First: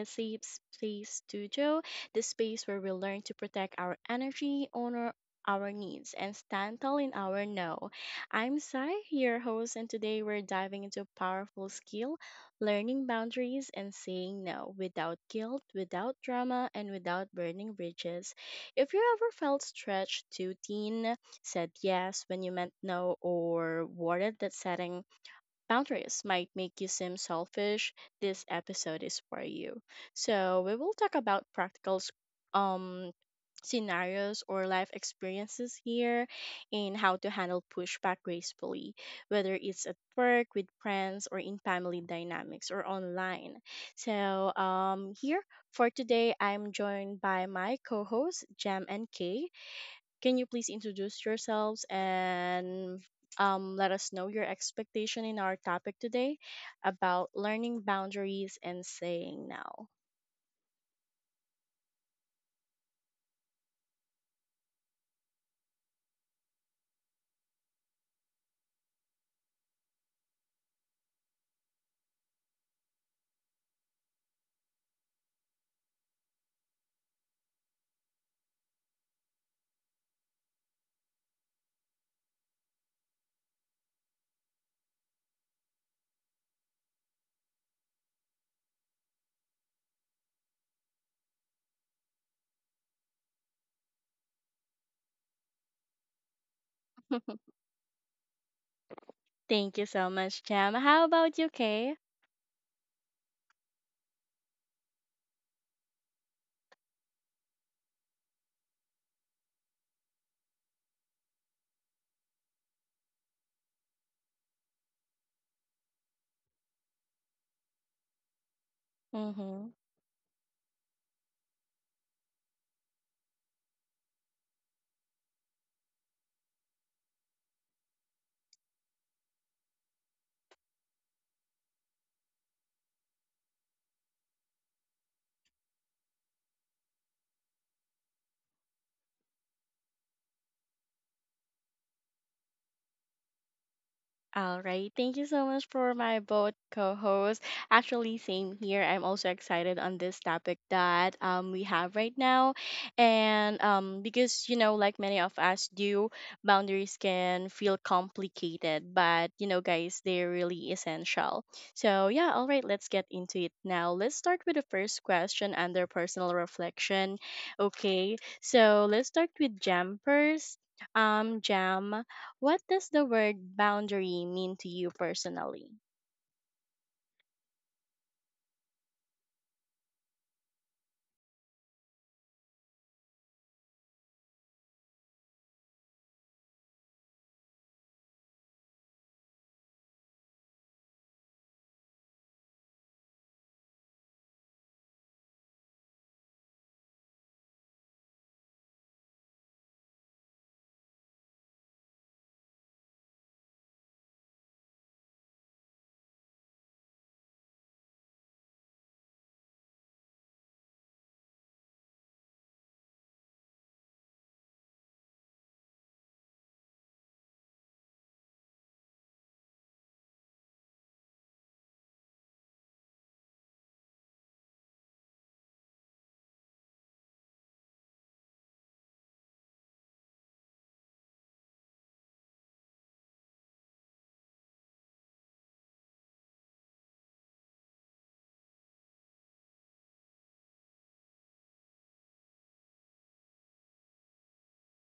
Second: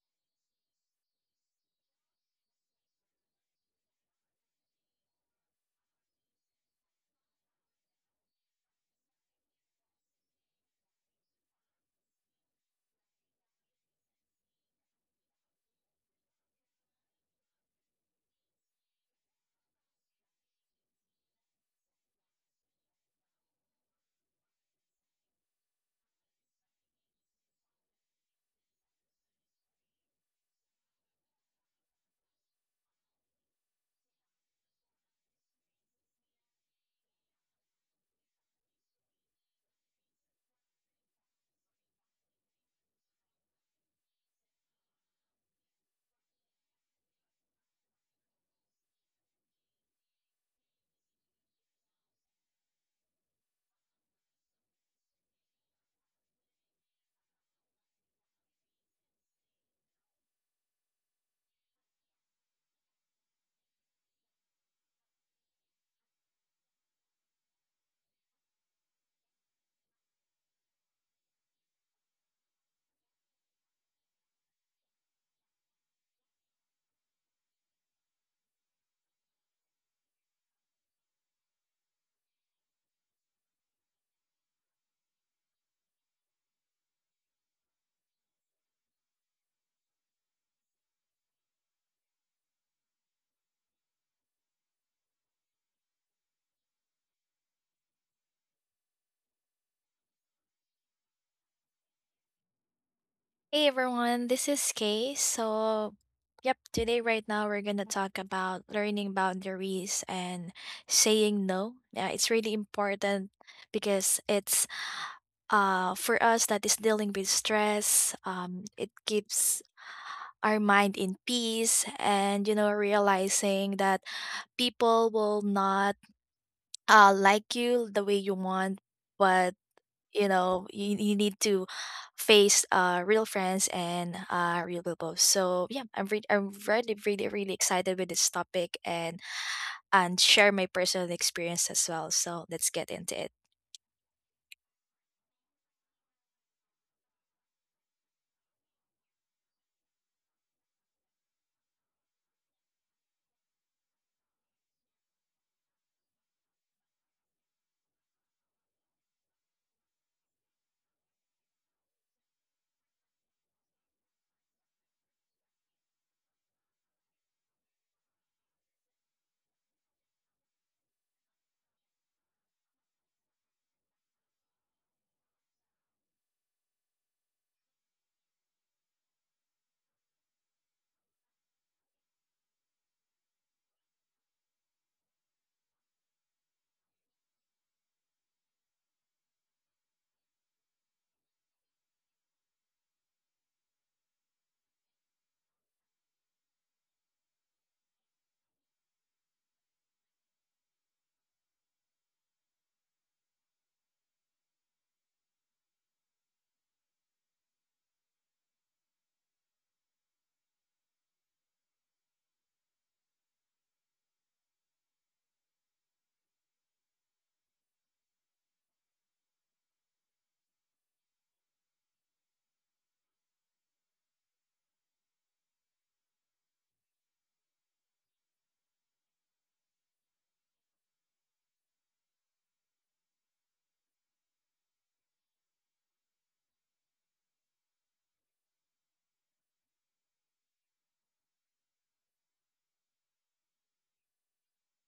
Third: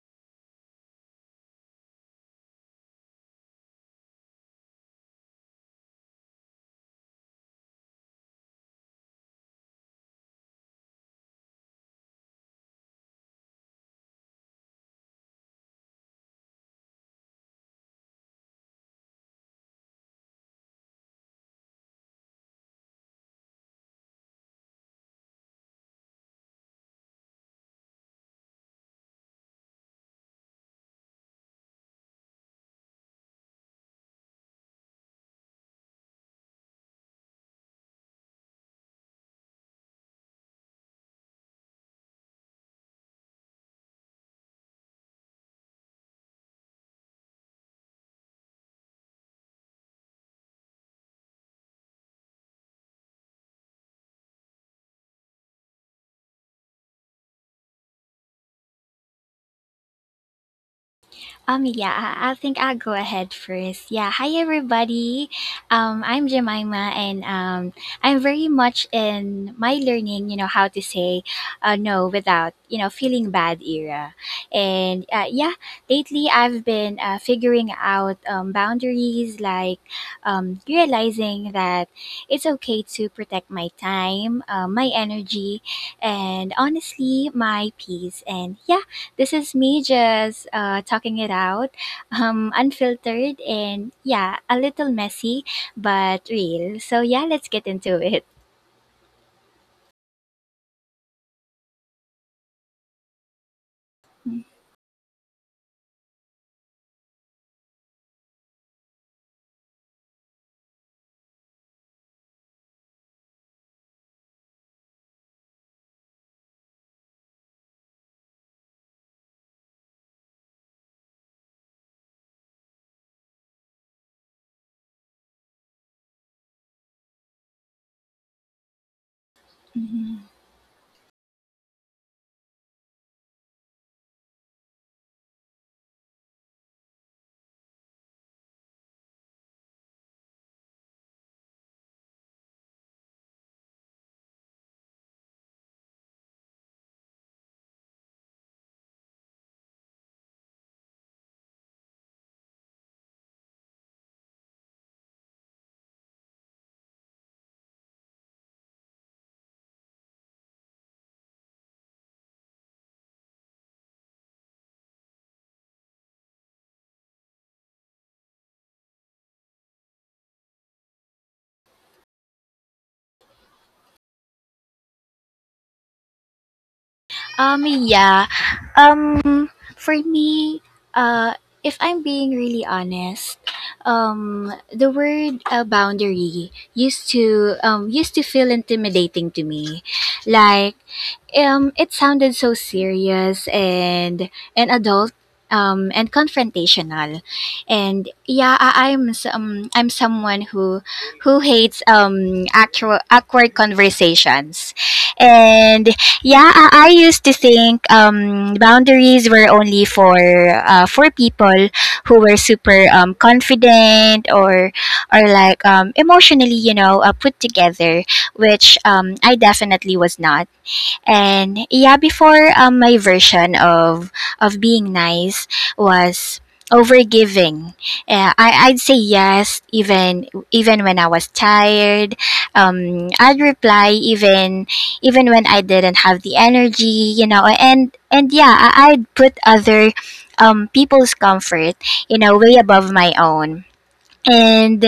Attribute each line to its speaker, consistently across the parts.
Speaker 1: the Safe Space Studio, the space where we learn to protect our energy, honor our needs, and stand tall in our no. I'm Sai, your host, and today we're diving into a powerful skill learning boundaries and saying no without guilt, without drama, and without burning bridges. If you ever felt stretched too thin, said yes when you meant no, or worried that setting boundaries might make you seem selfish, this episode is for you. So, we will talk about practical um, scenarios or life experiences here and how to handle pushback gracefully, whether it's at work, with friends, or in family dynamics or online. Here for today, I'm joined by my co hosts, Jam and Kay. Can you please introduce yourselves and let us know your expectation in our topic today about learning boundaries and saying no?
Speaker 2: I think I'll go ahead first. Yeah, hi everybody. I'm Jemima, and I'm very much in my learning, how to say no without, feeling bad era. And yeah, lately I've been figuring out boundaries, realizing that it's okay to protect my time, my energy, and honestly, my peace. And yeah, this is me just talking it out, unfiltered and yeah, a little messy, but real. So yeah, let's get into it.
Speaker 1: Thank you so much, Jam. How about you, Kay?
Speaker 3: Hey everyone, this is Kay. So, yep, today right now we're gonna talk about learning boundaries and saying no. Yeah, it's really important because it's for us that is dealing with stress. It keeps
Speaker 1: Mm-hmm.
Speaker 3: our mind in peace, and you know, realizing that people will not like you the way you want, but
Speaker 2: Mhm.
Speaker 3: you know, you need to face real friends and real people. So yeah, I'm really, really, really excited with this topic, and share my personal experience as well, so let's get into it.
Speaker 1: All right. Thank you so much for my both co-hosts. Actually, same here. I'm also excited on this topic that we have right now. And because you know, like many of us do, boundaries can feel complicated, but you know, guys, they're really essential. So, yeah, all right, let's get into it now. Let's start with the first question under personal reflection. Okay. So, let's start with Jam first. Jam, what does the word boundary mean to you personally?
Speaker 2: Um, yeah. Um, for me, uh, if I'm being really honest, the word boundary used to feel intimidating to me, like it sounded so serious and adult, and confrontational, and yeah, I'm someone who hates actual awkward conversations, and yeah, I used to think boundaries were only for for people who were super confident or or emotionally put together, which I definitely was not. And yeah, before, my version of being nice was overgiving. I'd say yes even when I was tired. I'd reply even when I didn't have the energy, you know. And yeah, I'd put other people's comfort, you know, way above my own. And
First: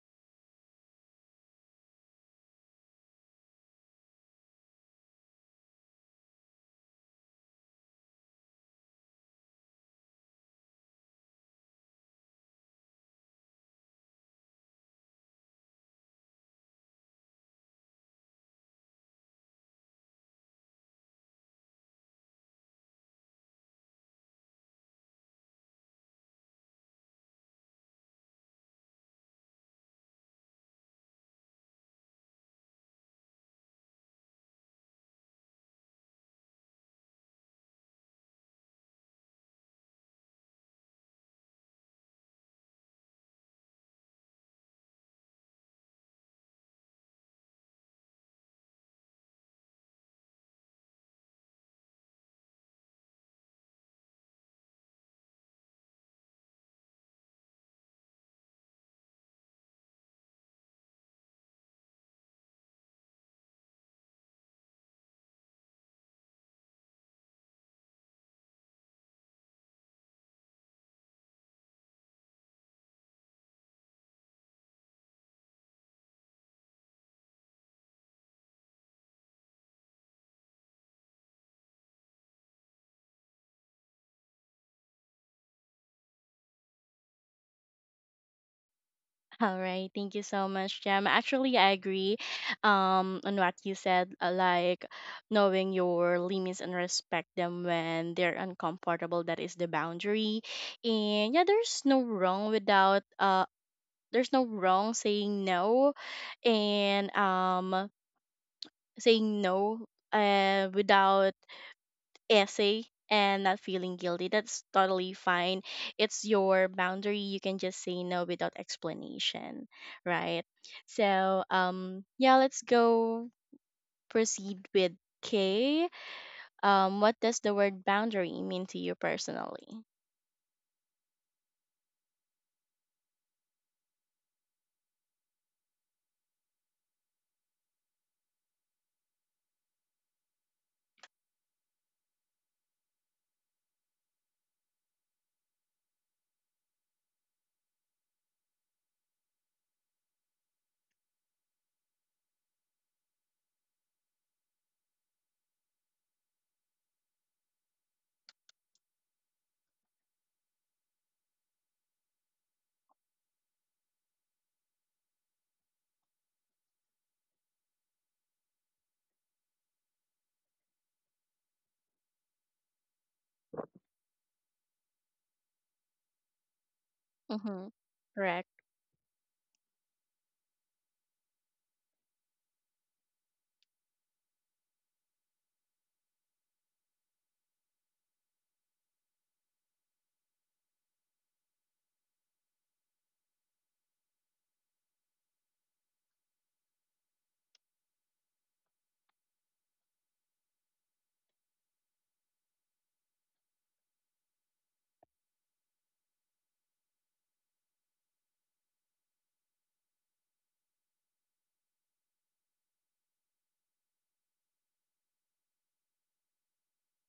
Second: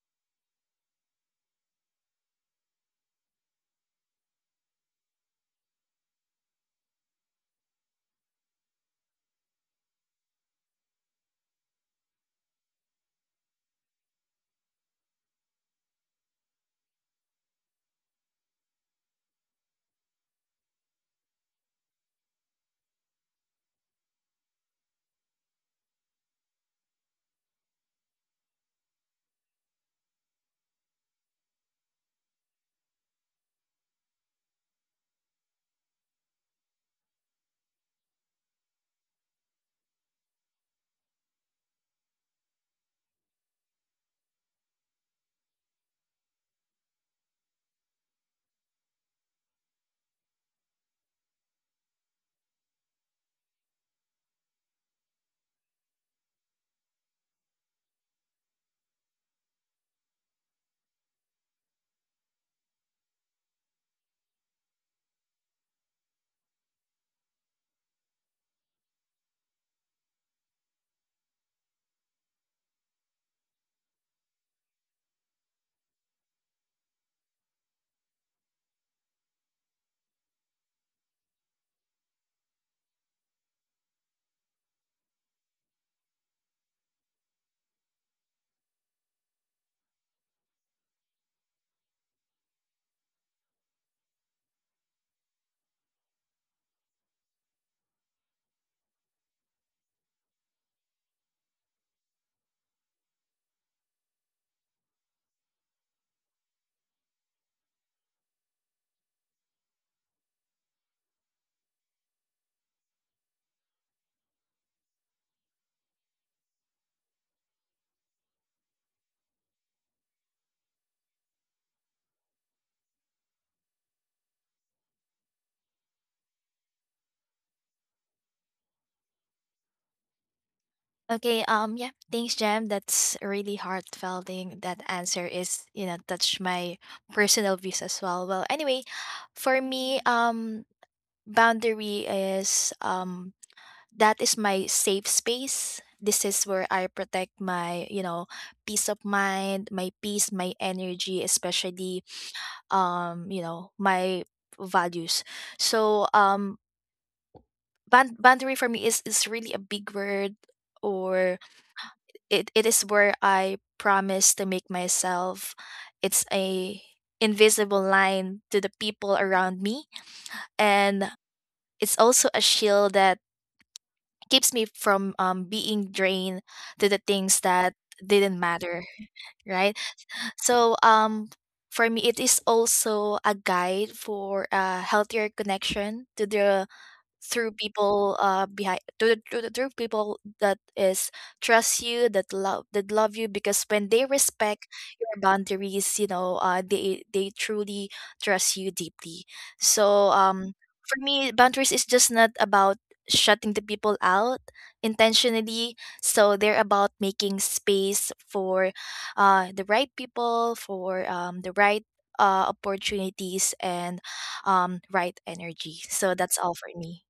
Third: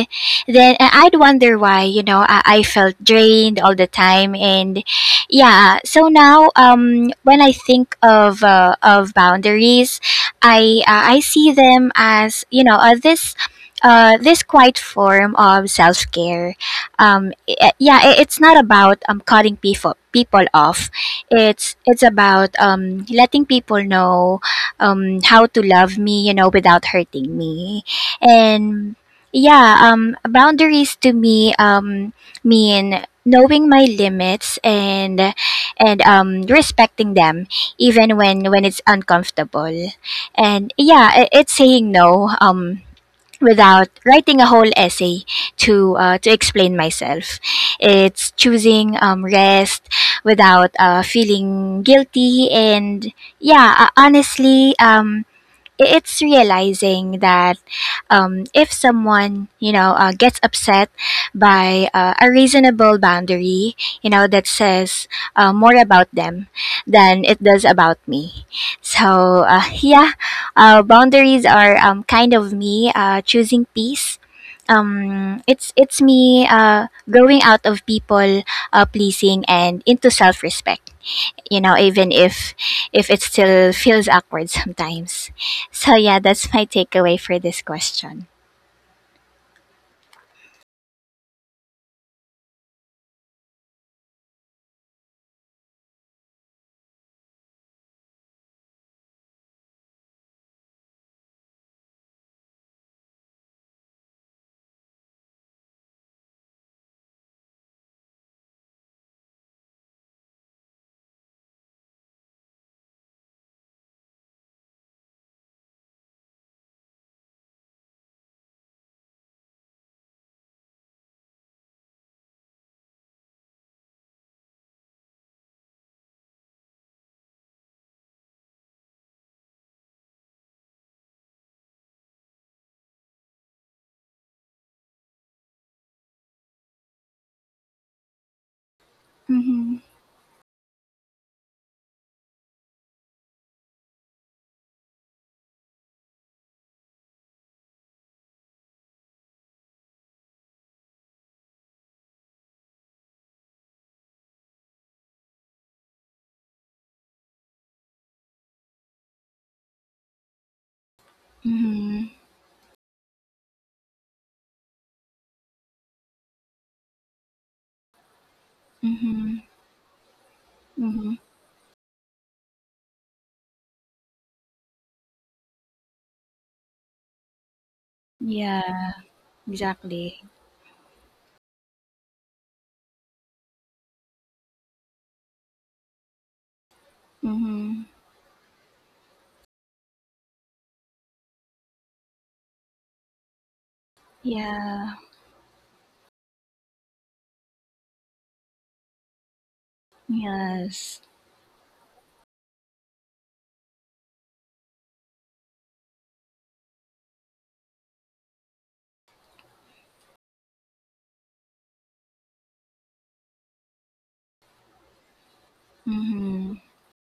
Speaker 2: then I'd wonder why, you know, I felt drained all the time. And yeah, so now, when I think of boundaries, I see them as, you know, this this quiet form of self care. It's not about cutting people off. It's about letting people know how to love me, you know, without hurting me. And yeah, boundaries to me mean knowing my limits and respecting them, even when it's uncomfortable. And it's saying no, without writing a whole essay to explain myself. It's choosing rest without feeling guilty. Honestly, it's realizing that if someone, you know, gets upset by a reasonable boundary, you know, that says more about them than it does about me. So yeah, boundaries are kind of me choosing peace. It's me growing out of people pleasing and into self-respect, you know, even if it still feels awkward sometimes. So yeah, that's my takeaway for this question.
Speaker 1: All right, thank you so much, Jam. Actually, I agree on what you said, like knowing your limits and respect them when they're uncomfortable. That is the boundary. And yeah, there's no wrong without, there's no wrong saying no, and saying no without essay and not feeling guilty. That's totally fine. It's your boundary. You can just say no without explanation, right? So, yeah, let's go proceed with K. What does the word boundary mean to you personally?
Speaker 3: Okay, yeah, thanks Jam. That's a really heartfelt thing. That answer is, you know, touch my personal views as well. Well, anyway, for
Speaker 2: Mm-hmm.
Speaker 3: me, boundary is that is my safe space. This is where I protect my, you know, peace of mind, my peace, my energy, especially you know, my values. So ban boundary for me is really a big word, or
Speaker 2: Mm-hmm.
Speaker 3: it is where I promise to make myself, it's a invisible line to the people
Speaker 2: Mm-hmm.
Speaker 3: around me, and
Speaker 2: Mm-hmm.
Speaker 3: it's also a shield that keeps me from being drained to the things
Speaker 1: Mm-hmm.
Speaker 3: that didn't
Speaker 1: Correct.
Speaker 3: matter.
Speaker 2: Yeah,
Speaker 3: Right?
Speaker 2: exactly.
Speaker 3: So, for me it is also a guide for a healthier connection to the through
Speaker 2: Mm-hmm.
Speaker 3: people behind to the through people that is trust you, that love you, because when they respect
Speaker 2: Yeah.
Speaker 3: your boundaries, you know, they, truly trust you deeply. So, for
Speaker 2: Yes.
Speaker 3: me, boundaries is just not about shutting the people out intentionally. So they're about making space for the right people, for the right opportunities, and right energy. So that's all
Speaker 2: Mm-hmm.
Speaker 3: for me.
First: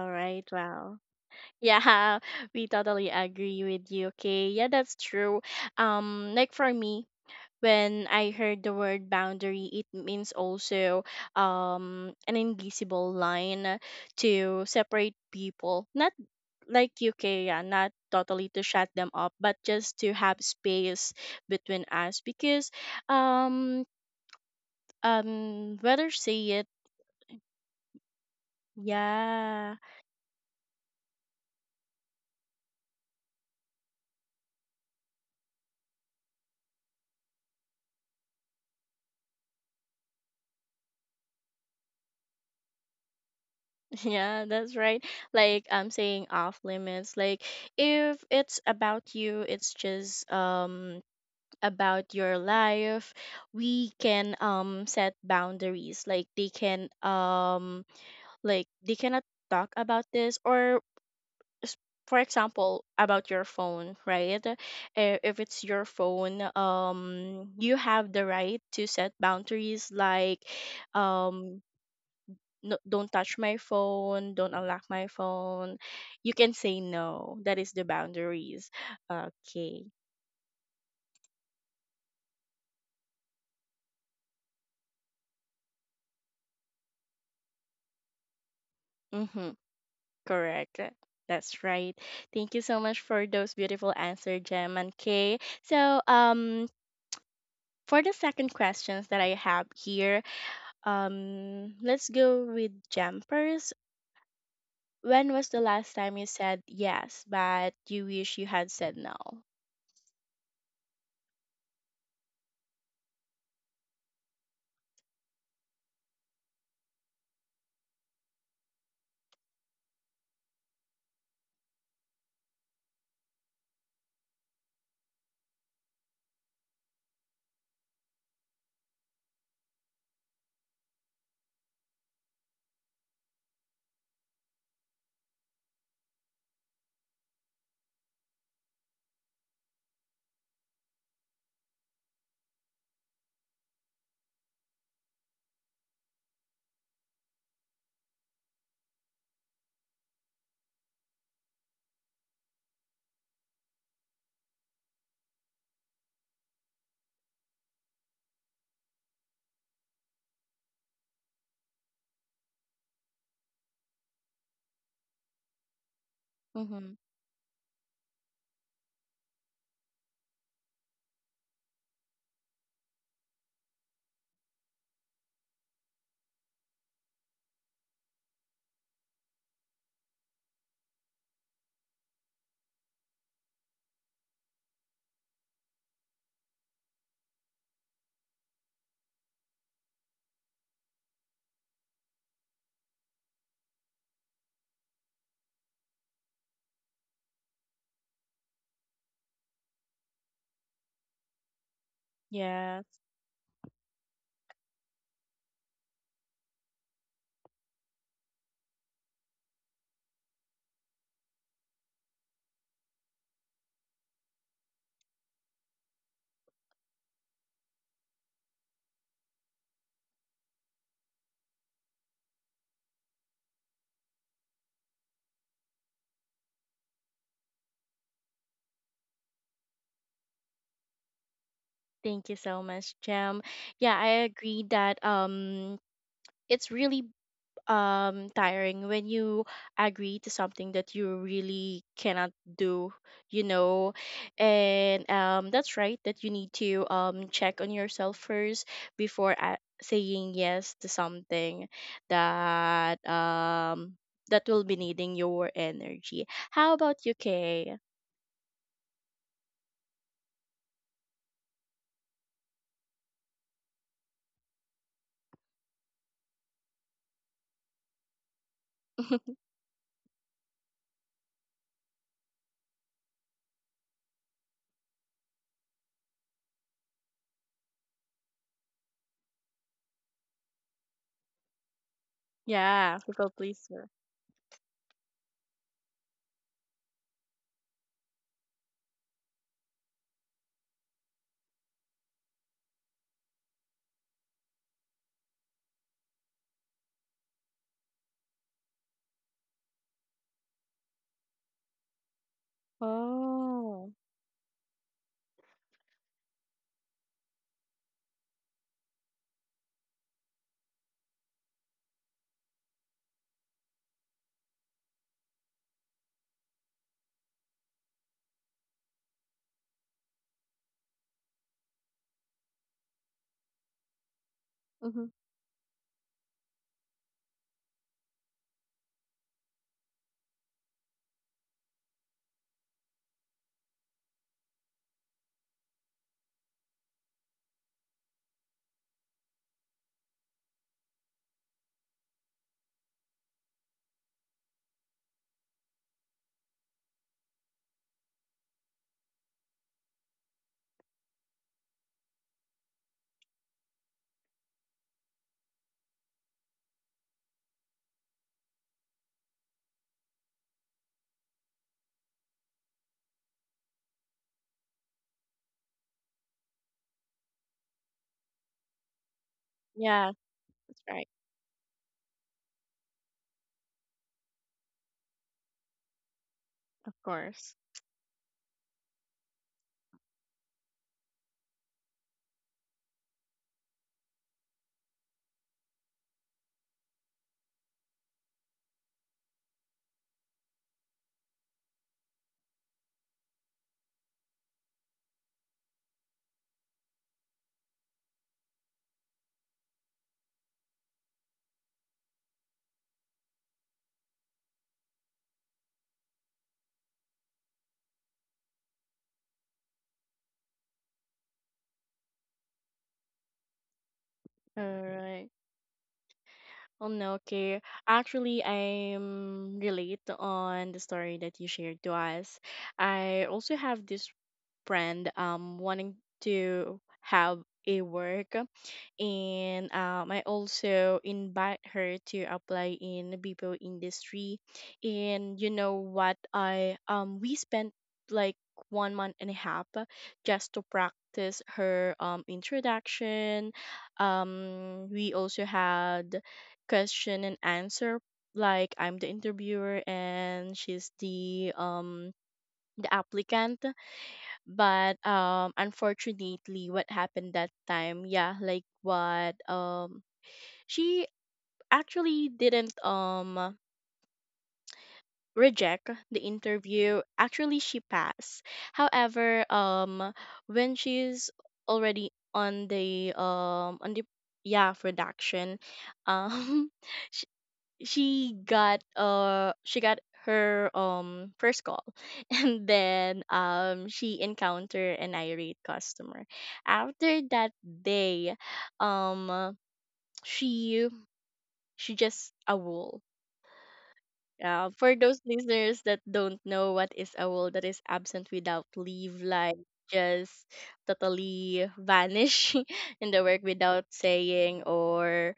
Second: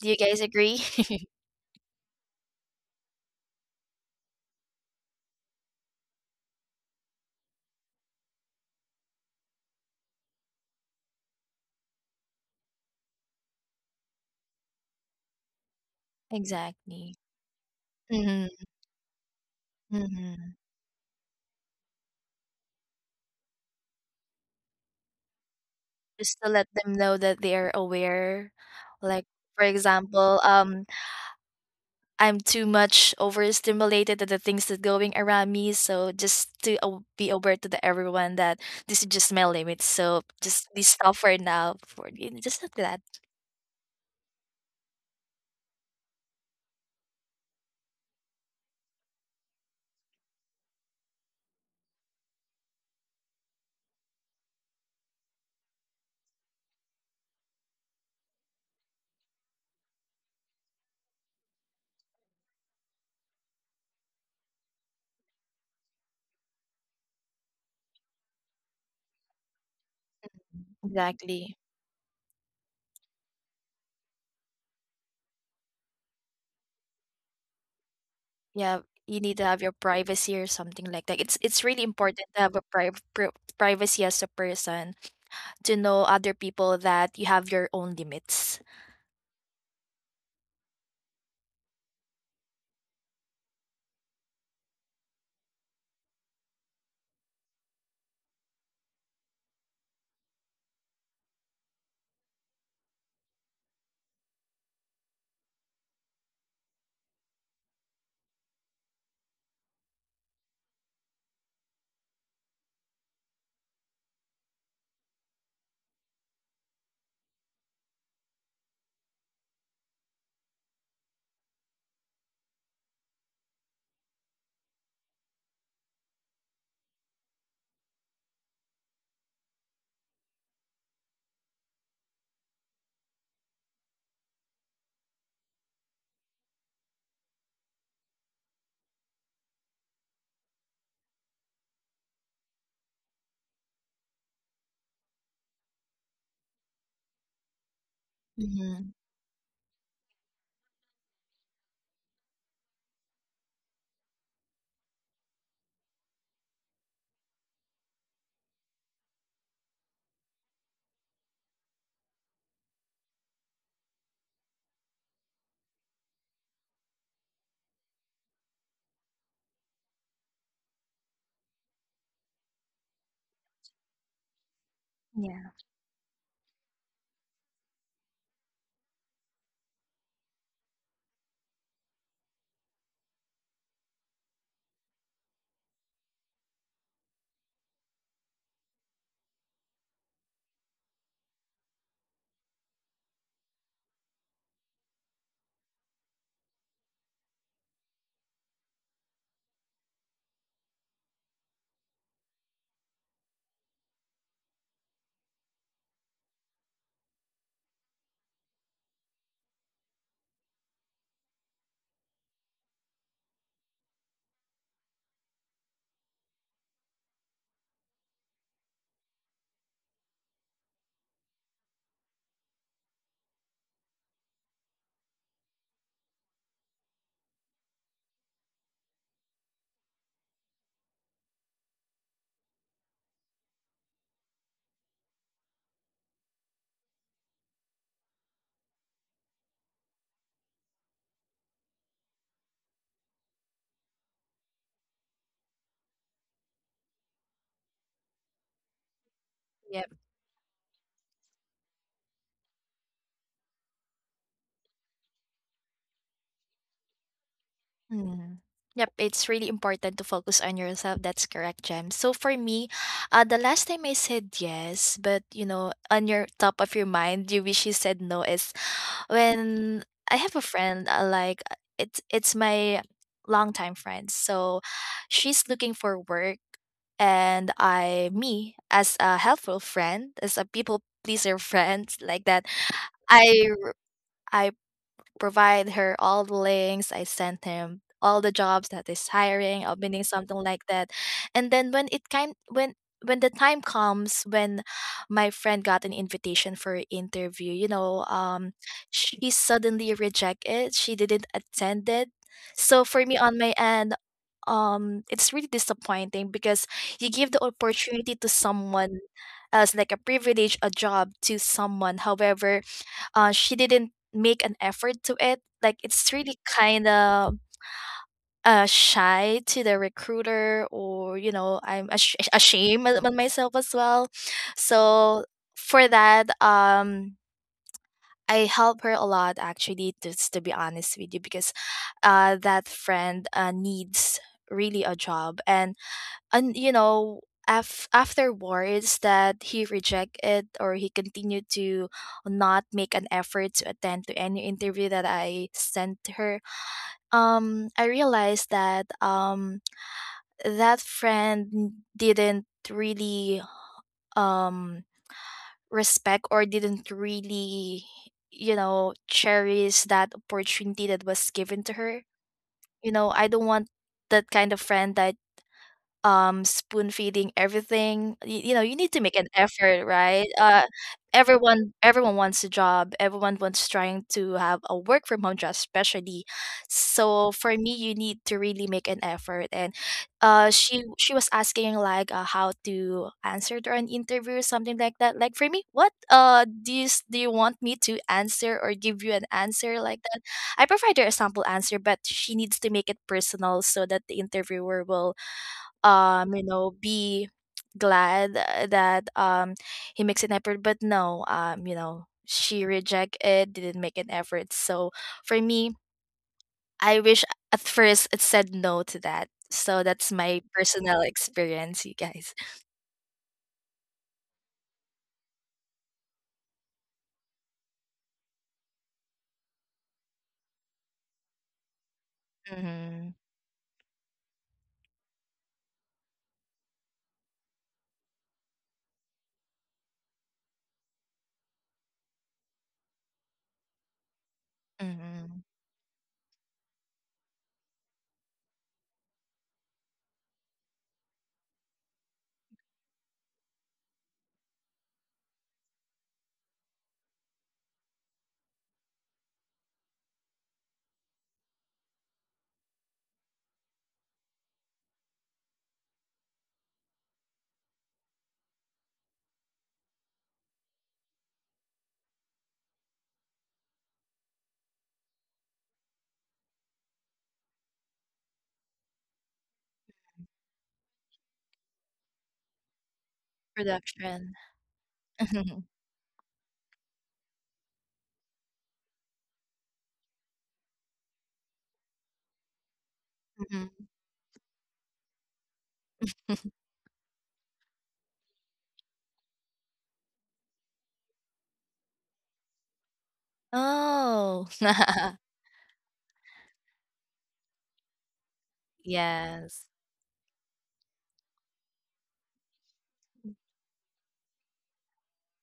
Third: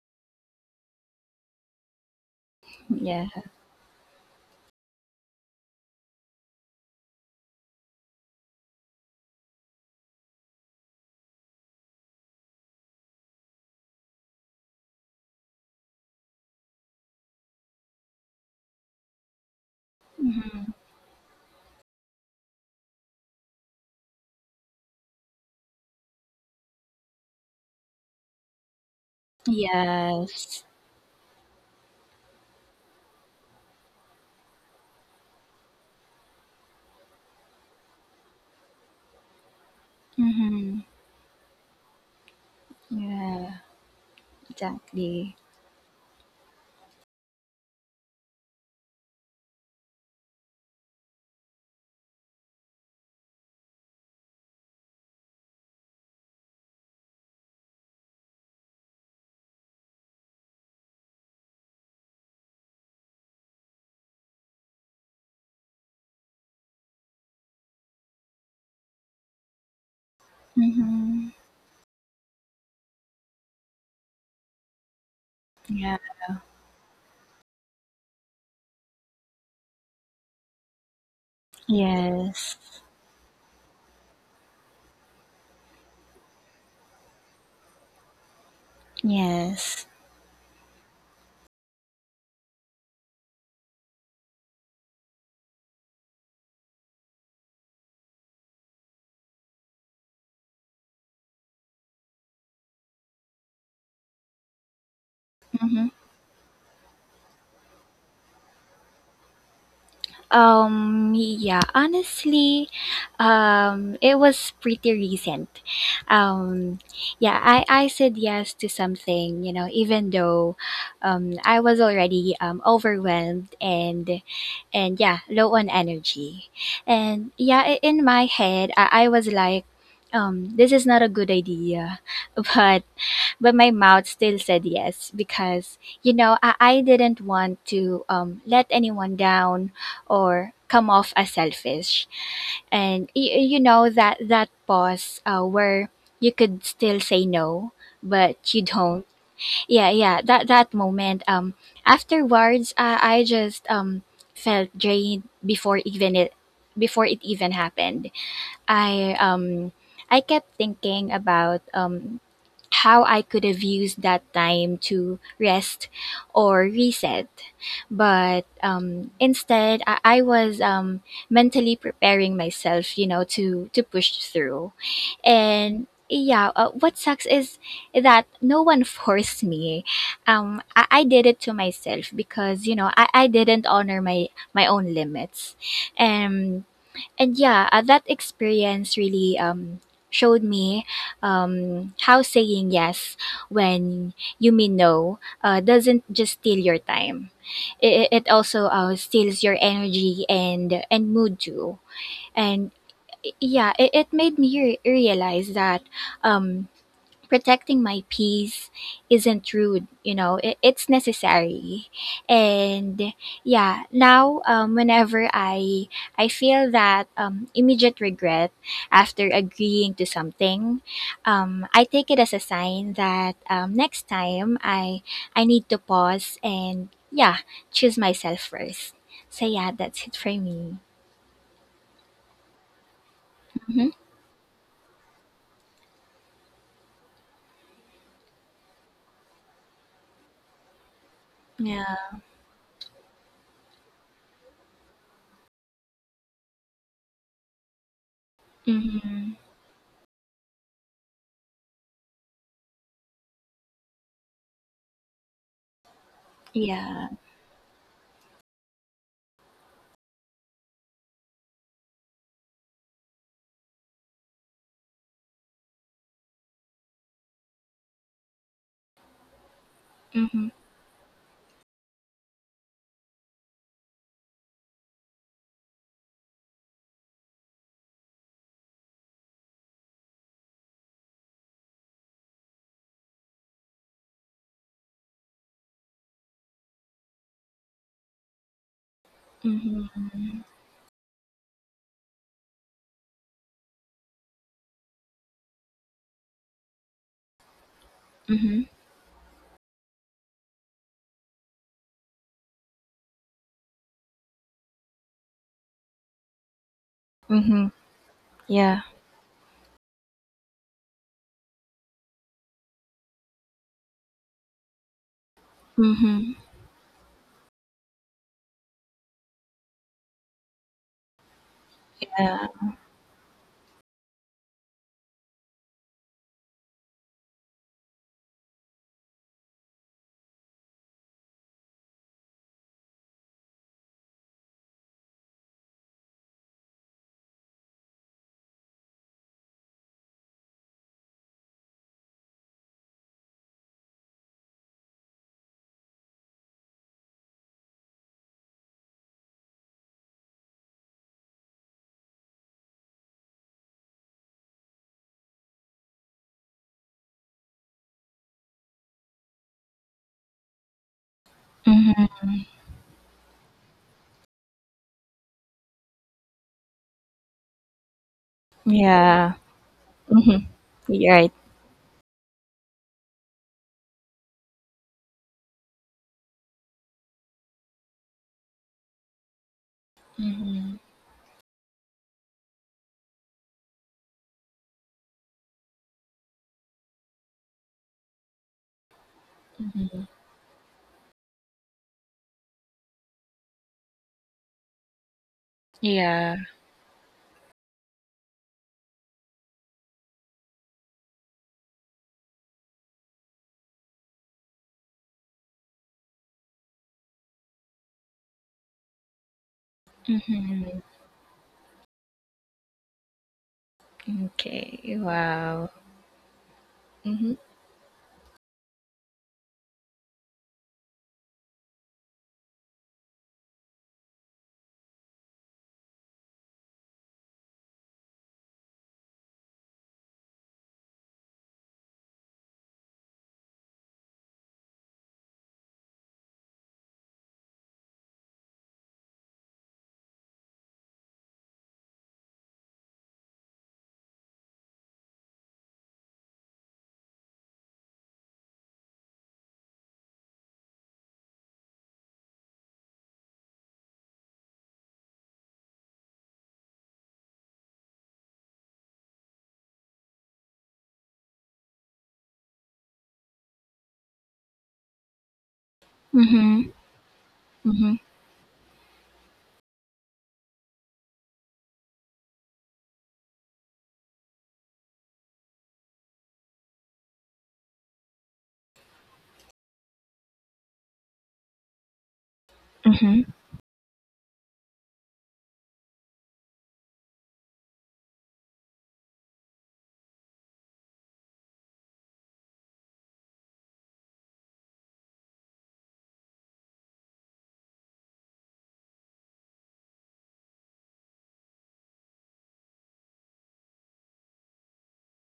Speaker 3: Do you guys
Speaker 1: right.
Speaker 3: agree?
Speaker 1: Wow. Yeah, we totally
Speaker 2: Yeah.
Speaker 1: agree with you. Okay. Yeah, that's true. Like for me, when I heard the word boundary, it means also an invisible line to separate people. Not like
Speaker 3: Exactly.
Speaker 1: UK, yeah, not
Speaker 3: Mhm,
Speaker 1: totally to shut them up, but just to have
Speaker 3: mhm.
Speaker 2: Mm-hmm.
Speaker 1: space between us because um um whether
Speaker 3: Just to
Speaker 1: say it
Speaker 3: let them know that they are aware. Like, for
Speaker 1: Yeah.
Speaker 3: example,
Speaker 2: Yes.
Speaker 3: I'm too much overstimulated to the things that going around me. So just to be aware to the everyone that this is just my limit. So just be
Speaker 2: Mm-hmm.
Speaker 3: stop for now. For you just like that.
Speaker 2: Yeah,
Speaker 1: Yeah, that's right.
Speaker 2: exactly.
Speaker 1: Like I'm saying off limits. Like if it's about you, it's just about your life. We can set boundaries, like they can like they cannot talk about this or s- for example about your phone, right? Eh, if it's your phone, you have the right to set boundaries, like
Speaker 2: Mm-hmm.
Speaker 3: Exactly.
Speaker 1: um no, don't touch my phone, don't unlock my phone.
Speaker 2: Yeah.
Speaker 1: You can say no. That is the boundaries.
Speaker 3: Yeah, you need to have your
Speaker 1: Okay.
Speaker 3: privacy or something like that. It's really important to have
Speaker 2: Yes.
Speaker 3: a privacy as a person, to know other people that you have your own limits.
Speaker 1: Mhm.
Speaker 2: Yes.
Speaker 1: Correct. That's right. Thank you so much for those beautiful answers, Jem and Kay. So, for the second questions that I have here, let's go with Jem first. When was the
Speaker 2: Mm-hmm.
Speaker 1: last time you said yes, but you wish you had said no?
Speaker 2: Yeah, honestly, it was pretty recent. Um, yeah, I said yes to something, you know, even though I was already overwhelmed and yeah, low on energy. And in my head, I was like, this is not a good idea, but but my mouth still said yes, because, you know, I didn't want to let anyone down or come off as selfish. And you know, that that pause, where you could still say no but you
Speaker 3: Hmm.
Speaker 2: don't. Yeah, that moment afterwards, I just, felt drained before even it before it even happened. I um i kept thinking about how I could have used that time to rest or
Speaker 1: Mm-hmm.
Speaker 2: reset. But instead, I was mentally preparing myself, you know, to push through. And yeah, what sucks is that no one forced me. I did it to myself, because, you know, I didn't honor my own limits. And and Yeah, that experience really showed me how saying yes when you mean no doesn't just steal your time. It also steals your energy and mood too. And
Speaker 1: Yeah.
Speaker 2: yeah, it made me realize that um, protecting my peace isn't rude. You know, it's necessary. And yeah, now, whenever I feel that immediate regret after agreeing to something, I take it as a sign that next time I need to pause and yeah choose myself first. So yeah, that's it for me.
Speaker 1: Thank you so much, Jem.
Speaker 2: Mm-hmm.
Speaker 1: Yeah, I agree that it's really tiring when you agree to something that you really
Speaker 2: Yeah.
Speaker 1: cannot do, you know. And that's right that you need to check on yourself first before
Speaker 2: Mm-hmm.
Speaker 3: Yeah.
Speaker 1: saying yes to something that that will be needing your energy. How about
Speaker 2: Yeah.
Speaker 1: you, Kay?
Speaker 3: Mm. Yep, it's really important to focus on yourself. That's correct, Jem. So for me, the last time I said yes, but you know, on your top of your mind, you wish you said no is when I have a
Speaker 2: Mm-hmm.
Speaker 3: friend, like it's my longtime friend. So she's looking for work, and me, as a helpful friend, as a people pleaser friend, like that.
Speaker 1: Yeah, people
Speaker 3: I
Speaker 1: pleaser.
Speaker 3: I provide her all the links. I sent him all the jobs that is hiring, opening
Speaker 2: Mm-hmm.
Speaker 3: something like that. And then when the time comes when my friend got an invitation for an interview, you know,
Speaker 2: Mm-hmm.
Speaker 3: she suddenly rejected. She didn't attend it. So for me on my
Speaker 1: Oh.
Speaker 3: end, it's really disappointing because you give the
Speaker 2: Mm-hmm.
Speaker 3: opportunity to
Speaker 2: Yeah.
Speaker 3: someone else, like a privilege, a job to someone. However, she didn't make an effort to it. Like it's really
Speaker 2: Mhm.
Speaker 3: kind of shy to the recruiter, or you know, I'm
Speaker 2: Yeah.
Speaker 3: ashamed of myself as well.
Speaker 1: Mm-hmm.
Speaker 3: So for that, I help her a lot actually. Just to be honest with you, because that friend needs really a job. And you know, afterwards that he rejected, or he continued to not make an effort to attend to any interview that I sent her, I realized that that friend didn't really um respect, or didn't really, you know, cherish that opportunity that was given to her.
Speaker 2: Mhm.
Speaker 3: You know, I don't want that kind of friend that spoon feeding everything. You you know, you need to make an
Speaker 2: Yeah.
Speaker 3: effort,
Speaker 1: Yeah,
Speaker 3: right?
Speaker 2: Mhm.
Speaker 1: that's right.
Speaker 2: You're right.
Speaker 3: Everyone wants a job, everyone wants trying to have a work from home job, especially.
Speaker 1: Of
Speaker 3: So for
Speaker 1: course.
Speaker 3: me, you need to really make an effort. And
Speaker 2: Mhm.
Speaker 3: she was asking, like, how to answer during interview something like that. Like for me, what do you do you want me to answer or give you an answer like that? I provide her a sample answer, but she needs to make it personal so that the interviewer will
Speaker 2: Yeah.
Speaker 3: you know be glad that he makes an effort. But no, you know, she rejected, didn't make an effort. So for me, I wish at first it said no to that. So that's my
Speaker 2: Mhm.
Speaker 3: personal experience, you guys.
Speaker 1: All
Speaker 2: Okay.
Speaker 1: right.
Speaker 2: Wow.
Speaker 1: Well, no,
Speaker 2: Mhm.
Speaker 1: okay. Actually, I'm relate on the story that you shared to us.
Speaker 3: Mm-hmm.
Speaker 1: I also have this friend wanting to have a work, and I also invite her to apply in the BPO industry.
Speaker 3: Mm-hmm.
Speaker 1: And you know what, I we spent like 1 month and a half just to practice her introduction. We also had question and answer, like I'm the interviewer and she's the applicant. But unfortunately what happened that time, yeah, like what she actually didn't reject the
Speaker 2: Mhm.
Speaker 1: interview. Actually, she
Speaker 2: Mhm.
Speaker 1: passed. However, when she's already on the
Speaker 3: Production.
Speaker 1: yeah, production. um she got her first call, and
Speaker 2: Mhm.
Speaker 1: then
Speaker 3: Mhm.
Speaker 1: she encountered an irate customer. After that day, um she she just a wool.
Speaker 3: Oh.
Speaker 1: Uh, for those listeners that don't know what is a wool, that is absent without leave, like
Speaker 3: Yes.
Speaker 1: just totally vanish in the work without saying or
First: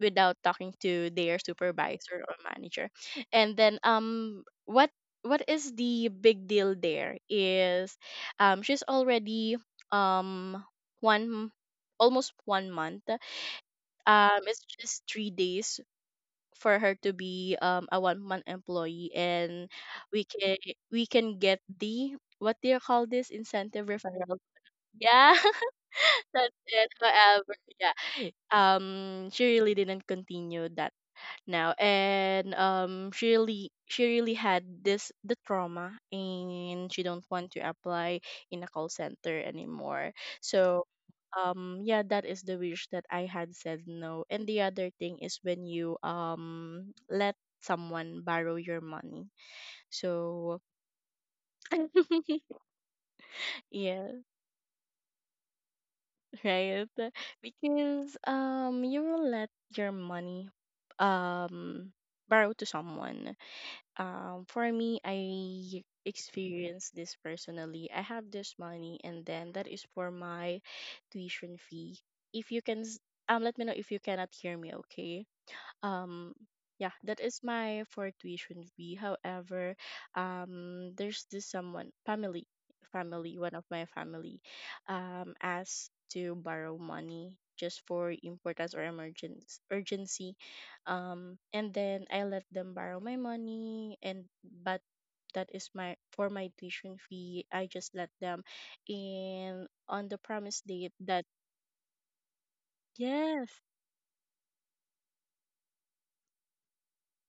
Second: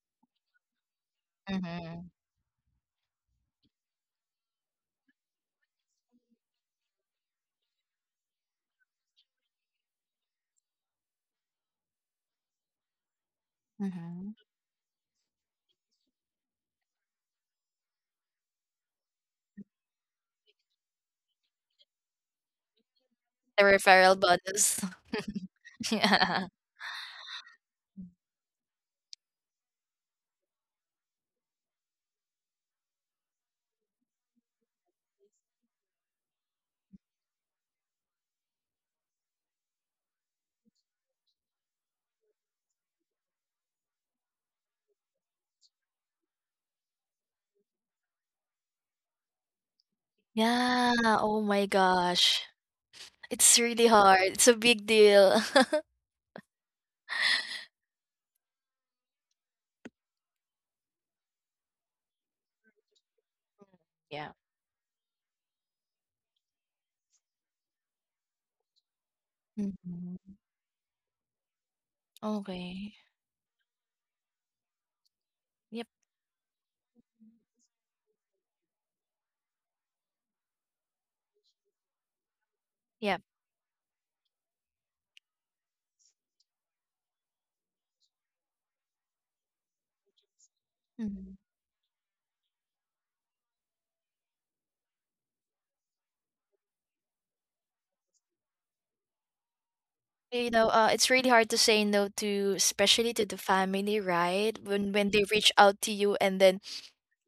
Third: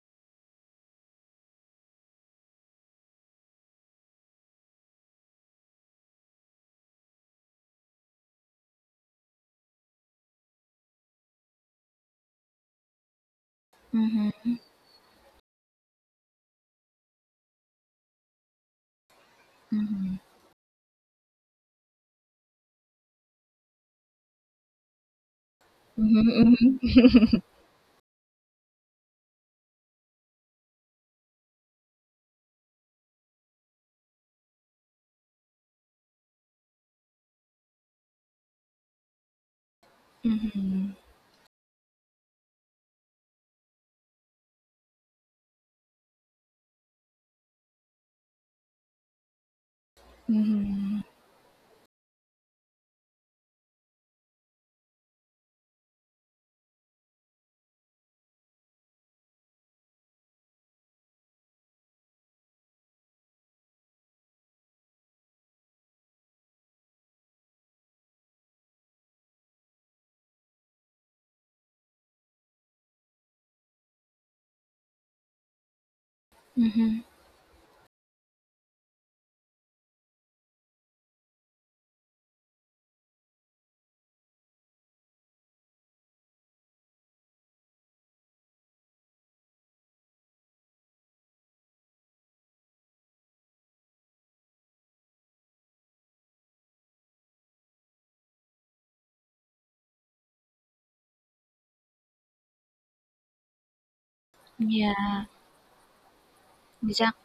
Speaker 1: without talking to their
Speaker 3: Mm-hmm.
Speaker 1: supervisor or manager. And then what is the big deal there is she's already um one almost 1 month.
Speaker 3: Mm-hmm.
Speaker 1: Um,
Speaker 2: Mhm.
Speaker 1: it's just 3 days for her to be a 1 month employee, and
Speaker 2: Mhm.
Speaker 1: we can we can get the what do you call this,
Speaker 3: The
Speaker 1: incentive
Speaker 3: referral
Speaker 1: referral?
Speaker 3: bonus.
Speaker 1: Yeah.
Speaker 3: Yeah,
Speaker 1: That's it.
Speaker 2: Mhm.
Speaker 1: However, yeah. She really didn't continue that now, and she really had this the trauma, and she don't want to apply in a call center anymore.
Speaker 2: Mhm.
Speaker 1: So
Speaker 2: Mhm.
Speaker 1: yeah, that is the wish that I had said no. And the other thing is when you let someone borrow your money. So
Speaker 3: yeah.
Speaker 2: Mhm.
Speaker 3: Oh my gosh. It's really
Speaker 1: yeah,
Speaker 3: hard. It's a big deal.
Speaker 1: right? Because you will let your money um borrow to someone.
Speaker 3: Yeah.
Speaker 1: Um, for me, I experienced this personally. I have this money, and then that is for
Speaker 3: Mhm.
Speaker 1: my tuition fee. If you can
Speaker 3: Okay.
Speaker 1: s- let me know if you cannot hear me, okay?
Speaker 3: Yep.
Speaker 1: um yeah,
Speaker 2: Mhm.
Speaker 1: that is my for tuition fee. However, there's this someone family
Speaker 3: Yep.
Speaker 1: family one of my family, asked to borrow money just for importance or emergency urgency.
Speaker 3: Mhm.
Speaker 1: And then I let them borrow my money. And but that is my for my tuition fee. I just let them in on the
Speaker 3: You
Speaker 1: promise
Speaker 3: know,
Speaker 1: date
Speaker 3: it's
Speaker 1: that
Speaker 3: really hard to say no to, especially to the
Speaker 1: yes.
Speaker 3: family, right? When they
Speaker 2: Yeah.
Speaker 3: reach out to you, and then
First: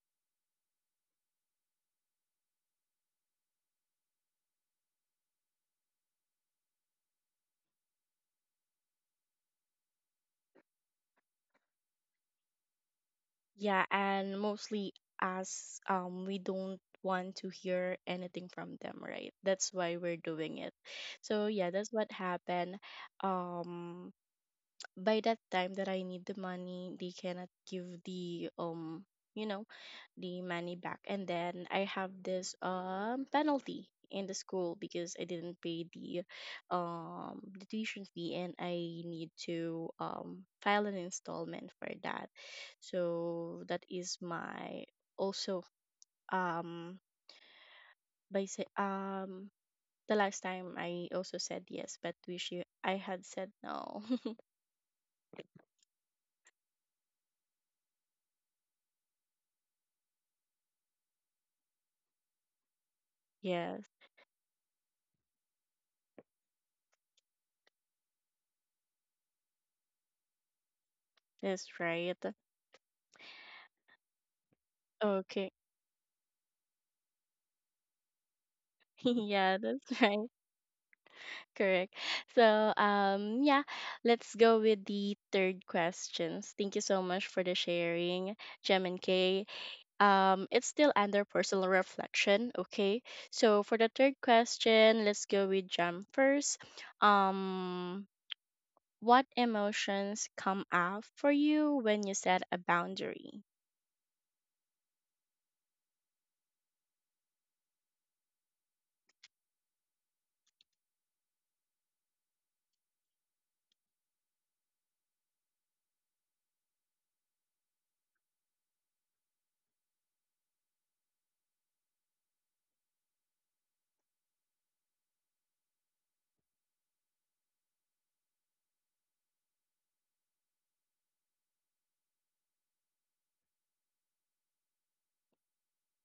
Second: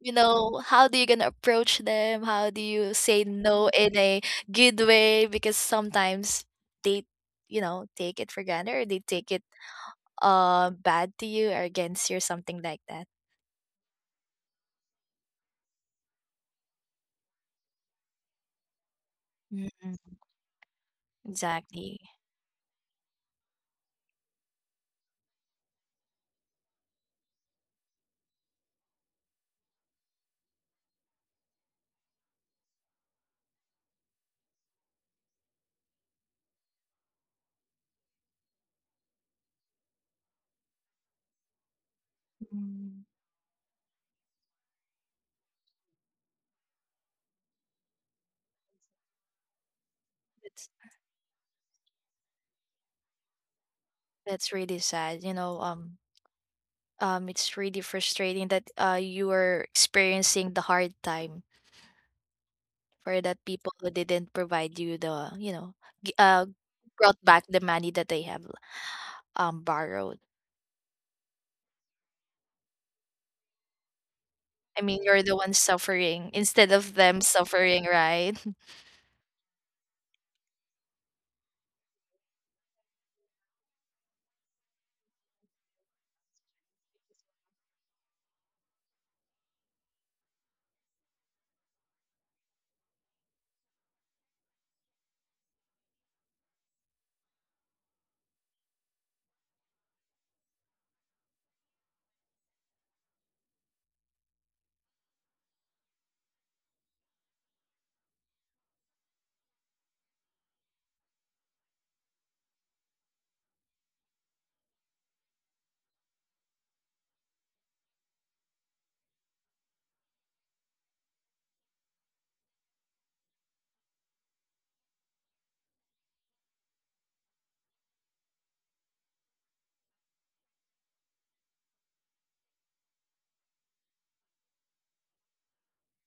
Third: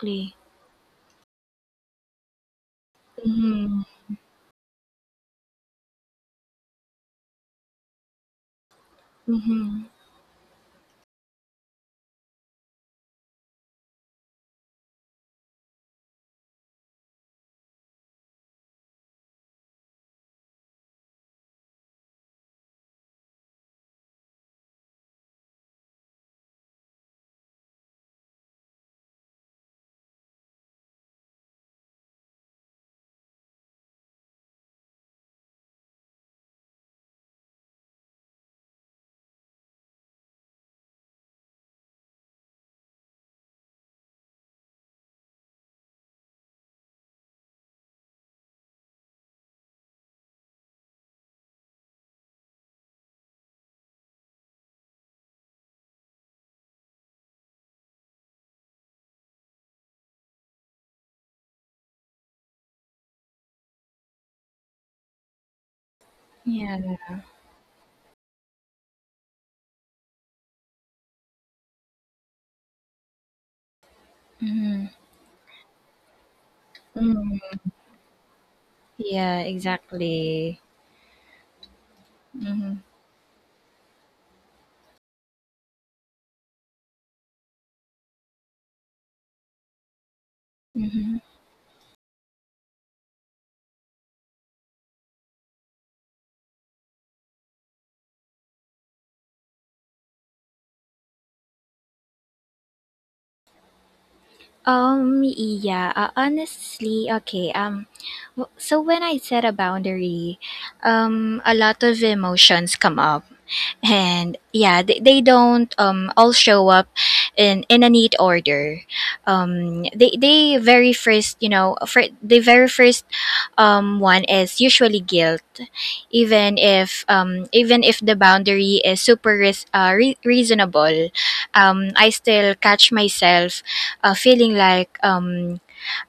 Speaker 3: you know, how do you gonna approach them? How do you say no
Speaker 2: Mhm.
Speaker 3: in a good way? Because sometimes they, you know, take it for granted, or they take it
Speaker 2: Mhm.
Speaker 3: bad to you or against you, or something like that.
Speaker 1: Yeah, and mostly as we don't want to hear anything from them, right? That's why
Speaker 3: Mhm.
Speaker 1: we're doing it. So yeah, that's
Speaker 3: Exactly.
Speaker 1: what happened. Um, by that time that I need the money, they cannot give the you know, the money back, and then I have this penalty in the school because I didn't pay the tuition fee, and I need to file an installment for that.
Speaker 3: Mm.
Speaker 1: So that is my also um by say the last time I also said yes, but wish you I had said no.
Speaker 3: That's really sad. You know, it's really frustrating that you were experiencing the hard time for that people
Speaker 1: Yes,
Speaker 3: who didn't provide you the, you know, g- uh,
Speaker 2: Yeah.
Speaker 3: brought back the money that they have borrowed.
Speaker 1: that's right.
Speaker 3: I
Speaker 2: Mhm.
Speaker 3: mean, you're the
Speaker 1: Okay.
Speaker 3: one suffering instead of them
Speaker 2: Mhm.
Speaker 3: suffering, right?
Speaker 2: Yeah.
Speaker 1: Yeah, that's right.
Speaker 2: Exactly.
Speaker 1: Correct. So,
Speaker 2: Mhm.
Speaker 1: yeah, let's go with the third questions. Thank you so much for the sharing, Gem and Kay. It's still
Speaker 2: Mhm.
Speaker 1: under personal reflection, okay? So for the third question, let's go with Gem first. Um, what emotions come up for you when you set a boundary?
Speaker 2: Yeah, Honestly, okay. So when I set a boundary, a lot of emotions come up. And yeah, they don't all show up in a neat order. They very first, you know, for the very first one is usually guilt, even if the boundary is super reasonable. I still catch myself feeling like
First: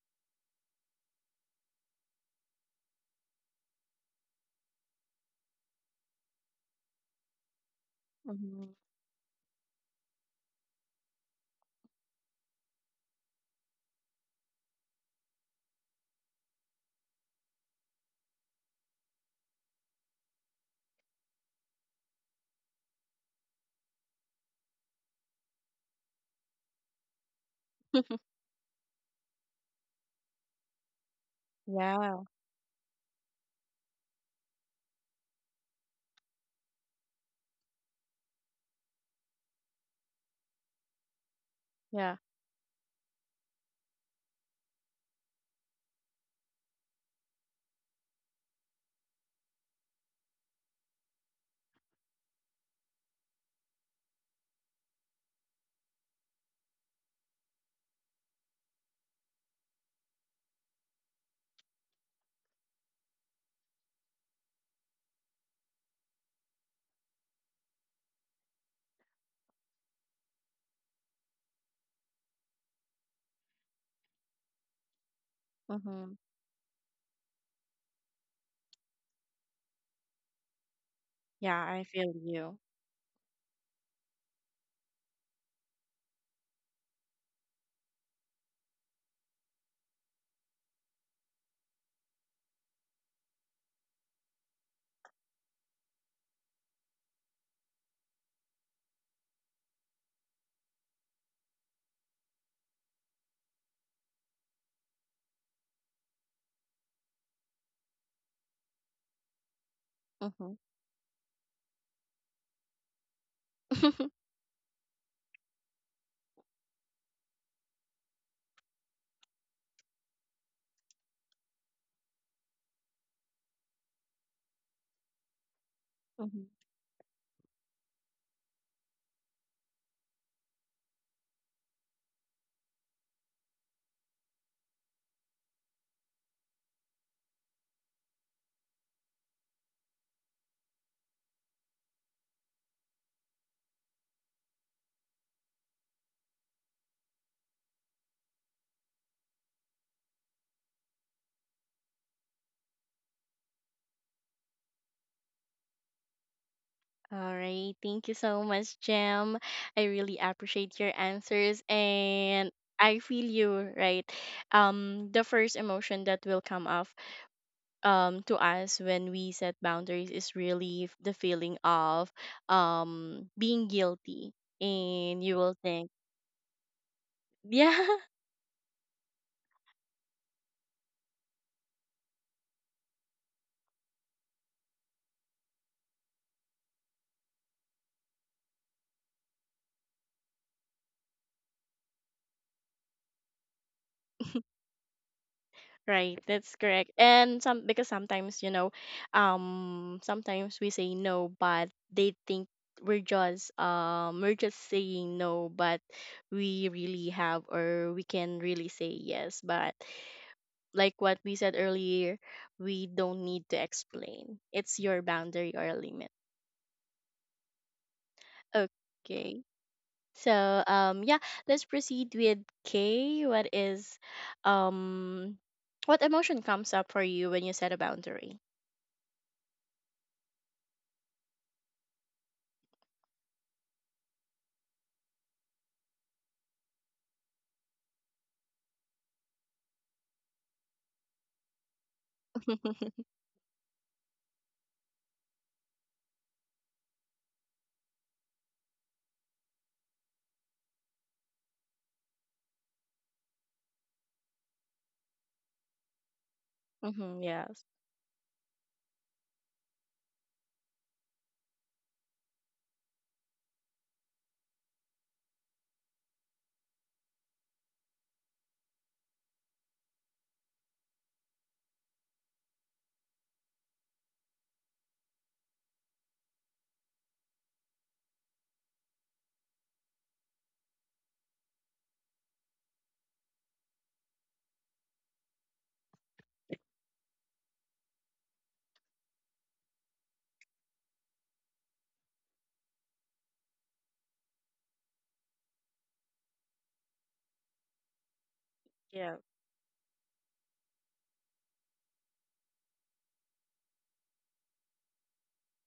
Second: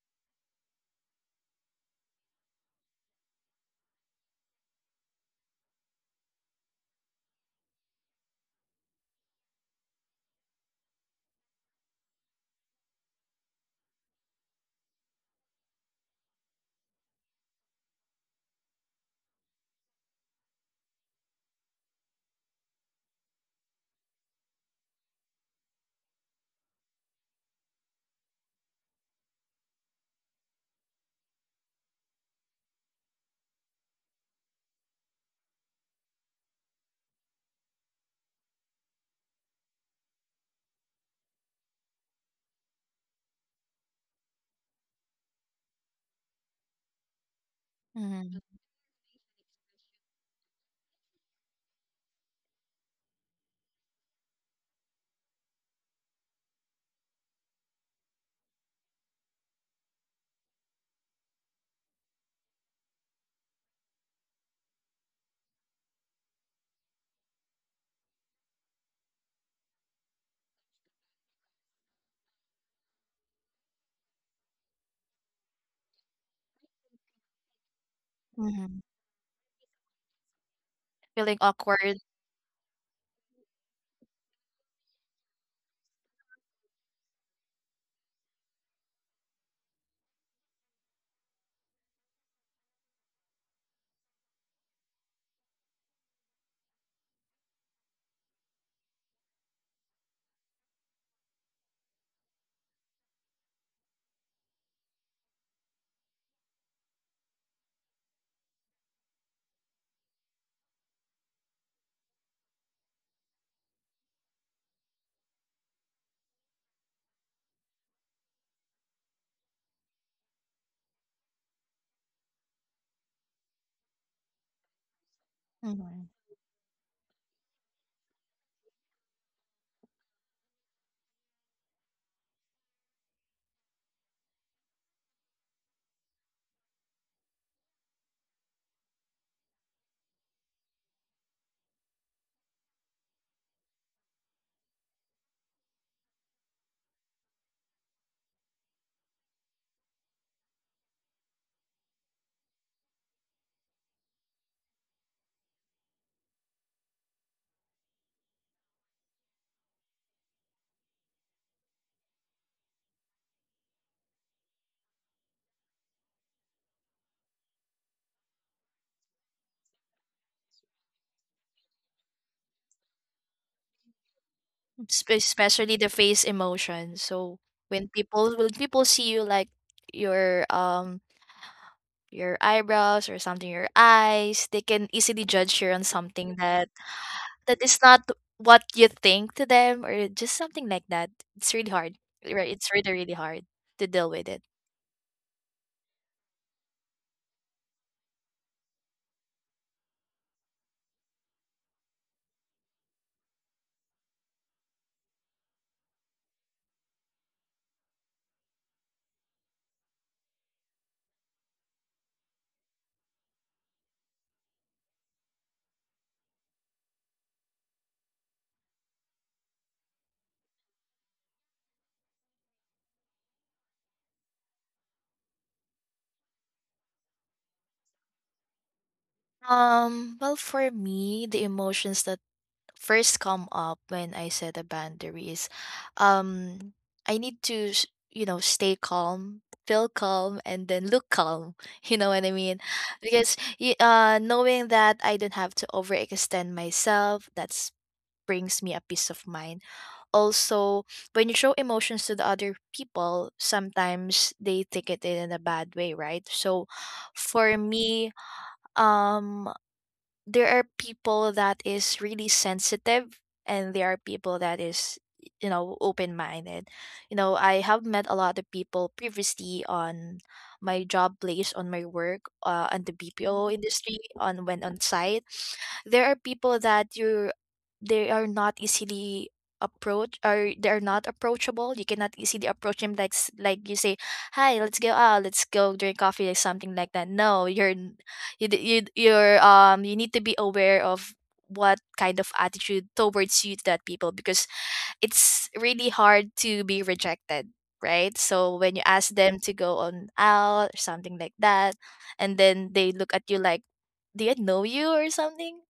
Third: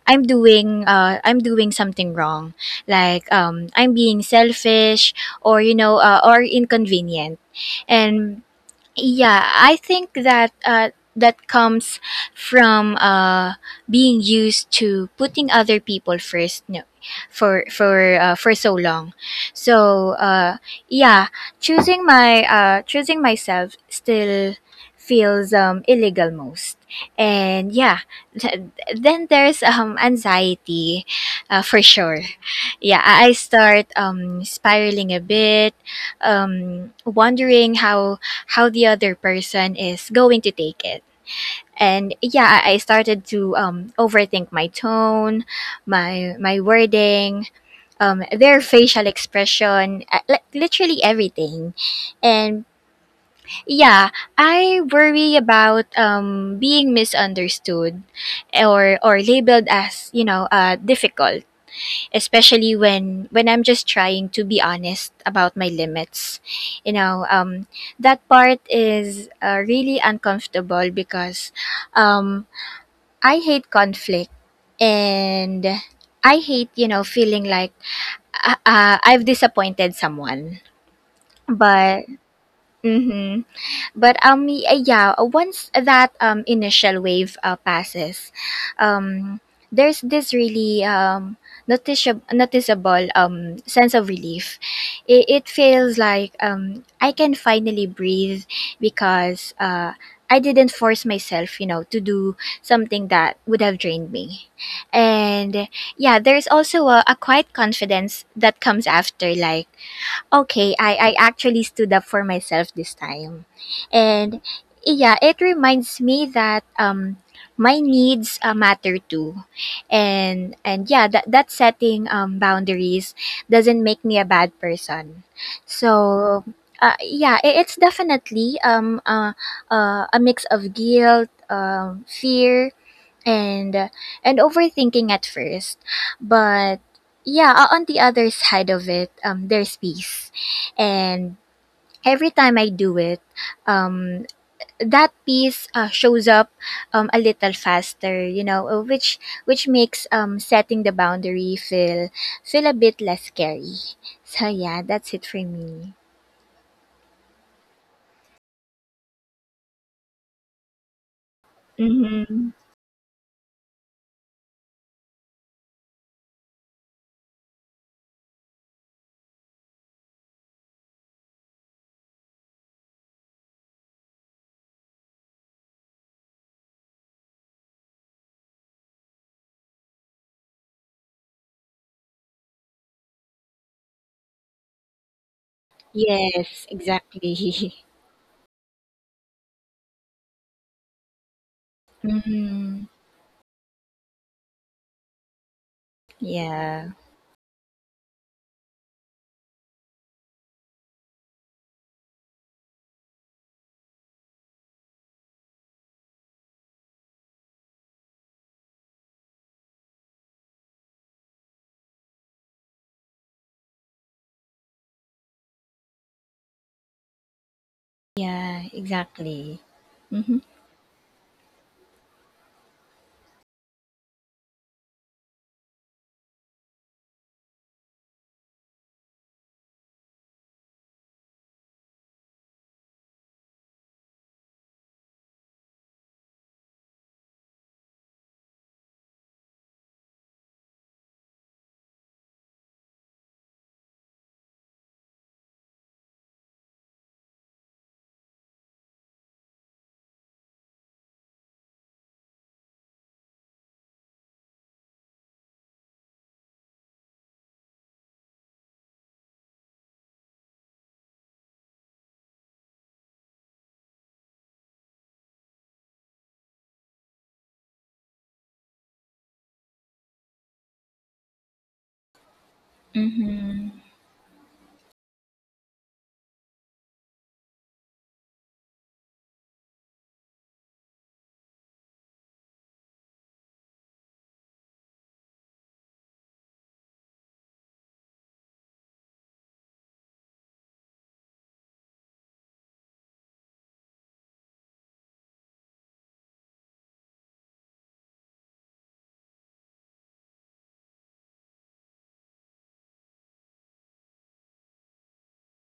Speaker 2: I'm doing something wrong, like I'm being selfish or, you know, or inconvenient, and
Speaker 1: Mm-hmm.
Speaker 2: yeah, I think that that comes from being used to putting other people first no for for so long. So yeah, choosing myself still feels illegal most. And yeah, th- then there's anxiety, for sure.
Speaker 1: Yeah,
Speaker 2: Yeah, I start spiraling a bit, wondering how the other person is going to take it. And
Speaker 1: yeah.
Speaker 2: yeah, I started to overthink my tone, my wording,
Speaker 3: Mm-hmm.
Speaker 2: their facial expression, li- literally everything. And yeah, I worry about being misunderstood or labeled as, you know, difficult, especially when I'm just trying to be honest about my limits, you know. That part is really uncomfortable because um I hate conflict and
Speaker 1: Mm-hmm.
Speaker 2: I hate, you know, feeling like
Speaker 3: Mm-hmm.
Speaker 2: I've disappointed someone.
Speaker 3: Feeling
Speaker 1: Yeah, I
Speaker 3: awkward.
Speaker 2: But
Speaker 1: feel you.
Speaker 2: mhm, but yeah, once that, initial wave passes, um there's this really, noticeable, sense of relief. It feels like I can finally breathe, because I didn't force myself, you know, to do something that would have drained me. And yeah, there's also a quiet confidence that comes after, like, okay, I actually stood up for myself this time.
Speaker 1: Mm-hmm.
Speaker 2: And yeah, it reminds me that my needs matter too. And yeah, that that setting boundaries doesn't make me a bad person.
Speaker 3: Mm-hmm.
Speaker 2: So yeah, it's definitely a mix of guilt, fear, and uh, and overthinking at first, but yeah, on the other side of it, there's peace. And every time I do it, um that peace shows up a little faster, you know, which makes setting the boundary feel feel a bit less scary. So yeah, that's it for me.
Speaker 1: All right. Thank you so much, Jem. I really appreciate your answers,
Speaker 2: Mm-hmm.
Speaker 1: and I feel you, right? The first emotion that will come up to us when we set boundaries is really the feeling of being guilty. And you will
Speaker 3: Especially the
Speaker 1: think,
Speaker 3: face emotion. So
Speaker 1: yeah.
Speaker 3: when people see you like you're your eyebrows or something, your eyes, they can easily judge you on something
Speaker 2: Yes,
Speaker 3: that
Speaker 2: exactly.
Speaker 3: is not what you think to them, or just something like that. It's really hard, right? It's
Speaker 2: Mm-hmm.
Speaker 3: really, really hard to deal with it.
Speaker 1: Right, that's
Speaker 2: Yeah.
Speaker 1: correct. And some because sometimes, you know, sometimes we say no, but they think we're just saying no, but we really have or we can really say yes. But like what we said earlier, we don't need to explain. It's your boundary or limit.
Speaker 2: Yeah,
Speaker 1: Okay.
Speaker 2: exactly. Mm-hmm.
Speaker 1: So yeah, let's proceed with K. What is um what emotion comes up for you when you set a boundary?
Speaker 3: Well, for me, the emotions that first come up when I set a boundary is, um I need to you know, stay calm, feel calm, and then look calm. You know what I mean? Because knowing that I don't have to overextend myself, that's brings me a peace of mind. Also, when you show emotions to the other people, sometimes they take it in a bad way, right? So
Speaker 1: Hmm.
Speaker 3: for
Speaker 1: Yes.
Speaker 3: me, um there are people that is really sensitive, and there are people that is, you know, open-minded. You know, I have met a lot of people previously on my job place, on my work, on the BPO
Speaker 2: Mhm.
Speaker 3: industry, on when on site. There are people that you they are not easily approach, or they are not approachable. You cannot easily approach them, like like you say hi, let's go out, let's go drink coffee, or something like that. No, you're, you need to be aware of what kind of attitude towards you to that people, because it's really hard to be rejected, right? So when you ask
Speaker 1: Yeah.
Speaker 3: them to go on out or something like that, and then they look at you like, do you know you or something,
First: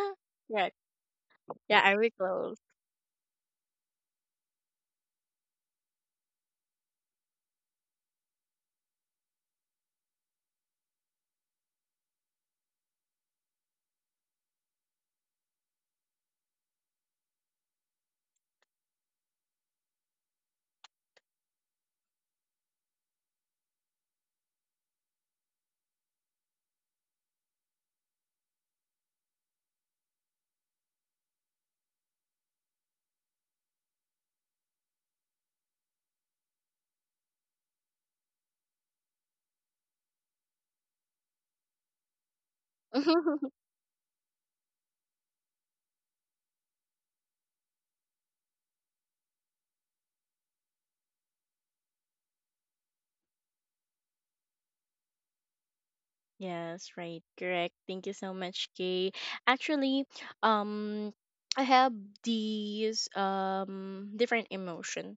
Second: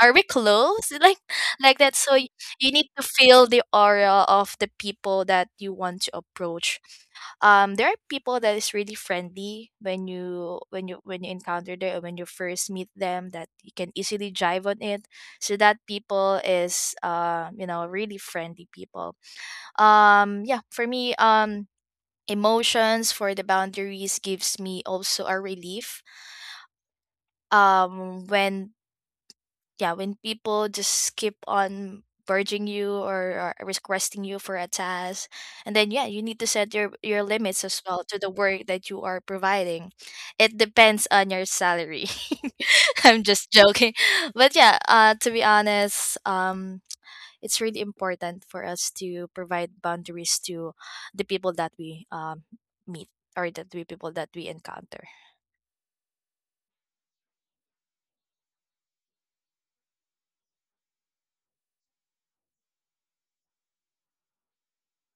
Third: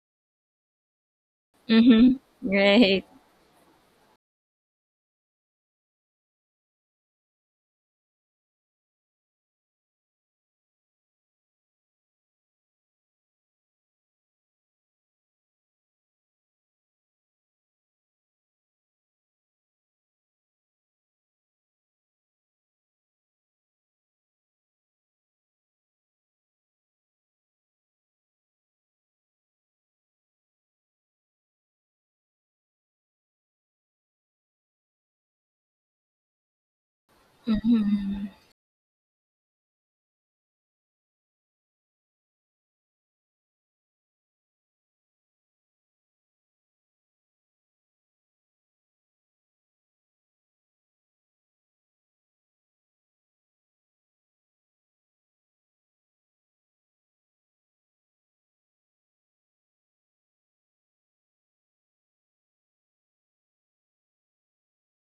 Speaker 3: are we
Speaker 1: Correct.
Speaker 3: close? Like
Speaker 1: Yeah, I
Speaker 3: that.
Speaker 2: Mhm.
Speaker 1: reclose.
Speaker 3: You need to
Speaker 2: Right.
Speaker 3: feel the aura of the people that you want to approach. There are people that is really friendly when you when you when you encounter them, or when you first meet them, that you can easily jive on it. So that people is uh, you know, really friendly people. Yeah, for me, emotions for the boundaries gives me also a relief when, yeah, when people just keep on urging you, or requesting you for a task, and then yeah, you need to set your limits as well to
Speaker 2: Mhm.
Speaker 3: the work that you are providing. It depends on your salary. I'm just joking, but yeah, to be honest, it's really important for us to provide boundaries to the people that we meet, or that we encounter.
Speaker 1: Yes, right. Correct. Thank you so much, Kay. Actually, um, I have these different emotions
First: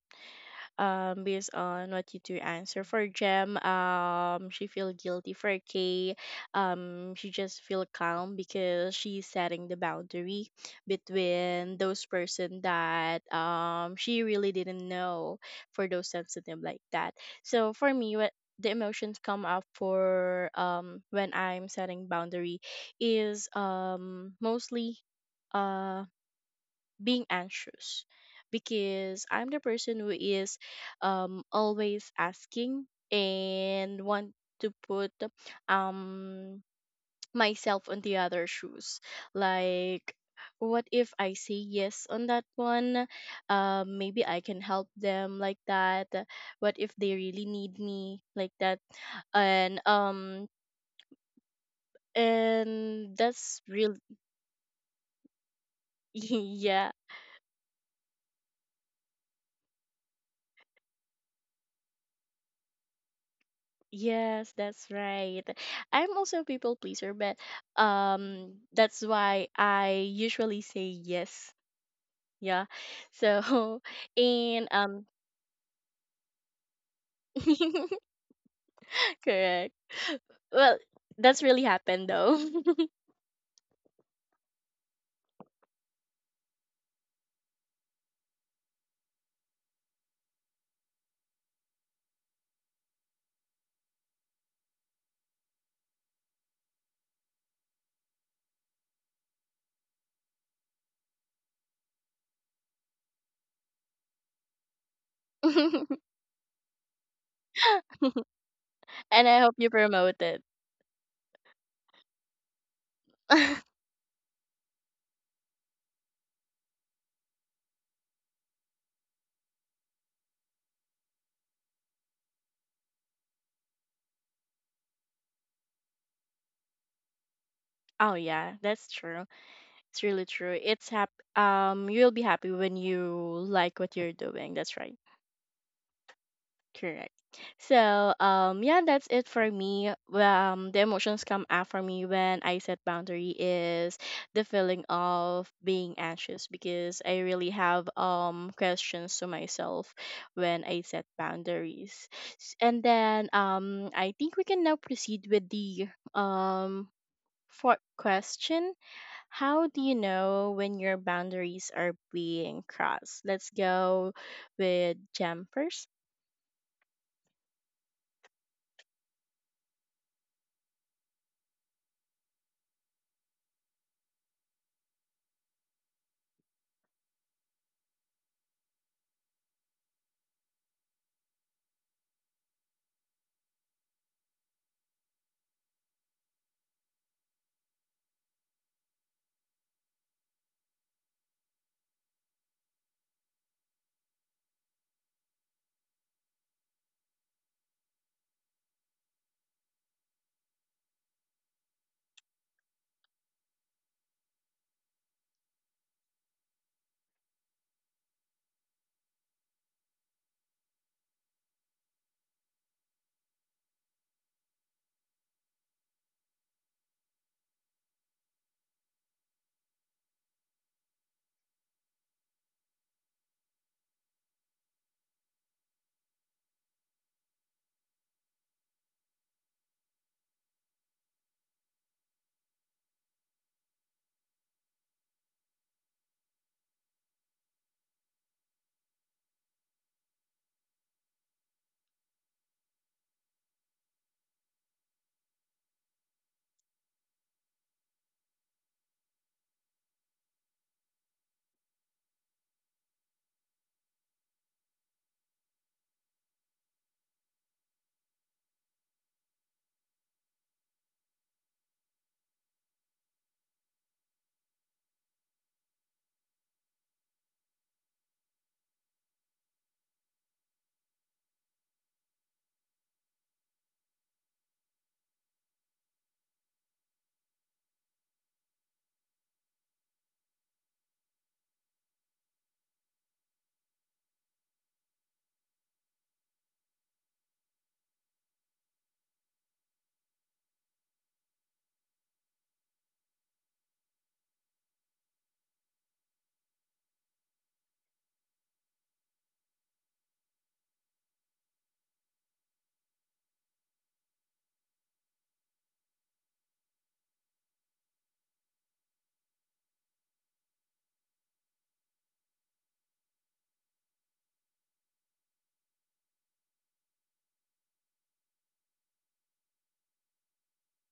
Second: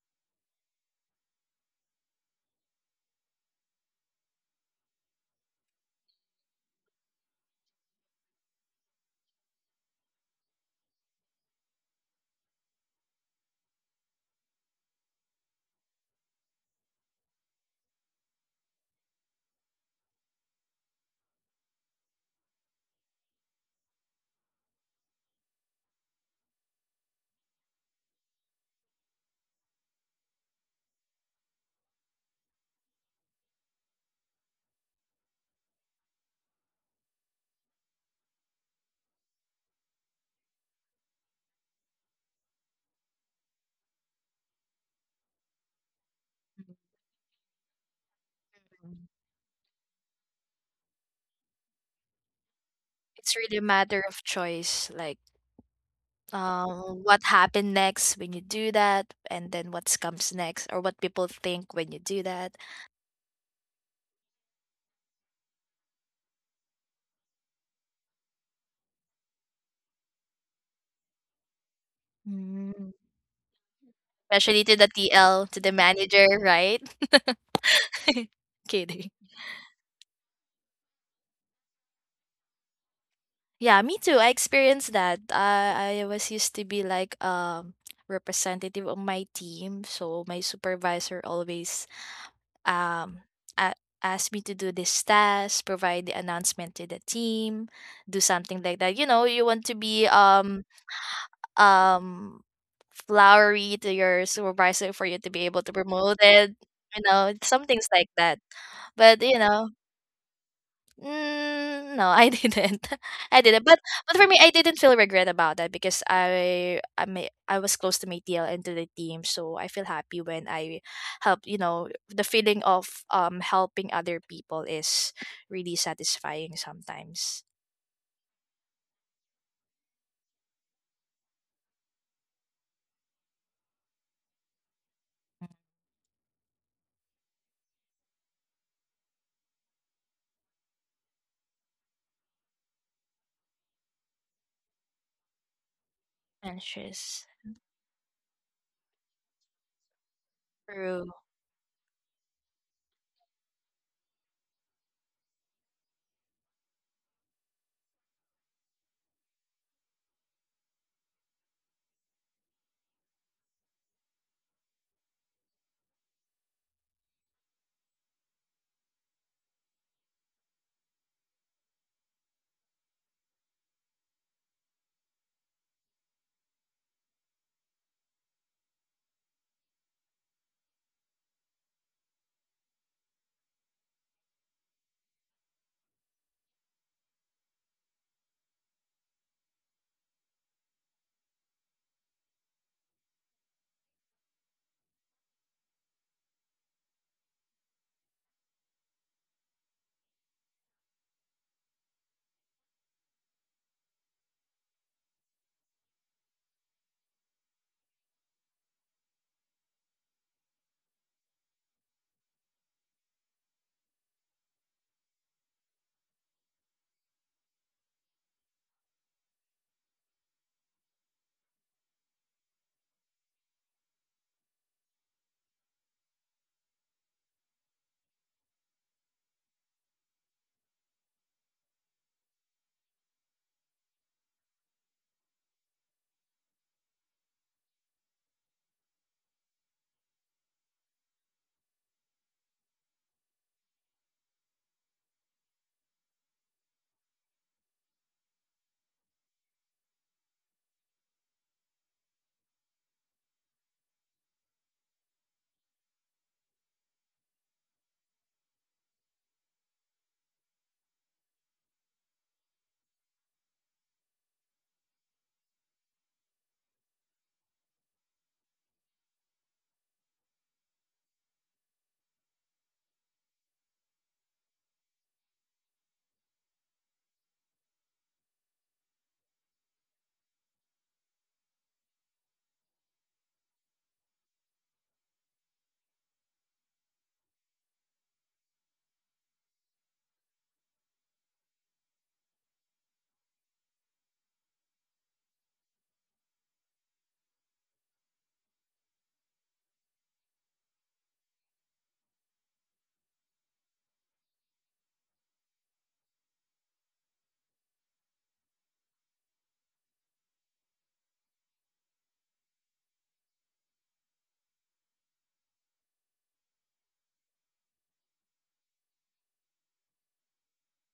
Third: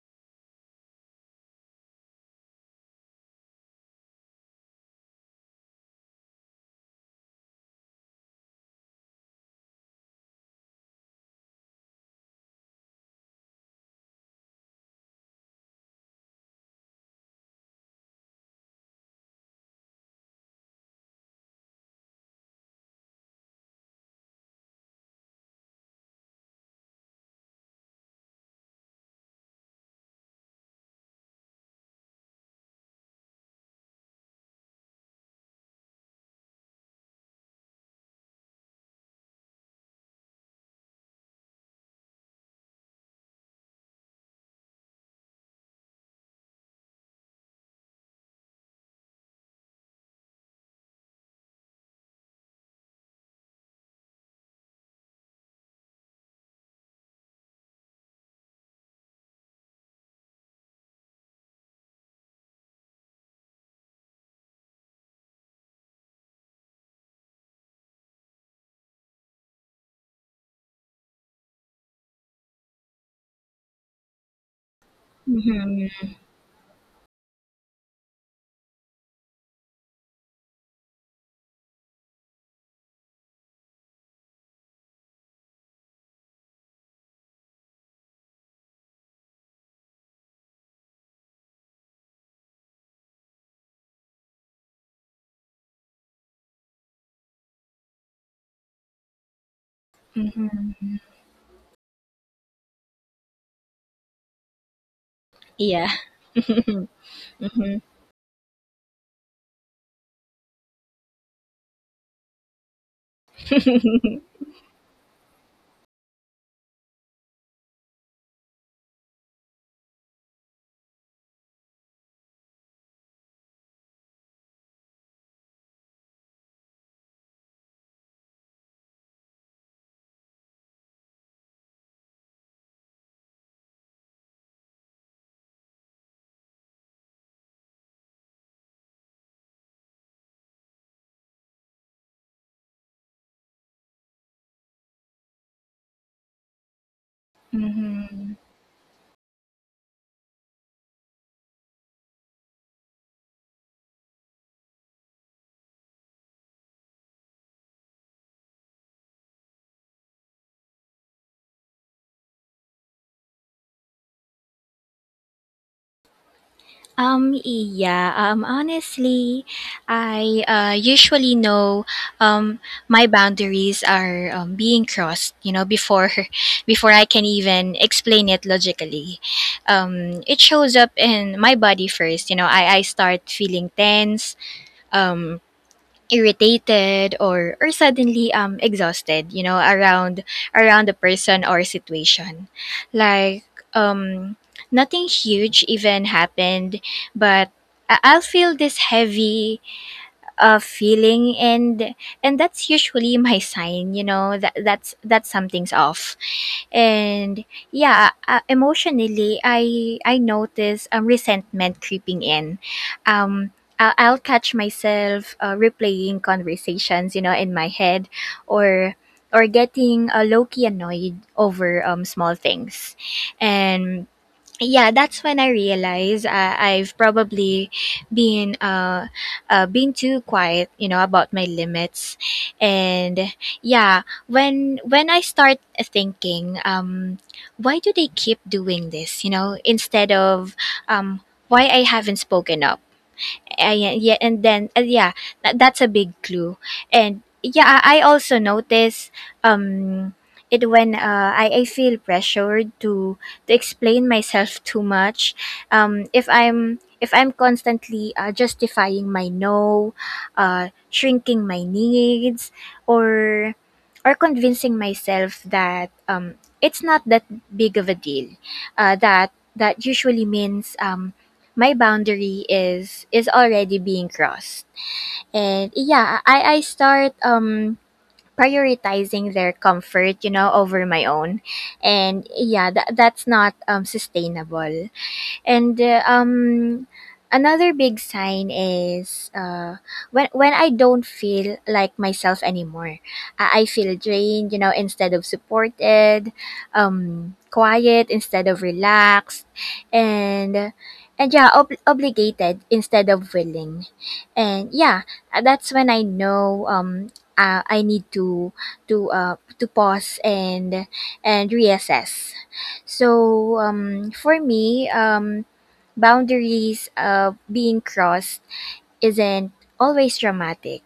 Speaker 1: based on what you do answer. For Jem, she feel guilty. For Kay, she just feel calm because she's setting the boundary between those person that she really didn't know, for those sensitive like that. So for me, what the emotions come up for when I'm setting boundary is mostly uh being anxious because I'm the person who is always asking and want to put um myself on the other shoes, like what if I say yes on that one? Maybe I can help them, like that.
Speaker 3: Mhm.
Speaker 1: What if they really need me, like that? And um, and
Speaker 3: It's really a
Speaker 1: that's real.
Speaker 3: matter of choice, like,
Speaker 1: Yeah.
Speaker 3: what happened next when you do that, and then what comes next, or what people think when you do that.
Speaker 1: Yes, that's right. I'm also a people pleaser, but that's why I usually say yes. Yeah.
Speaker 3: Mm.
Speaker 1: So
Speaker 3: Especially
Speaker 1: and
Speaker 3: to the
Speaker 1: um.
Speaker 3: TL, to the
Speaker 2: Mhm.
Speaker 3: manager, right? Kidding.
Speaker 1: Correct. Well, that's really happened though.
Speaker 3: Yeah, me too. I experienced that. I was used to be like representative of my team, so my supervisor always um a- asked me to do this task, provide the announcement to the team, do something like that. You know, you want to be
Speaker 2: Mhm.
Speaker 3: um, flowery to your supervisor for you to be able to
Speaker 2: Yeah.
Speaker 3: promote it, you know, some things
Speaker 2: Mhm.
Speaker 3: like that. But,
Speaker 1: And
Speaker 3: you
Speaker 1: I hope
Speaker 3: know,
Speaker 1: you promote it.
Speaker 3: mm, no, I didn't. I didn't. But for me, I didn't feel regret about that because I was close to my TL and to the team, so I feel happy when I help. You know, the feeling of helping other people is really satisfying sometimes.
Speaker 1: Oh yeah, that's true. It's really true. It's you'll be happy when you like what you're doing. That's right. Correct. So, yeah, that's it for me. The emotions come out for me when I set boundary is the feeling of being anxious because I
Speaker 3: Anxious.
Speaker 1: really have
Speaker 2: Mhm.
Speaker 1: questions to myself when I set boundaries. And then I think we can now proceed with the um fourth question. How do you know when your boundaries are being crossed? Let's go with Jem 1st.
Speaker 2: Yeah, Honestly, I usually know um, my boundaries are being crossed, you know, before before I can even explain it logically. It shows up in my body first, you know, I start feeling tense, um, irritated or suddenly exhausted, you know, around around the person or situation, like um nothing huge even happened, but I'll feel this heavy feeling, and that's usually my sign, you know, that that something's off. And yeah, emotionally, I notice resentment creeping in. um I'll catch myself replaying conversations, you know, in my head, or or getting low-key annoyed over small things. And yeah, that's when I realized I've probably been uh, been too quiet, you know, about my limits. And yeah, when I start thinking, why do they keep doing this, you know, instead of um why I haven't spoken up. And yeah and then Yeah, that, that's a big clue. And yeah, I also notice um it when I feel pressured to explain myself too much. If I'm constantly justifying my no, shrinking my needs, or or convincing myself that it's not that big of a deal, that that usually means my boundary is already being crossed. And yeah, I start prioritizing their comfort, you know, over my own. And yeah, that, that's not sustainable. And another big sign is when I don't feel like myself anymore. I feel drained, you know, instead of supported, quiet instead of relaxed, and and yeah, obligated instead of willing. And yeah, that's when I know. I need to pause and reassess. So, for me, boundaries of being crossed isn't always dramatic.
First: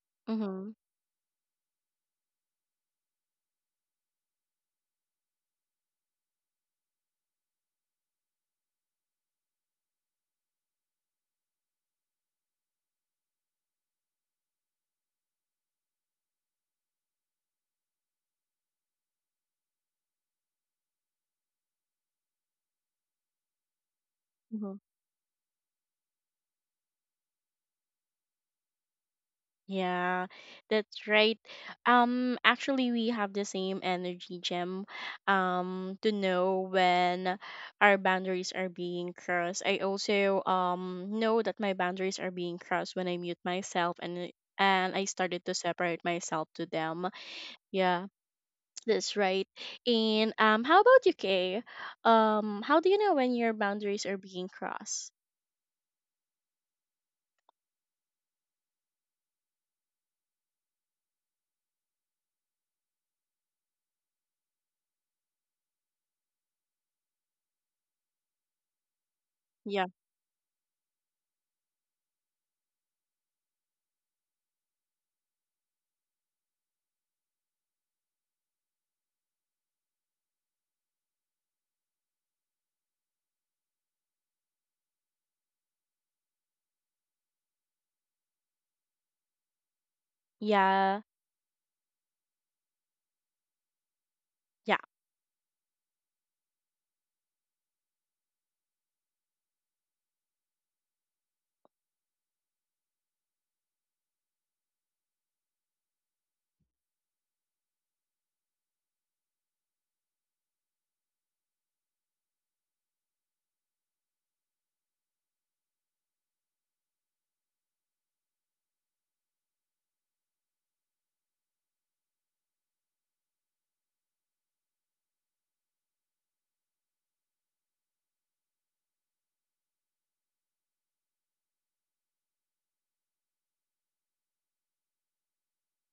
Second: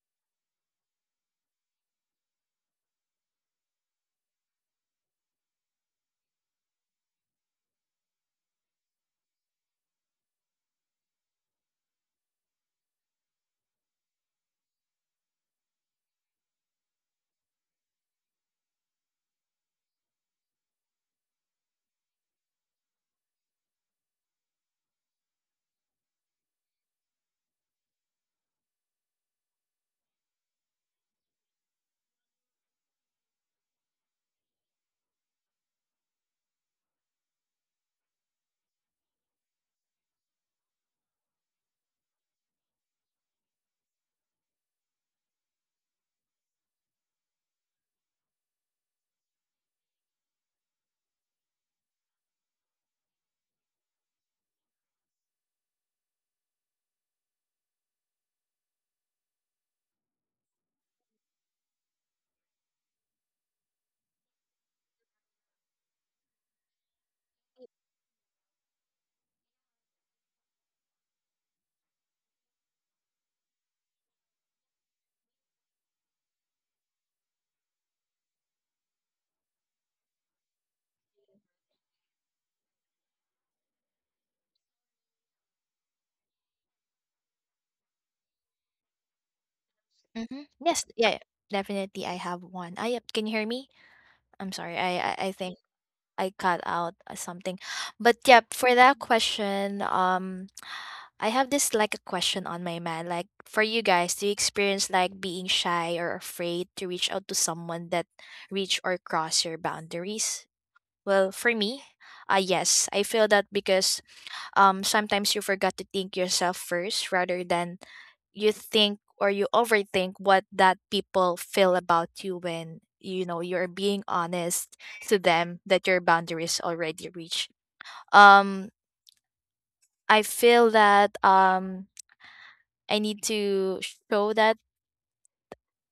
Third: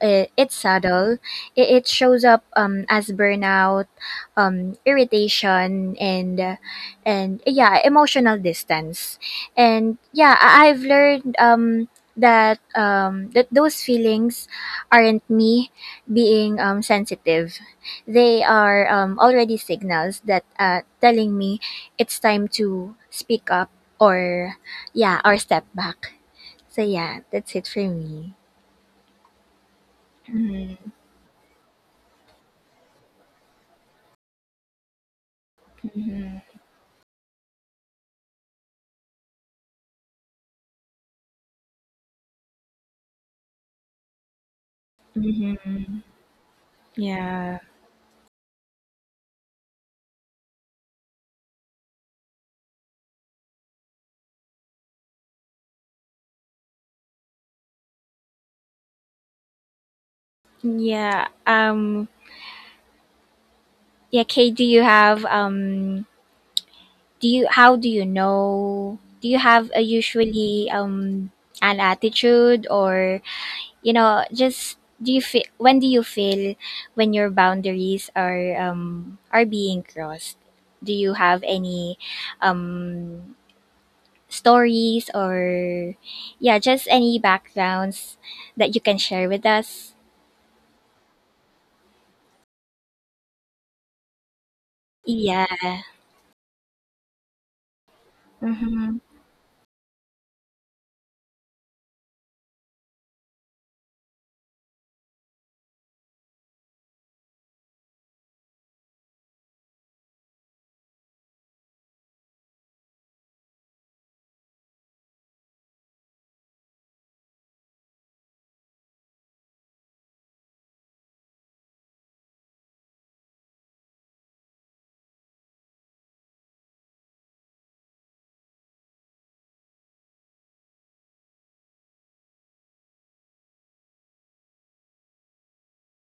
Speaker 2: It's subtle. It shows up as burnout, irritation, and yeah, emotional distance. And yeah, I've learned that those feelings aren't me being sensitive. They are already signals that telling me it's time to speak up or
Speaker 1: Mhm.
Speaker 2: yeah or step back. So yeah, that's it for me.
Speaker 1: Yeah, that's right. Actually, we have the same energy, Gem. To know when our boundaries are being crossed. I also know that my boundaries are being crossed when I mute myself and I started to
Speaker 2: Hmm.
Speaker 1: separate myself to them.
Speaker 2: Yeah.
Speaker 1: Yeah, that's right. And how about you, Kay? How do you know when your boundaries are being crossed?
Speaker 2: Yeah. Yeah, Kate, do you how do you know, do you have a
Speaker 1: Yeah,
Speaker 2: usually, an attitude, or, just, do you feel when do you feel when your boundaries are being crossed? Do you have any um stories or yeah, just any backgrounds that you can share with us?
Speaker 3: Mhm. Yes.
Speaker 1: yeah,
Speaker 3: Yeah. Definitely, I have one. Ah, yep. Can you hear me? I'm
Speaker 1: yeah,
Speaker 3: sorry. I
Speaker 2: Yeah.
Speaker 3: think I cut out something. But yeah, for
Speaker 2: Mhm.
Speaker 3: that question, I have this like a question on my mind. Like for you guys, do you experience like being shy or afraid to reach out to someone that reach or cross your boundaries? Well, for me, yes, I feel that because sometimes you forgot to think yourself first rather than you think or you overthink what that people feel about you when you know you're being honest to them that your boundaries already reached. Um i feel that I need to show that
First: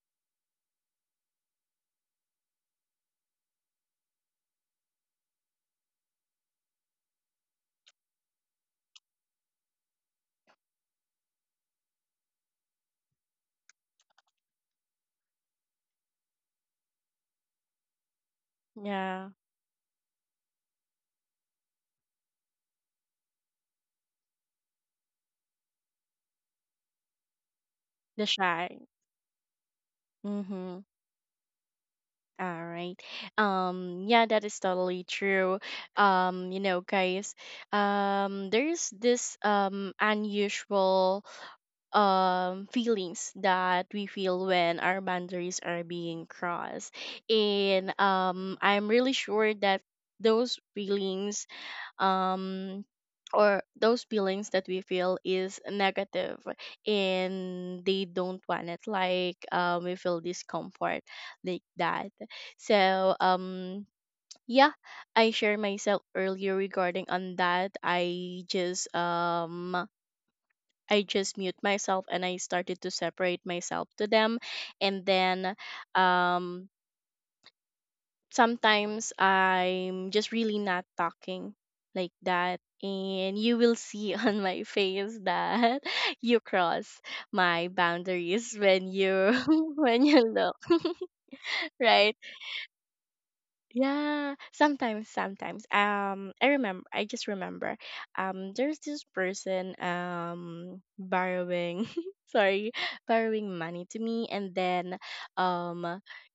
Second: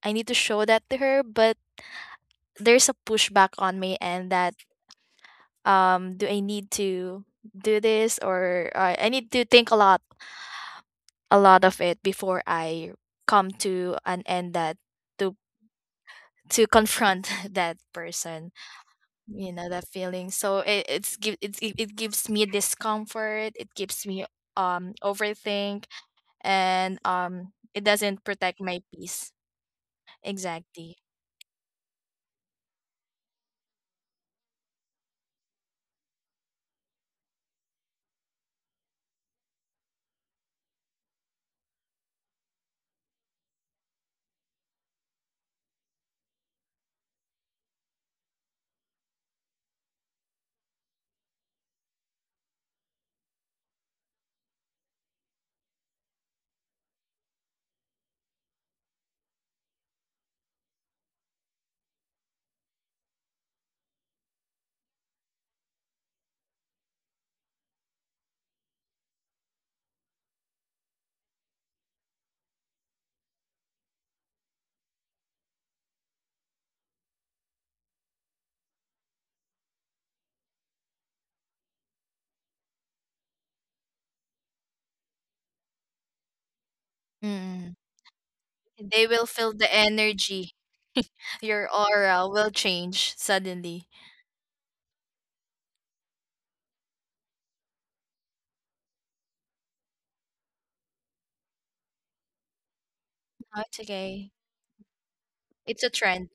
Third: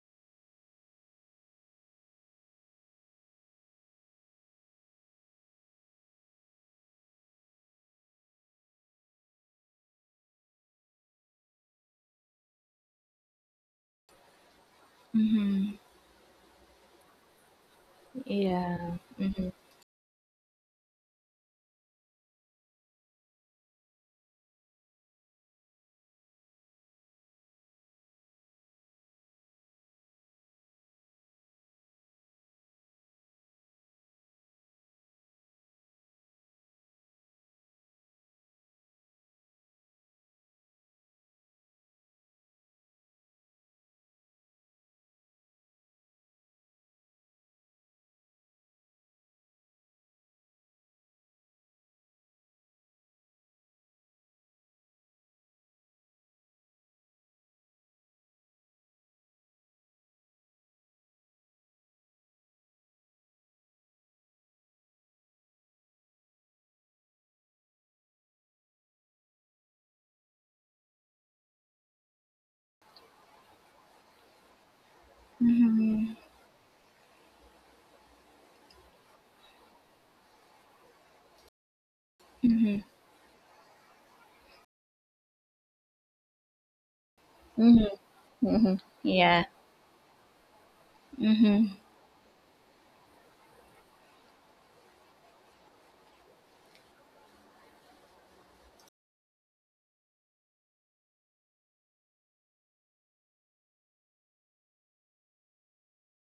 Speaker 3: I need to show that to her, but there's a pushback on me. And that, do I need to do this? Or I need to think a lot of it before I come to an end, that to
Speaker 2: Mhm.
Speaker 3: confront that person.
Speaker 2: Yeah.
Speaker 1: yeah.
Speaker 2: Mhm.
Speaker 3: You know that feeling? So it it gives me discomfort, it gives me overthink, and it doesn't
Speaker 1: The
Speaker 3: protect
Speaker 1: shy.
Speaker 3: my peace.
Speaker 1: Mm-hmm.
Speaker 3: Exactly.
Speaker 1: All right. Yeah, that is totally true. You know, guys, there's this unusual feelings that we feel when our boundaries are being crossed, and I'm really sure that those feelings, um or those feelings that we feel is negative, and they don't want it, like we feel discomfort like that. so um yeah, I shared myself earlier regarding on that. I just I just mute myself and I started to separate myself to them, and then um sometimes I'm just really not talking like that.
Speaker 2: Mhm.
Speaker 1: And you will see on my face that you cross my
Speaker 3: Mm.
Speaker 2: Mhm.
Speaker 1: boundaries
Speaker 2: Mhm.
Speaker 1: when
Speaker 3: They will
Speaker 1: you
Speaker 2: Yeah.
Speaker 3: feel the
Speaker 1: when you
Speaker 3: energy.
Speaker 1: look.
Speaker 3: Your
Speaker 2: Mhm.
Speaker 1: Right.
Speaker 3: aura will change suddenly.
Speaker 1: Yeah, sometimes I just remember there's this person borrowing, sorry, borrowing
Speaker 3: Oh, it's
Speaker 1: money to me,
Speaker 3: okay.
Speaker 1: and then
Speaker 3: It's a
Speaker 1: um
Speaker 3: trend.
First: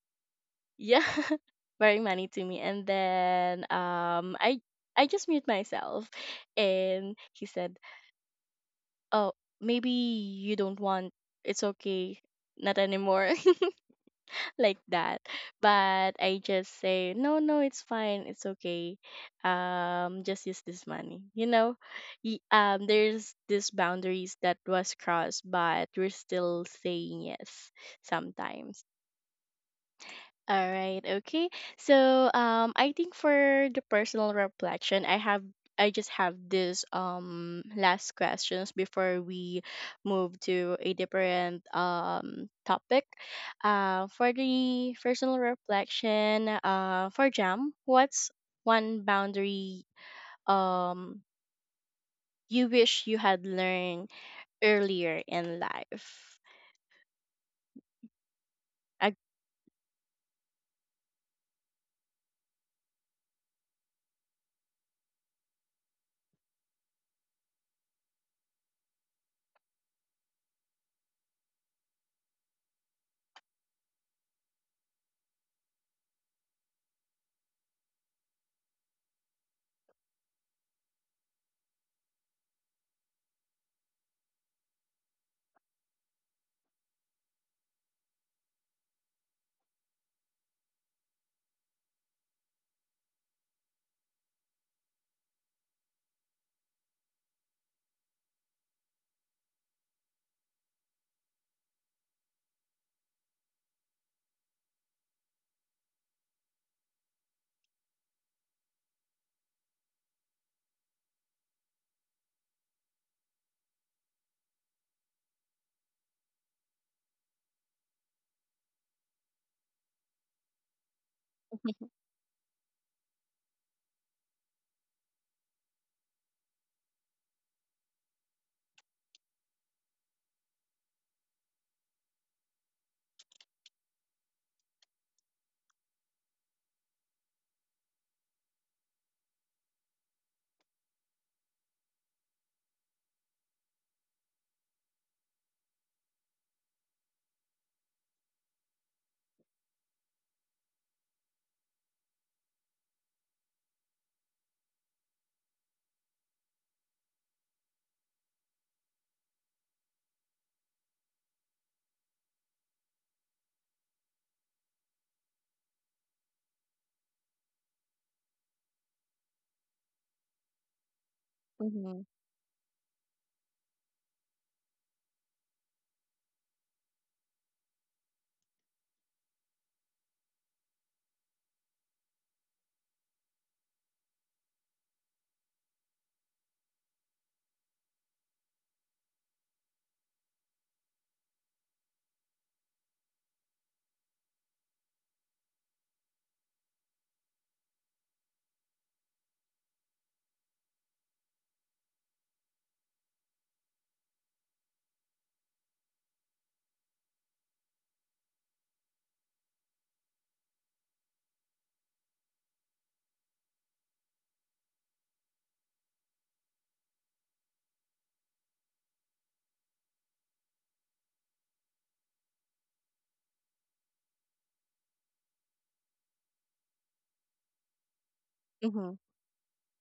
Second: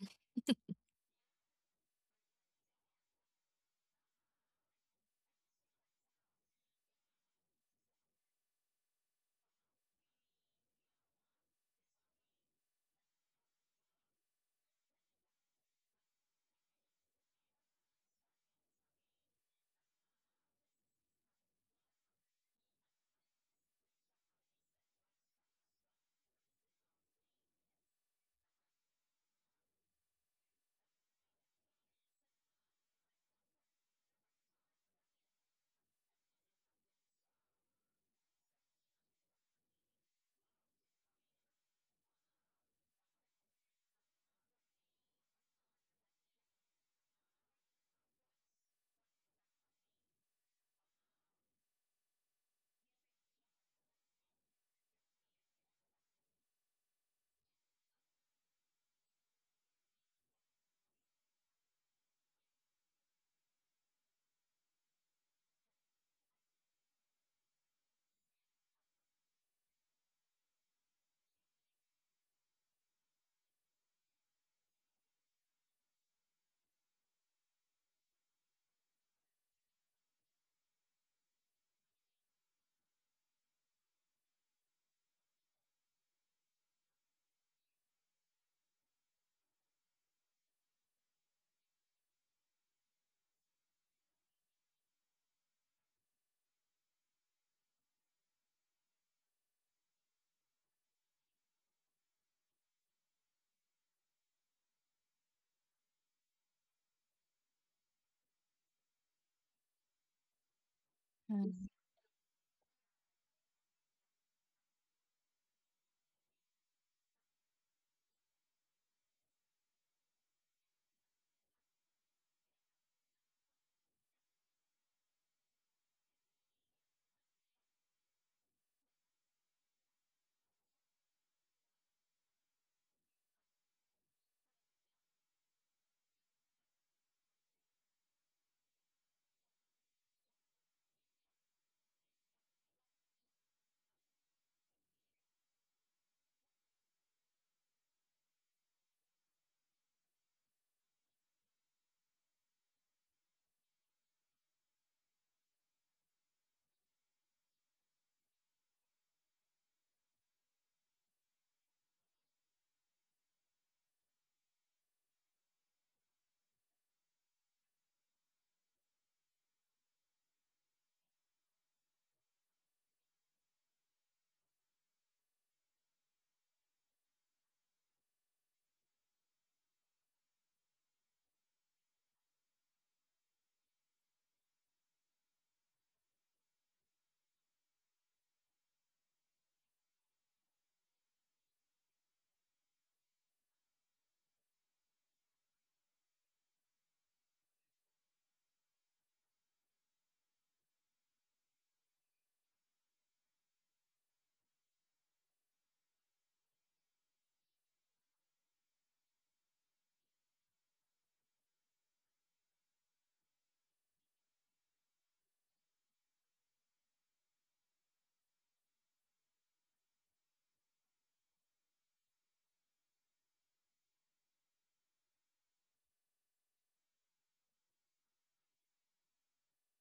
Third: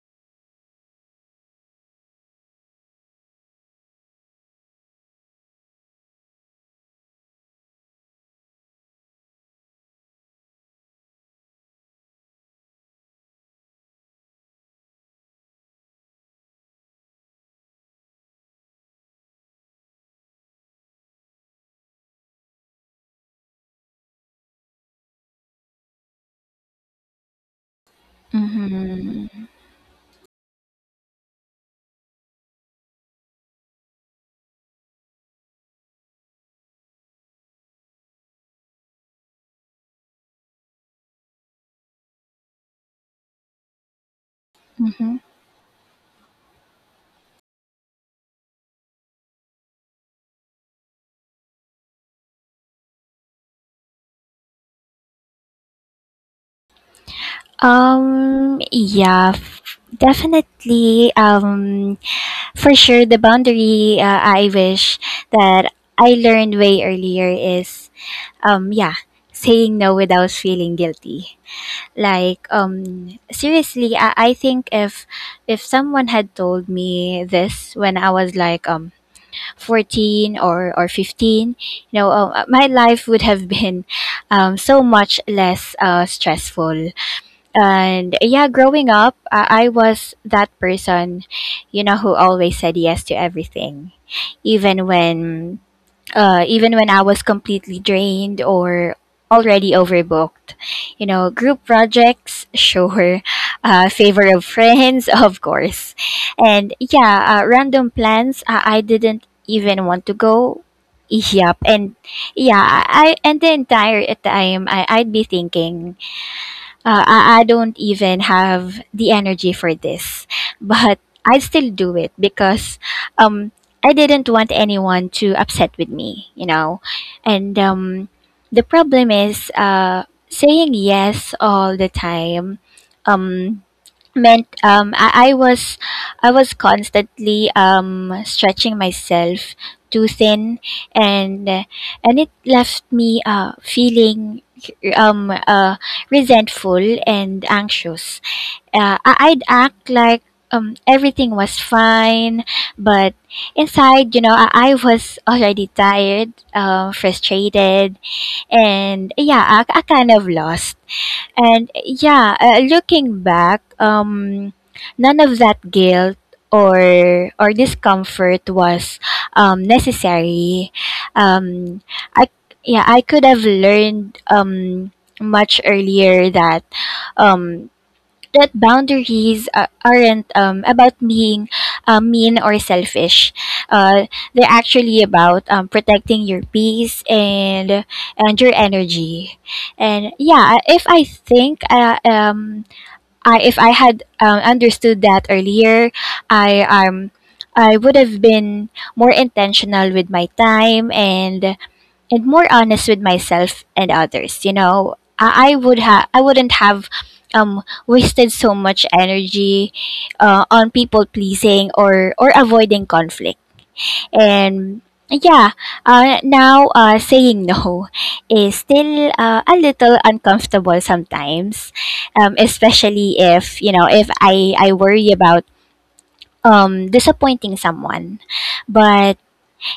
Speaker 1: yeah, very money to me. And then I just mute myself and he said, "Oh, maybe you don't want, it's okay, not anymore." Like that. But I just say, "No, no, it's fine. It's okay. Just use this money." You know, there's this boundaries that was crossed, but we're still saying yes sometimes.
Speaker 2: Mhm.
Speaker 1: All right, okay. So, I think for the personal reflection, I have I just have this last questions before we move to a different topic. For the
Speaker 2: Mhm.
Speaker 1: personal reflection, for Jam, what's one boundary um you wish you had learned earlier in life? Ag-
Speaker 2: Yeah. Definitely. For sure, the boundary, I wish that I learned way earlier is, yeah, saying no without feeling guilty. Like, seriously, I think if someone had told me this when I was like, 14 or 15, you know. My life would have been, so much less, stressful, and yeah, growing up, I was that person, who always said yes to everything, even when even when I was completely drained or already overbooked. You know, group projects, sure. Favor of friends, of course. And yeah, random plans, I didn't even want to go. Yep.
Speaker 3: Mm,
Speaker 2: And yeah, I and the entire time I'd be thinking, I don't even have the energy for this, but I still do it because, um, I didn't want anyone to upset with me, you know. And the problem is, saying yes all the time. Um, Meant, I was constantly, stretching myself too thin, and and it left me, feeling, um uh resentful and anxious. I'd act like, everything was fine, but inside, you know, I was already tired, frustrated, and yeah, I kind of lost. And yeah, looking back, none of that guilt or discomfort was, necessary. Um,
Speaker 1: Mhm,
Speaker 2: I yeah, I could have learned, much earlier, that, um, that boundaries, aren't, about being, mean or selfish. Uh, they're actually about, protecting your peace and your energy. And yeah, if I had, understood that earlier, I um I would have been more intentional with my time, and more honest with myself and others, you know. I wouldn't have, wasted so much energy, on people pleasing or avoiding conflict, and yeah, now, saying no is still, a little uncomfortable sometimes, especially if, you know, if I worry about, disappointing someone,
Speaker 1: mhm.
Speaker 2: but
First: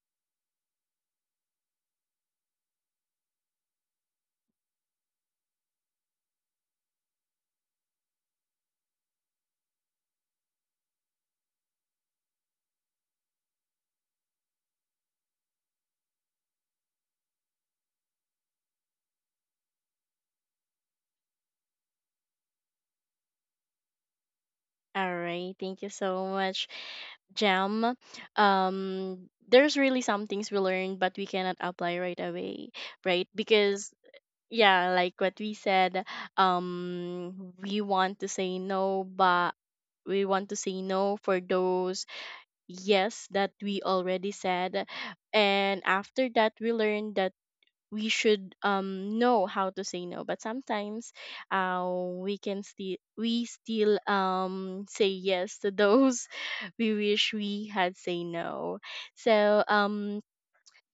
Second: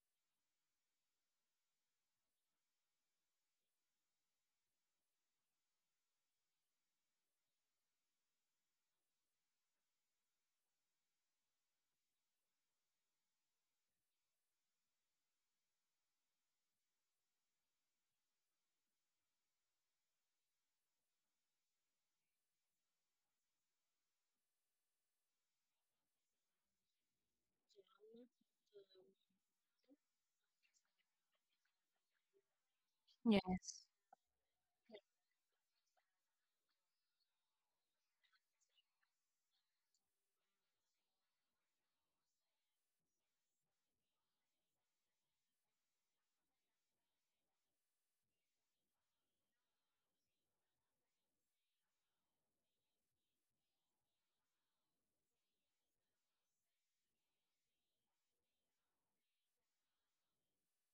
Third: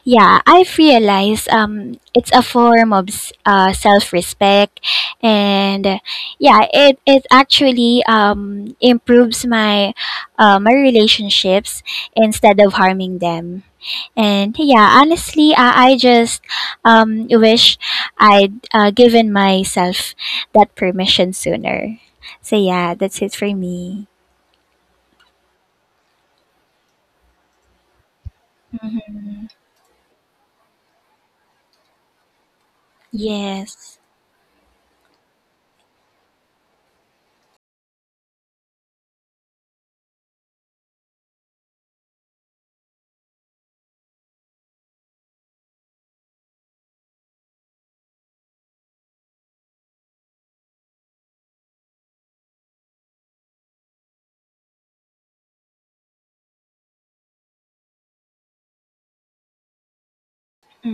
Speaker 2: yeah, I've realized, it's a form of, self-respect, and yeah, it actually, improves my, relationships instead of harming them. And yeah, honestly, I just, wish I'd given myself that permission sooner. So yeah, that's it for me.
Speaker 1: All right. Thank you so much, Jam. Um, there's really some things we learn, but we cannot apply right away, right?
Speaker 3: yes.
Speaker 1: Because
Speaker 2: Yes.
Speaker 1: yeah, like what we said, we want to say no, but we want to say no for those yes that we already said, and after that we learned that we should know how to say no, but sometimes uh we can still we still say yes to those we wish we had say no. so um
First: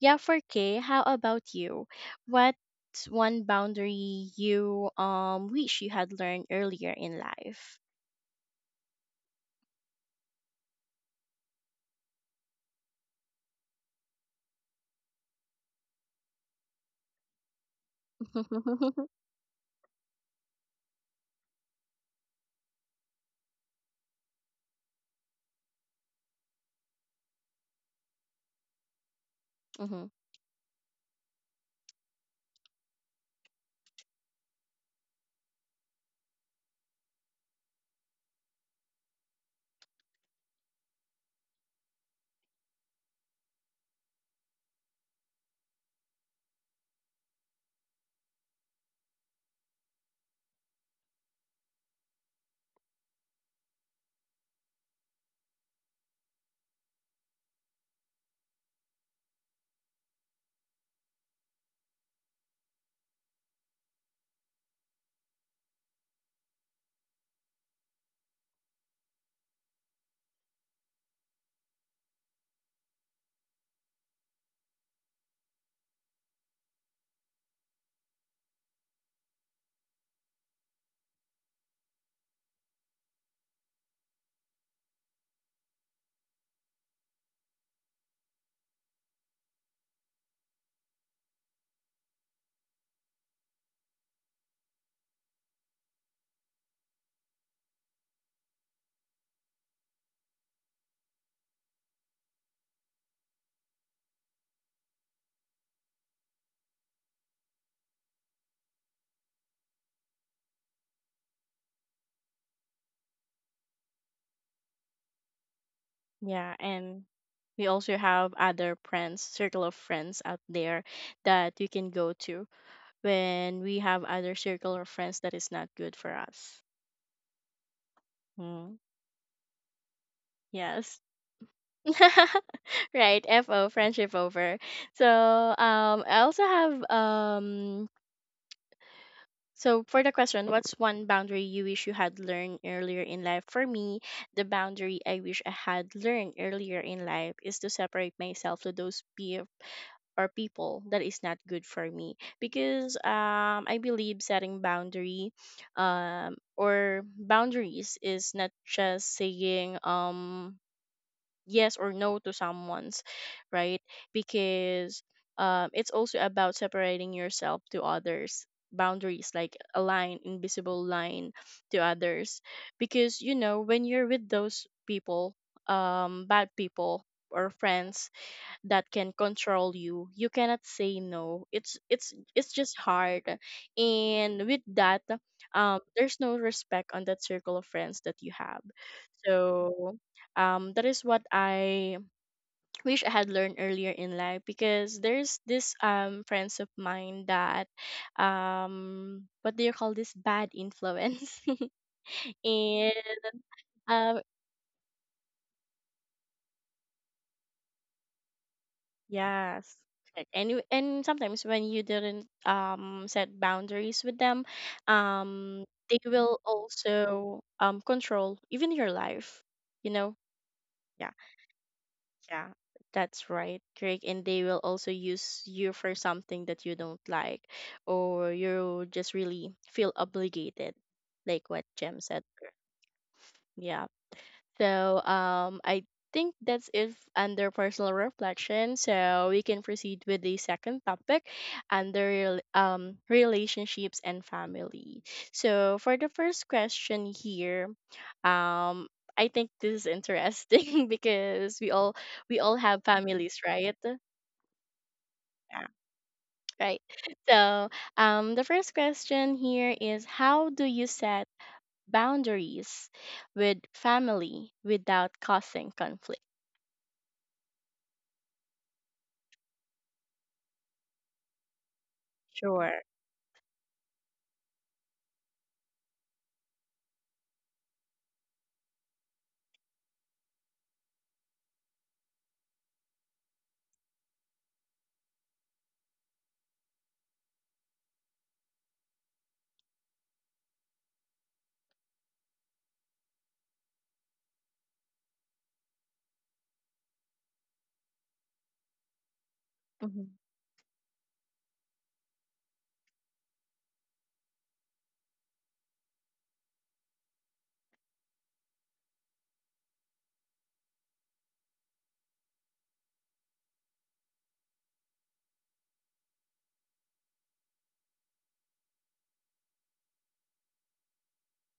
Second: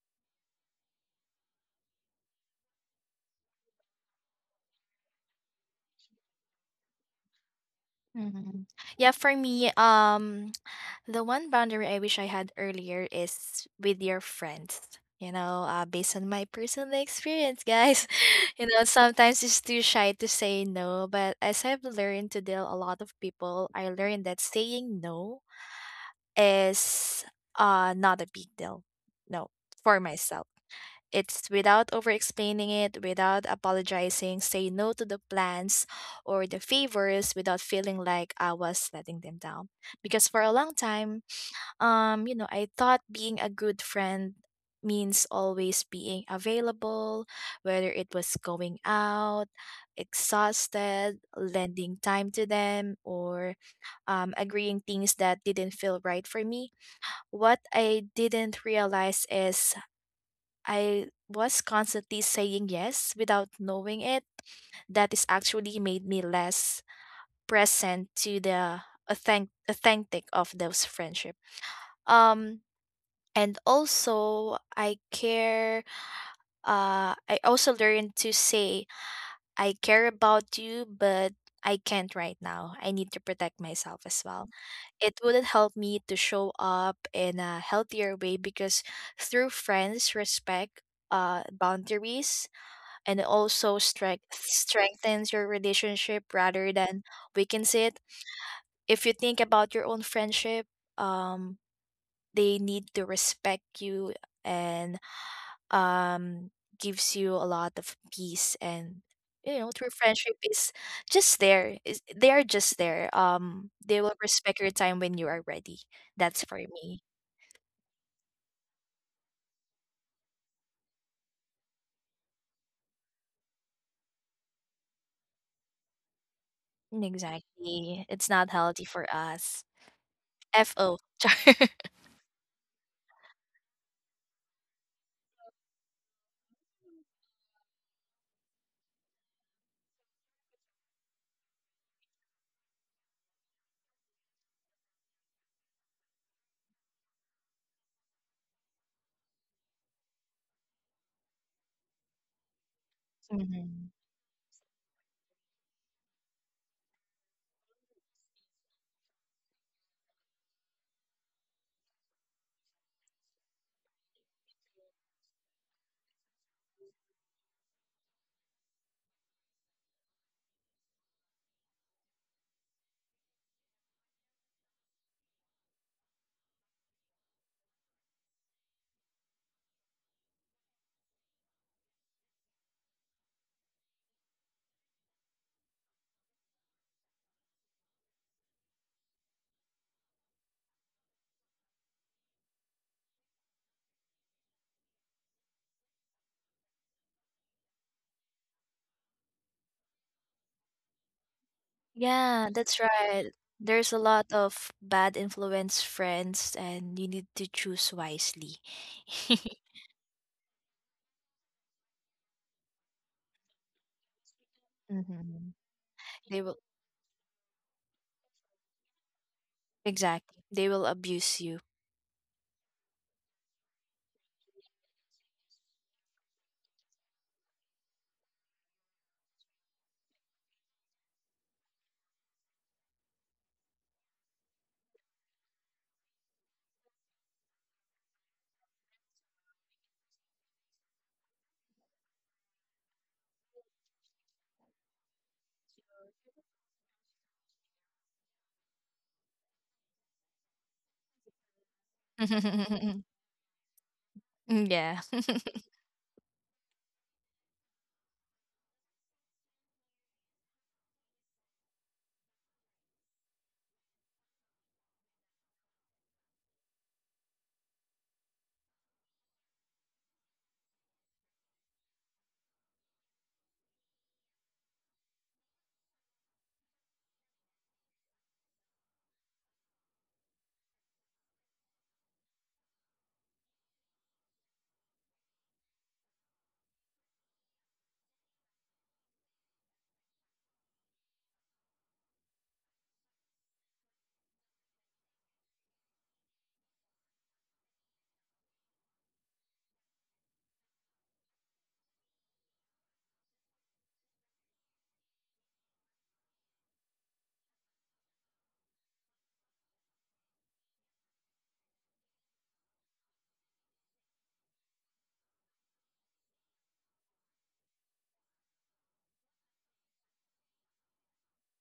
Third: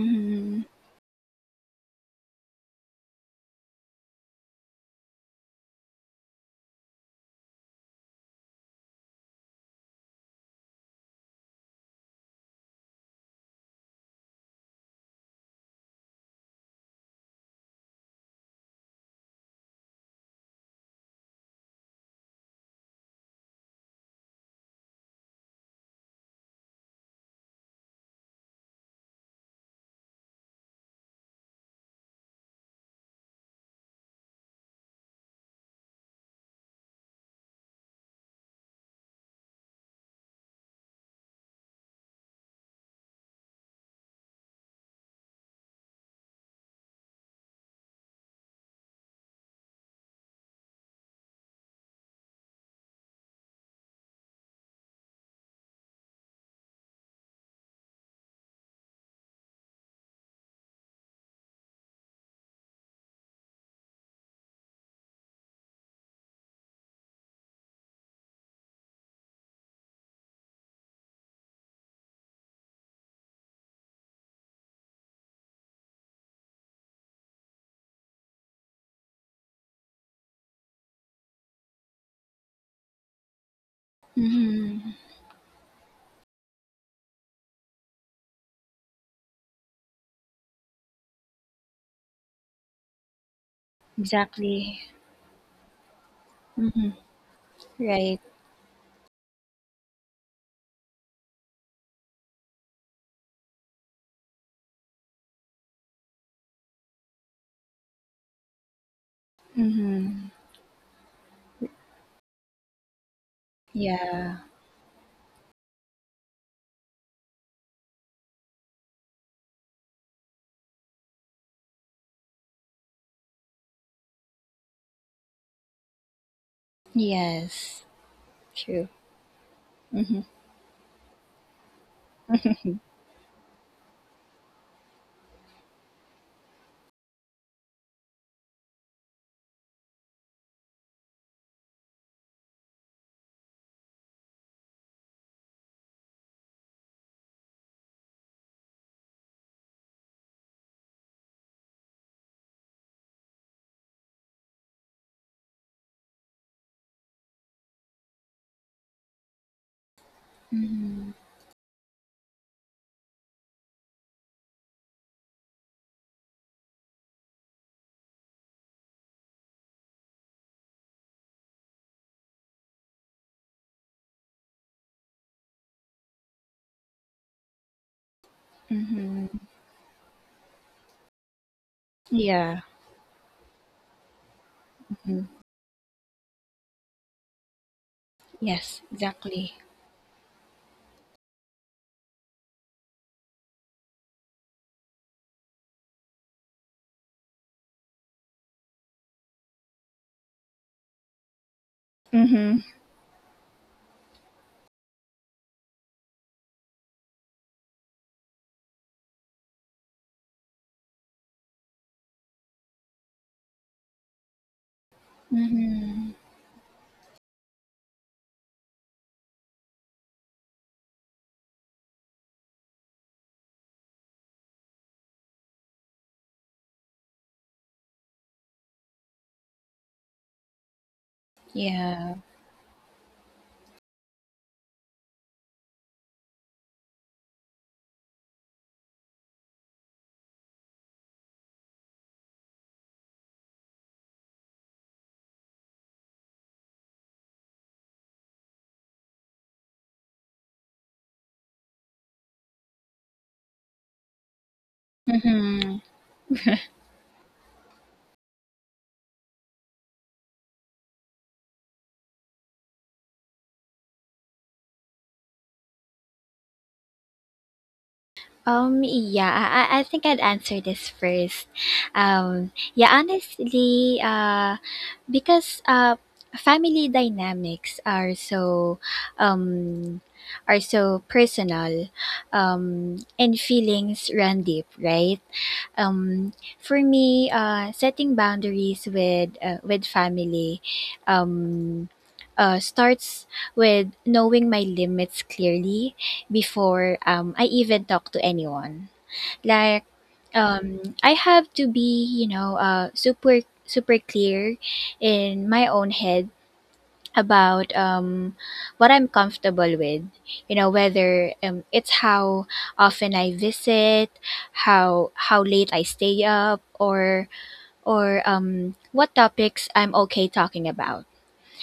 Speaker 1: yeah, for k, how about you? What's one boundary you wish you had learned earlier in life?
Speaker 3: Mhm. Yeah, for me, the one boundary I wish I had earlier is with your friends. You know, based on my personal experience, guys, you know, sometimes it's too shy to say no. But as I've learned to deal a lot of people, I learned that saying no is not a big deal. No, for
Speaker 1: Hmm.
Speaker 3: myself. It's without over explaining it, without apologizing, say no to the plans or the favors without feeling like I was letting them down. Because for a long time, you know, I thought being a good friend means always being available, whether it was going out, exhausted, lending time to them, or agreeing things that didn't feel right for me. What I didn't realize is I was constantly saying yes without knowing it. That is actually made me less present to the authentic of those friendship. Um and also I care I also learned to say I care about you, but I can't right now. I need to protect myself as well.
Speaker 2: Mm-hmm.
Speaker 3: It would help me to show up in a healthier way because through friends respect boundaries, and it also
Speaker 2: Exactly.
Speaker 3: strengthens your relationship rather
Speaker 2: Mm-hmm.
Speaker 3: than weakens it.
Speaker 2: Right.
Speaker 3: If you think about your own friendship, um, they need to respect you and um gives you a lot of peace. And you know, true
Speaker 2: Mhm.
Speaker 3: friendship is just there is they are just there. They will
Speaker 2: Yeah.
Speaker 3: respect your time when you are ready. That's
Speaker 1: Yeah,
Speaker 3: for me.
Speaker 1: and we also have other friends, circle of friends out there that we can go to when we have other circle or friends that is not good for us.
Speaker 2: Yes.
Speaker 3: Exactly, it's not
Speaker 1: Mm,
Speaker 3: healthy
Speaker 2: True.
Speaker 3: for us.
Speaker 2: Mhm.
Speaker 3: Fo—
Speaker 1: yes. Right. FO, friendship over. So I also have for the question, what's one boundary you wish you had learned earlier in life? For me, the boundary I wish I had learned earlier in life is to separate myself to those peer, or people that is not good for me, because I believe setting boundary or boundaries is not just saying
Speaker 2: Mhm.
Speaker 1: yes or no to someone's, right? Because it's also about separating yourself to others, boundaries like a line, invisible line to others, because you know when you're with those people, bad people or friends that can
Speaker 2: Mhm.
Speaker 1: control you, you cannot say no, it's
Speaker 2: Yeah.
Speaker 1: just hard. And with that,
Speaker 2: Mhm.
Speaker 1: there's no respect on that circle of friends that you have.
Speaker 2: Yes. Exactly.
Speaker 1: So that is what I wish I had learned earlier in life, because there's this friends of mine that, what do you call this, bad influence.
Speaker 3: Yeah,
Speaker 2: Mhm.
Speaker 3: that's
Speaker 1: And
Speaker 3: right. There's a
Speaker 1: um.
Speaker 3: lot of bad influence friends, and you need to choose wisely.
Speaker 1: Yes. Correct. And you- and sometimes when you didn't set boundaries with them,
Speaker 3: Hmm.
Speaker 1: they
Speaker 2: Mhm.
Speaker 1: will
Speaker 3: They will,
Speaker 1: also control even your life, you know?
Speaker 3: exactly, they will
Speaker 1: Yeah,
Speaker 3: abuse you.
Speaker 1: yeah. That's right, Craig. And they will also use you for something that you don't like, or you just really feel obligated, like what Jem
Speaker 2: Yeah.
Speaker 1: said. Yeah. So I think that's it under personal reflection. So we can proceed with the second topic under relationships and family. So for the first question here, um, I think this is interesting because we all have families, right?
Speaker 3: Mm, yeah.
Speaker 1: Yeah.
Speaker 2: Mhm.
Speaker 1: Right. So, the first question here is, how do you set boundaries with family without causing conflict?
Speaker 2: Yeah. I think I'd answer this first.
Speaker 1: Sure.
Speaker 2: Yeah, honestly. Because, family dynamics are so, Um. are so personal. And feelings run deep, right? Um, for me, setting boundaries with, family, um, starts with knowing my limits clearly before, I even talk to anyone. Like,
Speaker 1: Mm-hmm.
Speaker 2: I have to be, you know, super clear in my own head about, what I'm comfortable with. You know, whether, it's how often I visit, how late I stay up, or what topics I'm okay talking about.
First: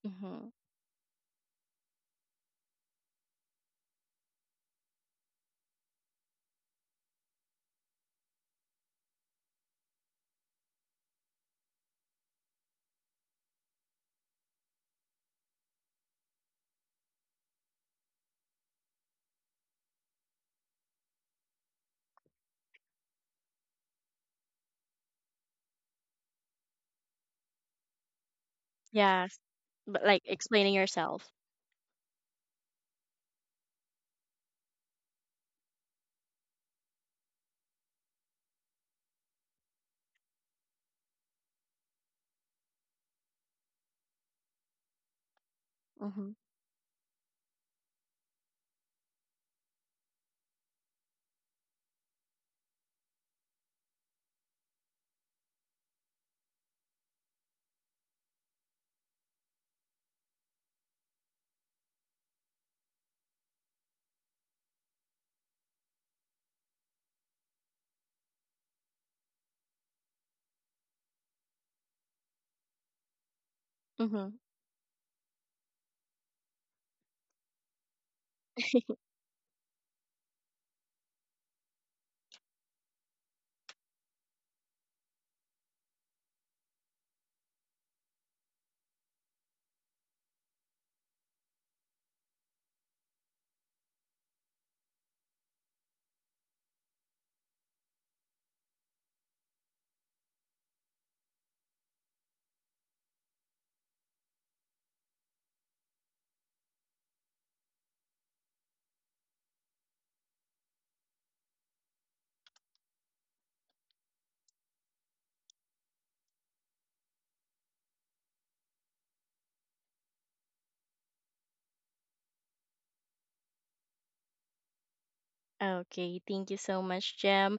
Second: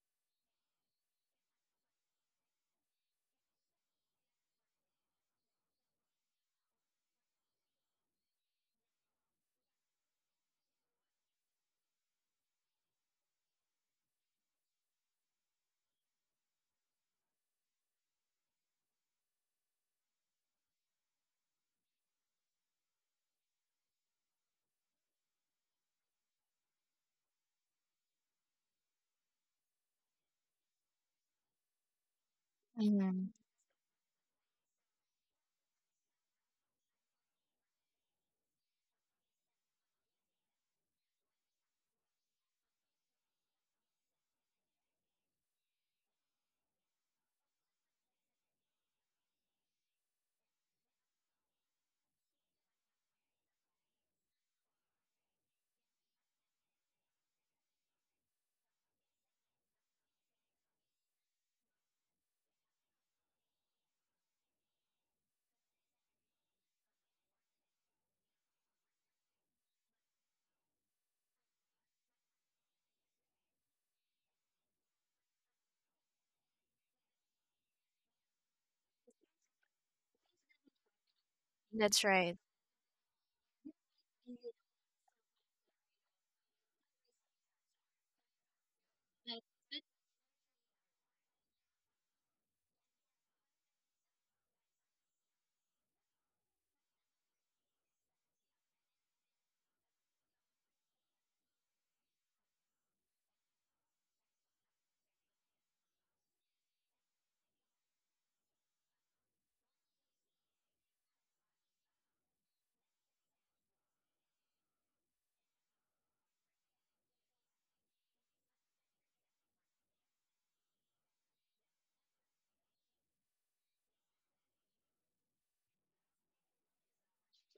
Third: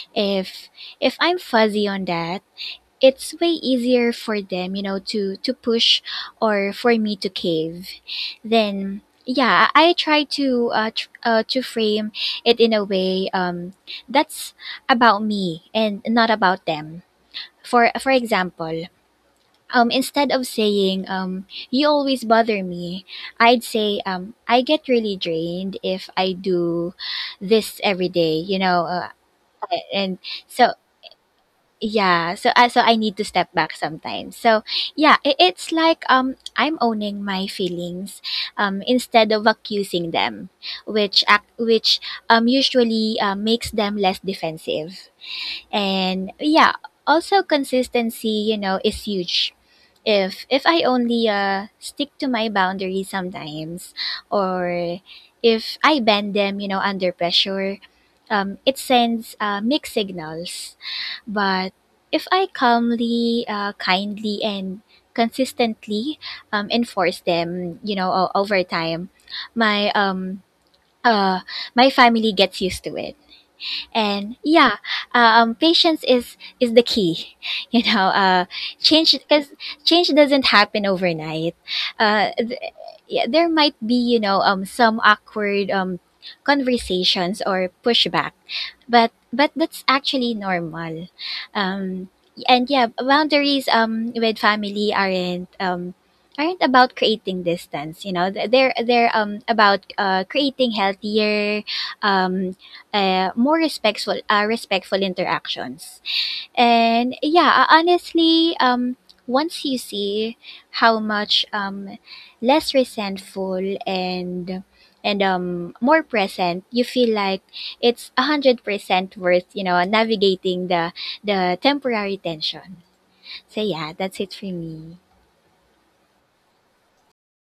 Speaker 1: Mm-hmm.
Speaker 2: If if I'm fuzzy on that, it's way easier for them, you know, to push, or for me to cave. Then yeah, I try to, to frame it in a way, that's about me and not about them. For example, instead of saying, you always bother me, I'd say, I get really drained if I do this every day, you know.
Speaker 1: Yes, but
Speaker 2: And
Speaker 1: like explaining
Speaker 2: so
Speaker 1: yourself.
Speaker 2: yeah, so I need to
Speaker 3: Hmm.
Speaker 2: step back sometimes. So yeah, it's like, I'm owning my feelings, instead of accusing them, which, act which usually, makes them less defensive.
Speaker 1: Mm-hmm.
Speaker 2: And yeah, also consistency, you know, is huge. If I only, stick to my boundaries sometimes, or if I bend them, you know, under pressure, it sends, mixed signals. But if I calmly, kindly, and consistently, enforce them, you know, over time, my, uh family gets used to it.
Speaker 1: Mm-hmm.
Speaker 2: And yeah, patience is the key you know, change, because change doesn't happen overnight.
Speaker 3: That's
Speaker 2: uh,
Speaker 3: right.
Speaker 2: th- yeah, there might be, you know, some awkward, conversations or pushback, but that's actually normal. um and yeah, boundaries, with family, aren't about creating distance, you know. They're about, creating healthier, um more respectful interactions. And yeah, honestly, once you see how much, less resentful and, more present you feel, like it's 100% worth, you know, navigating the temporary tension. So yeah, that's it for me.
Speaker 1: Okay, thank you so much, Jem.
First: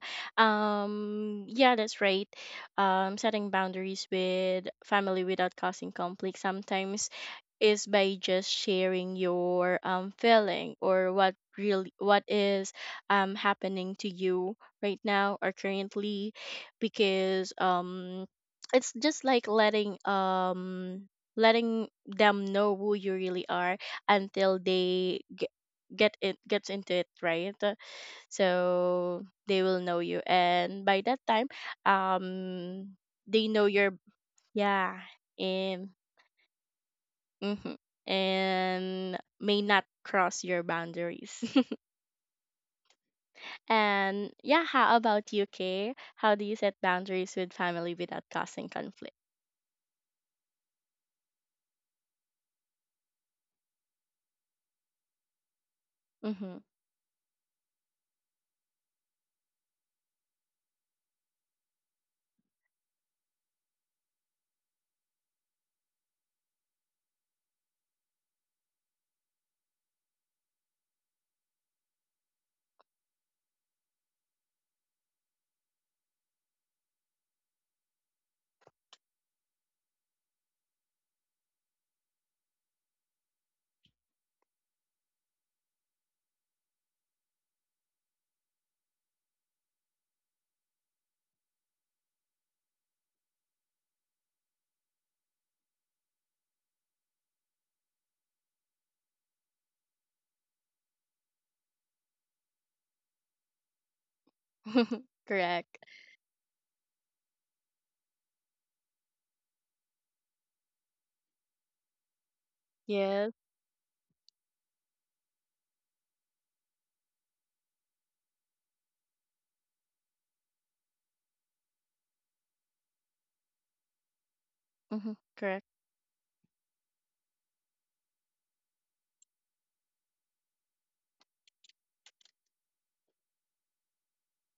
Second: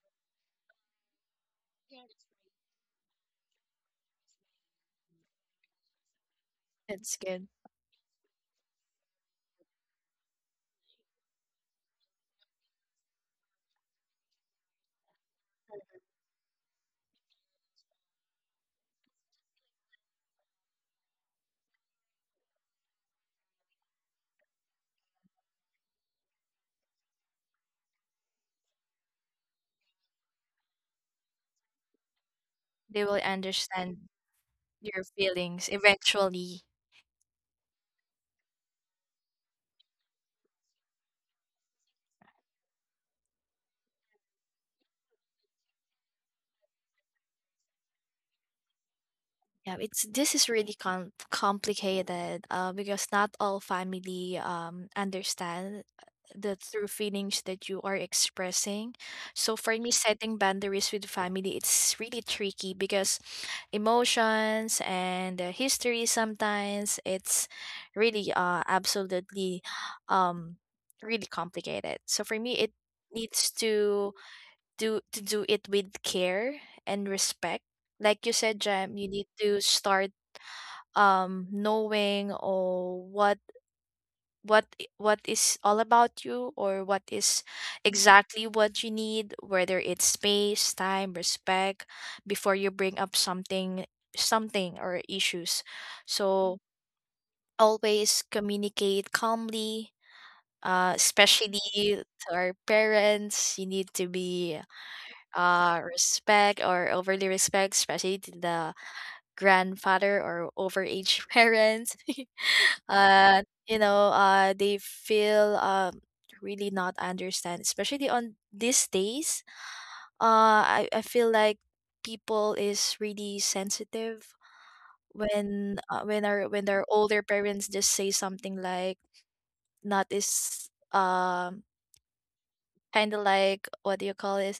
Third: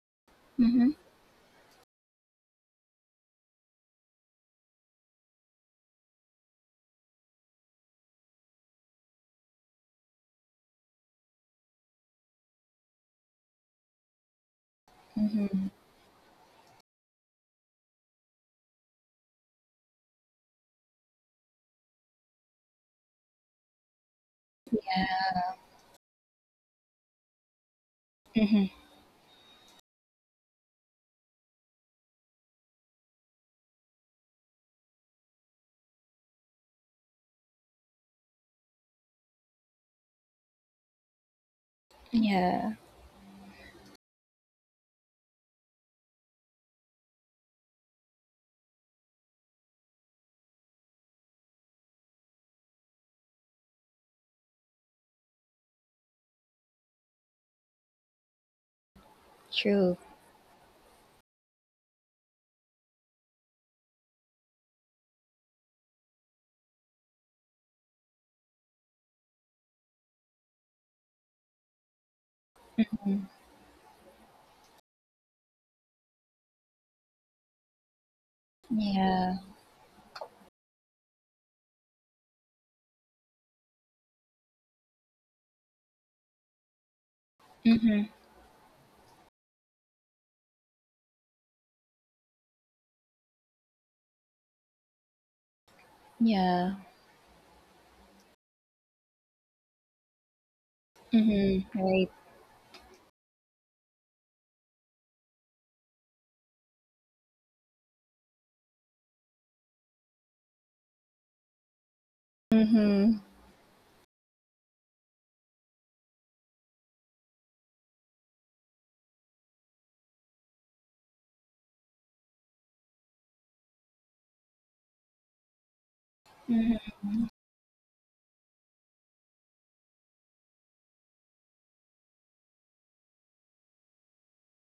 Speaker 2: Mhm.
Speaker 1: Yeah, that's right. Setting boundaries with family without causing conflict sometimes
Speaker 3: That's good.
Speaker 1: is by just sharing your feeling or what really what is happening to you right now or
Speaker 2: Mhm.
Speaker 1: currently, because it's just like letting letting them know who you really are until they get it gets into it, right?
Speaker 2: Mhm.
Speaker 1: So they will know you, and by that time um
Speaker 3: They will
Speaker 1: they know your,
Speaker 3: understand
Speaker 1: yeah.
Speaker 3: your feelings
Speaker 1: And
Speaker 3: eventually.
Speaker 1: mhm, and may not cross your boundaries.
Speaker 2: Yeah.
Speaker 1: And yeah, how about you, Kay? How do you set boundaries with family without causing conflict?
Speaker 3: Yeah, it's, this is really complicated, because not all family understand the
Speaker 1: Mm-hmm.
Speaker 3: true feelings that you are expressing. So for me,
Speaker 2: True.
Speaker 3: setting boundaries with family, it's really tricky because emotions and history, sometimes it's really absolutely, um, really complicated. So for me, it needs to do it with care and respect. Like you said, Jam, you need
Speaker 2: Yeah.
Speaker 3: to start knowing or what what is all about you, or what is
Speaker 2: Mhm.
Speaker 3: exactly what you need, whether it's space, time, respect, before you bring up something or issues. So
Speaker 2: Yeah.
Speaker 3: always communicate calmly, especially
Speaker 2: Mhm.
Speaker 3: to
Speaker 2: Right.
Speaker 3: our parents. You need to be
Speaker 1: Correct.
Speaker 3: respect or overly respect, especially to the grandfather or overage parents.
Speaker 2: Mhm.
Speaker 1: Yes.
Speaker 3: You know, they feel really not understand, especially on these days. I feel like people is really sensitive
Speaker 1: Mm-hmm. Correct.
Speaker 3: when our when their older
Speaker 2: Mhm.
Speaker 3: parents just say something like, not is kind of like, what do you call it,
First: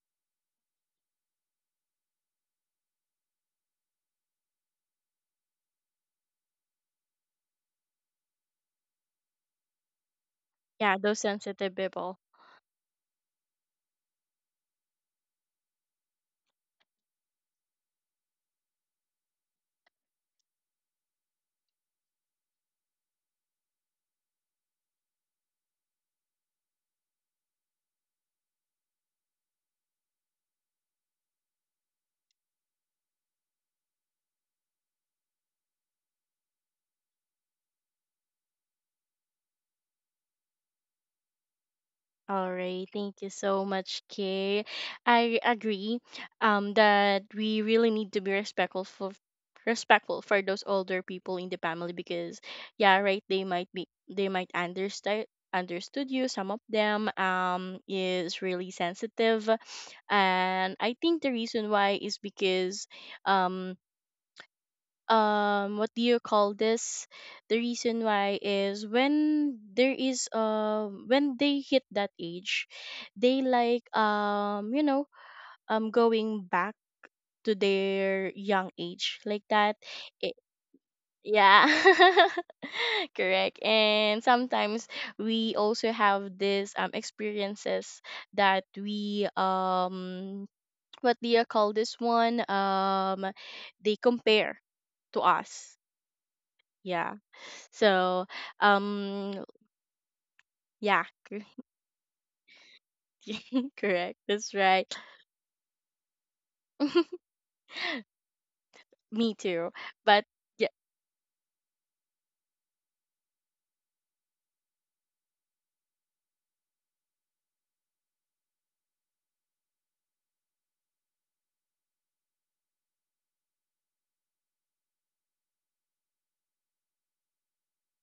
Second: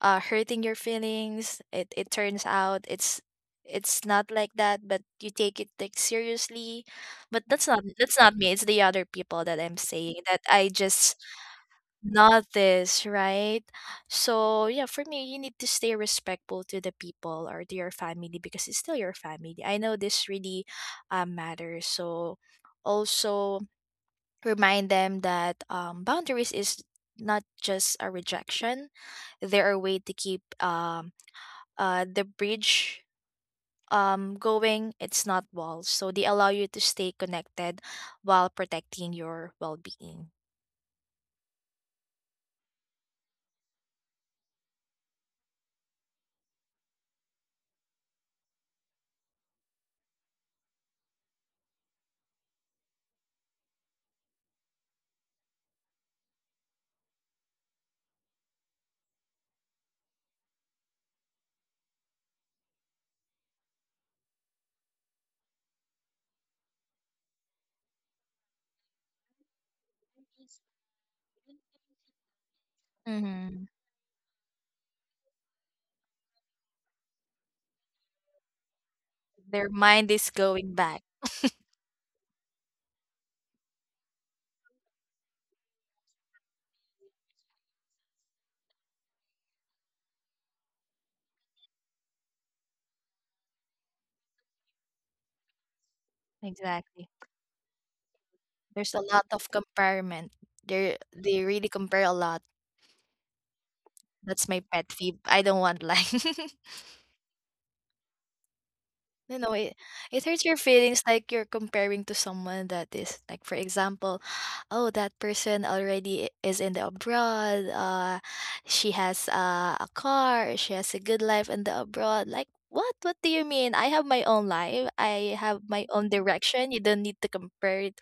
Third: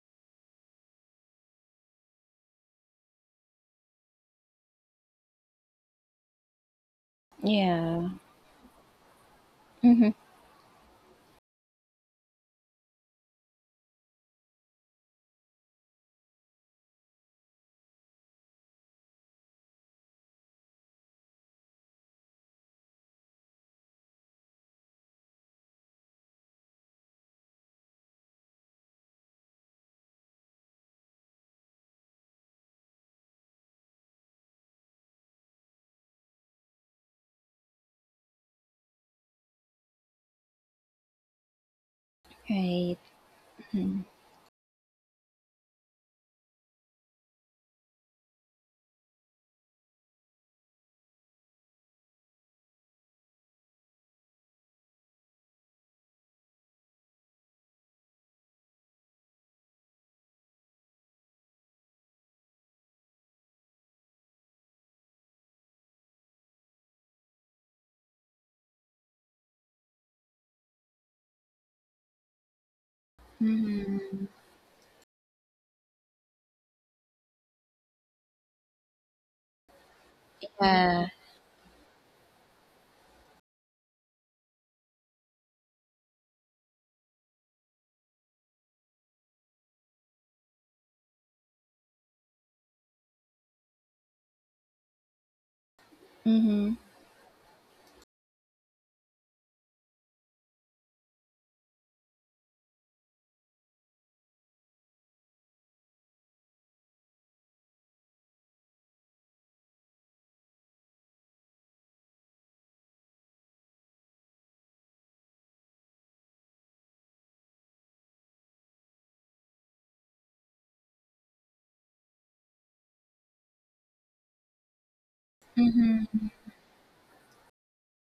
Speaker 3: hurting your feelings. It turns out it's not like that, but you take it like seriously. But that's not,
Speaker 2: Yeah.
Speaker 3: that's not me, it's the other people that I'm
Speaker 2: Mhm.
Speaker 3: saying that I
Speaker 1: Yeah,
Speaker 3: just
Speaker 1: those sensitive people.
Speaker 3: notice, right? So yeah, for me, you need to stay respectful to the people or to your family because it's still your family. I know this really matters. So also remind them that, boundaries is not just a rejection; they're a way to keep, the bridge, going. It's not walls, so they allow you to stay connected while protecting your well-being.
Speaker 1: All right,
Speaker 2: Right.
Speaker 1: thank you so much, Kay. I agree that we really need to be respectful for those older people in the family, because yeah, right, they might be, they might understand, understood you. Some of them is really sensitive, and I think the reason why is because um what do you call this, the reason why is when there is when they hit that age, they
Speaker 3: Hmm.
Speaker 1: like
Speaker 2: Mhm.
Speaker 1: you know, going back to their young age like
Speaker 3: Their
Speaker 1: that.
Speaker 3: mind is
Speaker 1: it,
Speaker 3: going back.
Speaker 2: Yeah.
Speaker 1: yeah, correct. And sometimes we also have this experiences that we what do you call this one, they compare to us,
Speaker 2: Mhm.
Speaker 3: Exactly.
Speaker 1: yeah. So,
Speaker 3: There's a lot
Speaker 1: um,
Speaker 3: of comparison.
Speaker 1: yeah,
Speaker 3: They really compare a lot.
Speaker 1: correct.
Speaker 3: That's
Speaker 1: That's
Speaker 3: my pet
Speaker 1: right.
Speaker 3: peeve. I don't want like.
Speaker 1: Me
Speaker 3: You know,
Speaker 1: too. But
Speaker 3: it hurts your
Speaker 1: yeah,
Speaker 3: feelings, like you're comparing to someone that is like, for example, oh, that person already is in the abroad, she has a car, she has a good life in the abroad. Like what? What do you mean? I have my own life. I have my own direction. You don't need to compare it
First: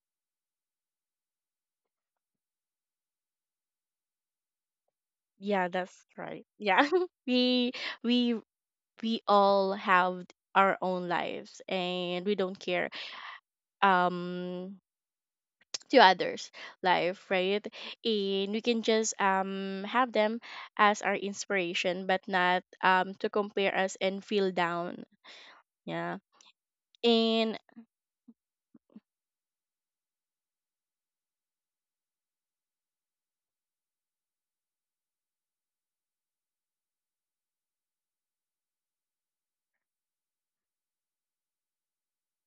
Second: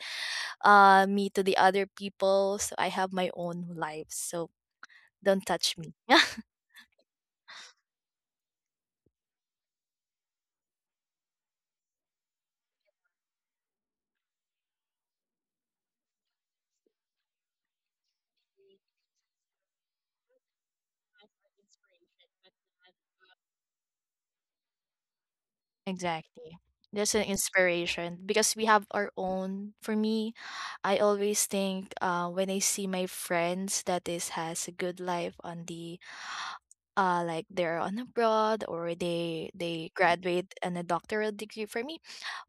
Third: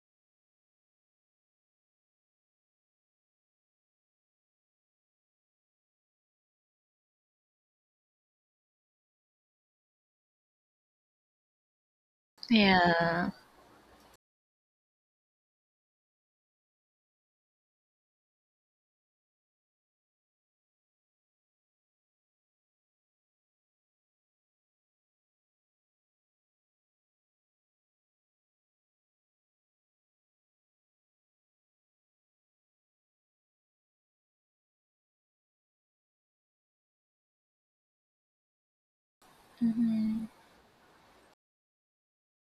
Speaker 3: me to the other people. So I have my own life. So don't
Speaker 1: yeah,
Speaker 3: touch me.
Speaker 1: that's right. Yeah, we we we all have our own lives, and we don't care
Speaker 2: Yeah.
Speaker 1: um to others' life, right? And we can just have them as our inspiration, but not to compare us and feel down. Yeah.
Speaker 3: Exactly. That's an
Speaker 1: And
Speaker 3: inspiration because we have our own. For me, I always think, when I see my friends that is has a good life on the like they're on abroad or they graduate and a doctoral degree, for me,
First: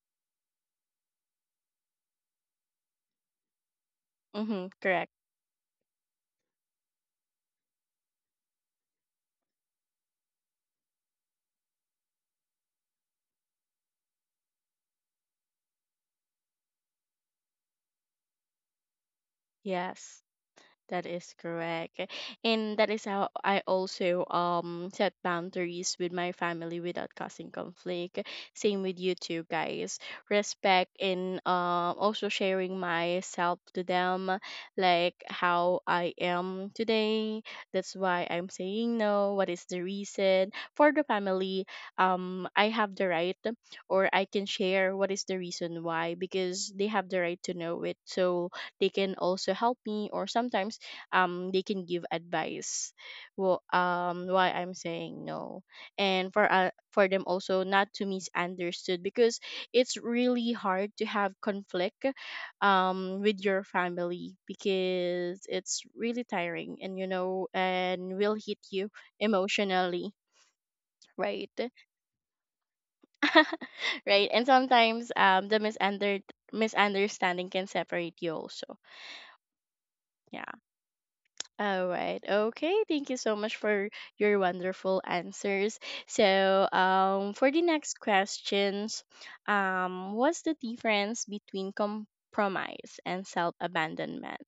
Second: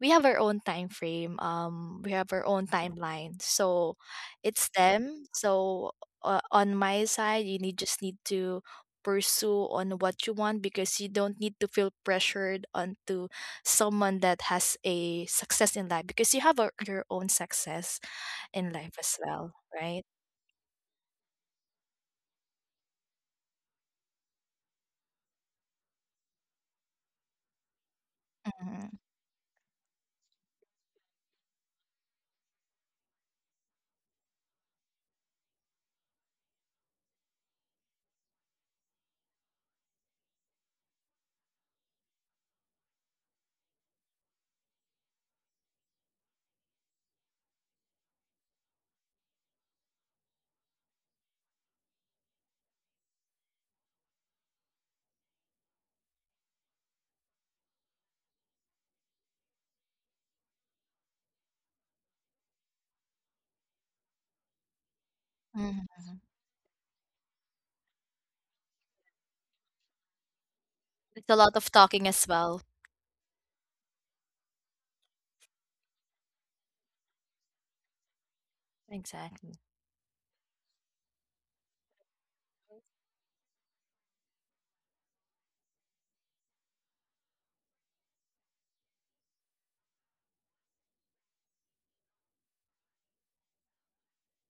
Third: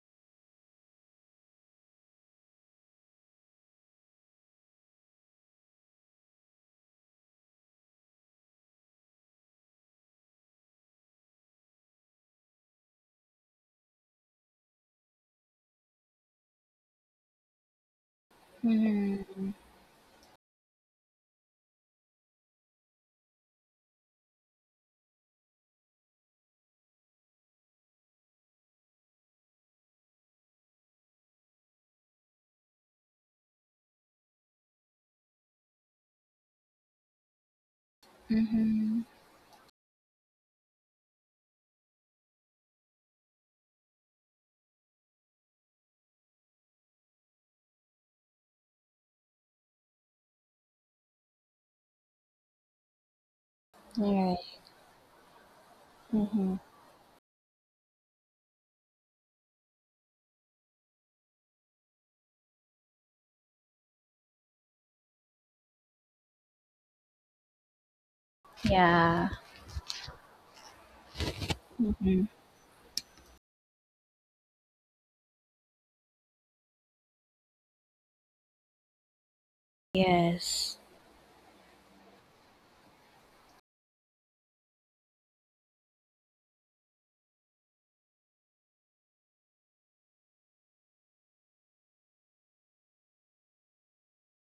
Speaker 3: we have our own time frame, we have our own timeline. So it's
Speaker 1: mm-hmm, correct.
Speaker 3: them. So, on my side, you need just need to pursue on what you want because you don't need to feel pressured onto someone that has a success in life because you have a, your own success in life as
Speaker 2: Mhm.
Speaker 3: well, right?
Speaker 1: Yes. That is correct. And that is how I also set boundaries with my family without causing conflict. Same
Speaker 3: Hmm.
Speaker 1: with you too, guys. Respect and also sharing myself to them, like how I am today. That's why I'm saying no. What is the reason? For the family, I have the right, or I can share what is the reason why, because they have the right to know it. So they can also help me, or sometimes they can give advice, well,
Speaker 2: Right.
Speaker 1: why I'm saying no. And
Speaker 2: Mhm.
Speaker 1: for them also not to misunderstood, because it's really hard to have conflict with your family, because it's
Speaker 3: Hmm.
Speaker 1: really tiring, and you know, and will hit you
Speaker 2: Yeah.
Speaker 1: emotionally,
Speaker 3: It's a lot of
Speaker 1: right?
Speaker 3: talking
Speaker 2: Mhm.
Speaker 3: as well.
Speaker 1: Right. And sometimes misunderstanding can separate you also,
Speaker 3: Exactly.
Speaker 1: yeah.
Speaker 2: Yes.
Speaker 1: All right. Okay. Thank you so much for your wonderful answers. So, for the next questions, what's the difference between compromise and self abandonment?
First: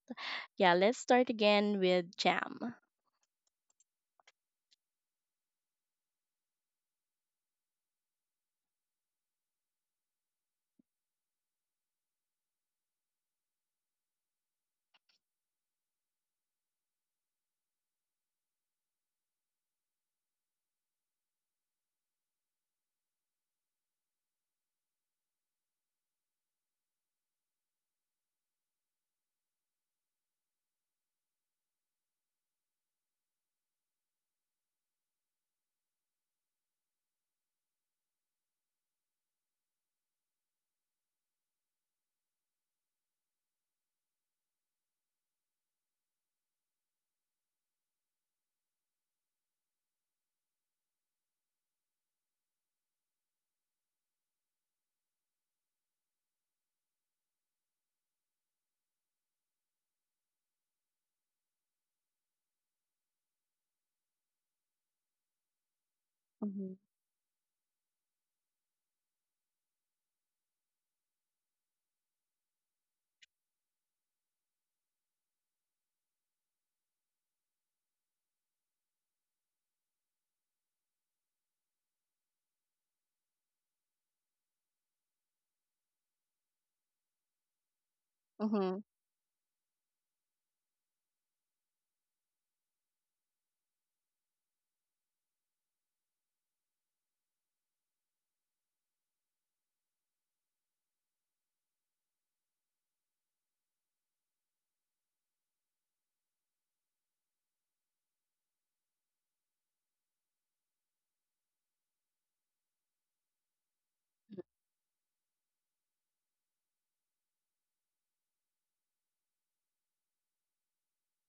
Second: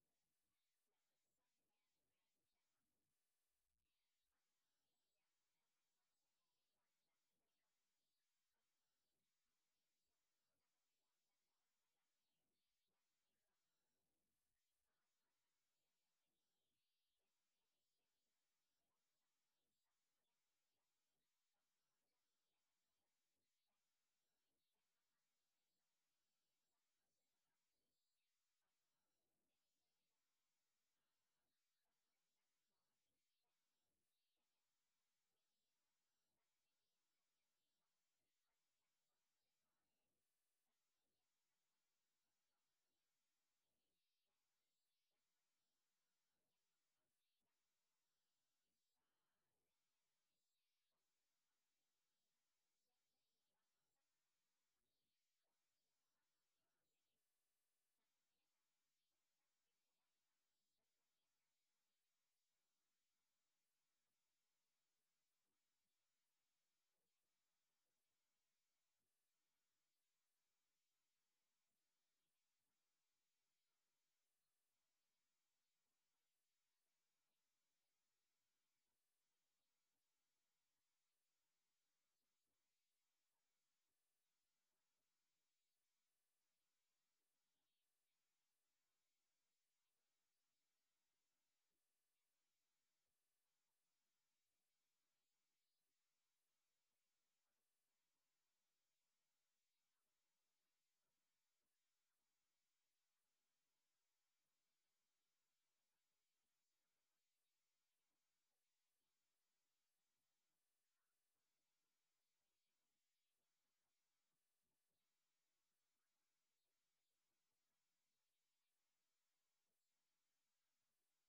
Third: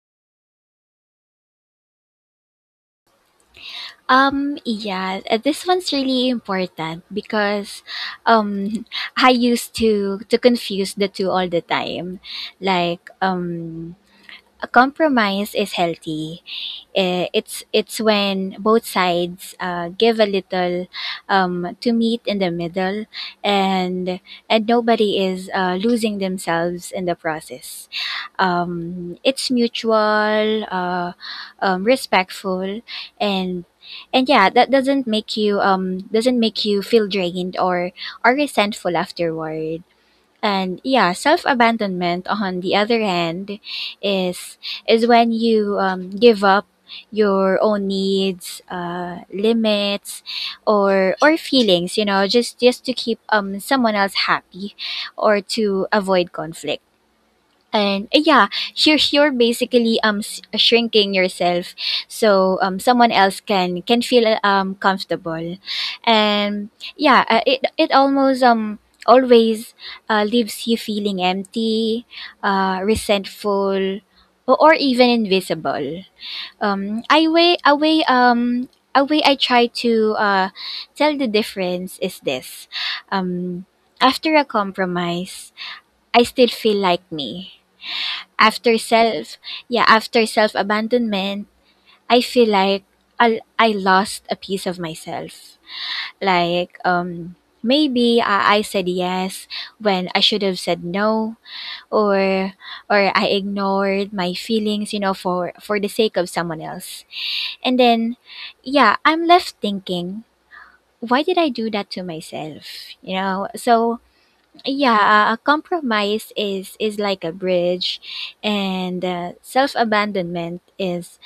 Speaker 1: Yeah, let's start again with Jam.
Speaker 2: Yeah, this one's really important because, um I used to confuse the two all the time. Like, a compromise is healthy. Eh, it's when both sides, give a little, to meet in the middle, and and nobody is, losing themselves in the process. It's mutual, respectful, and and yeah, that doesn't make you feel drained, or resentful afterward. And yeah, self abandonment, on the other hand, is is when you, give up your own needs, limits, or feelings, you know, just to keep, someone else happy, or to avoid conflict. And, yeah, you're basically, shrinking yourself, so, someone else can feel, comfortable. And yeah, it almost, always, leaves you feeling empty, resentful, or even invisible. Um i way a way um a way I try to, tell the difference is this. um After a compromise, I still feel like me after
Speaker 1: Mm-hmm.
Speaker 2: self yeah After self abandonment, I feel like I lost a piece of myself. Like, maybe I said yes when I should have said no, or or I ignored my feelings, you know, for the sake of someone else. And then yeah, I'm left thinking, why did I do that to myself? You know. So yeah, a compromise is like a bridge, and, self-abandonment is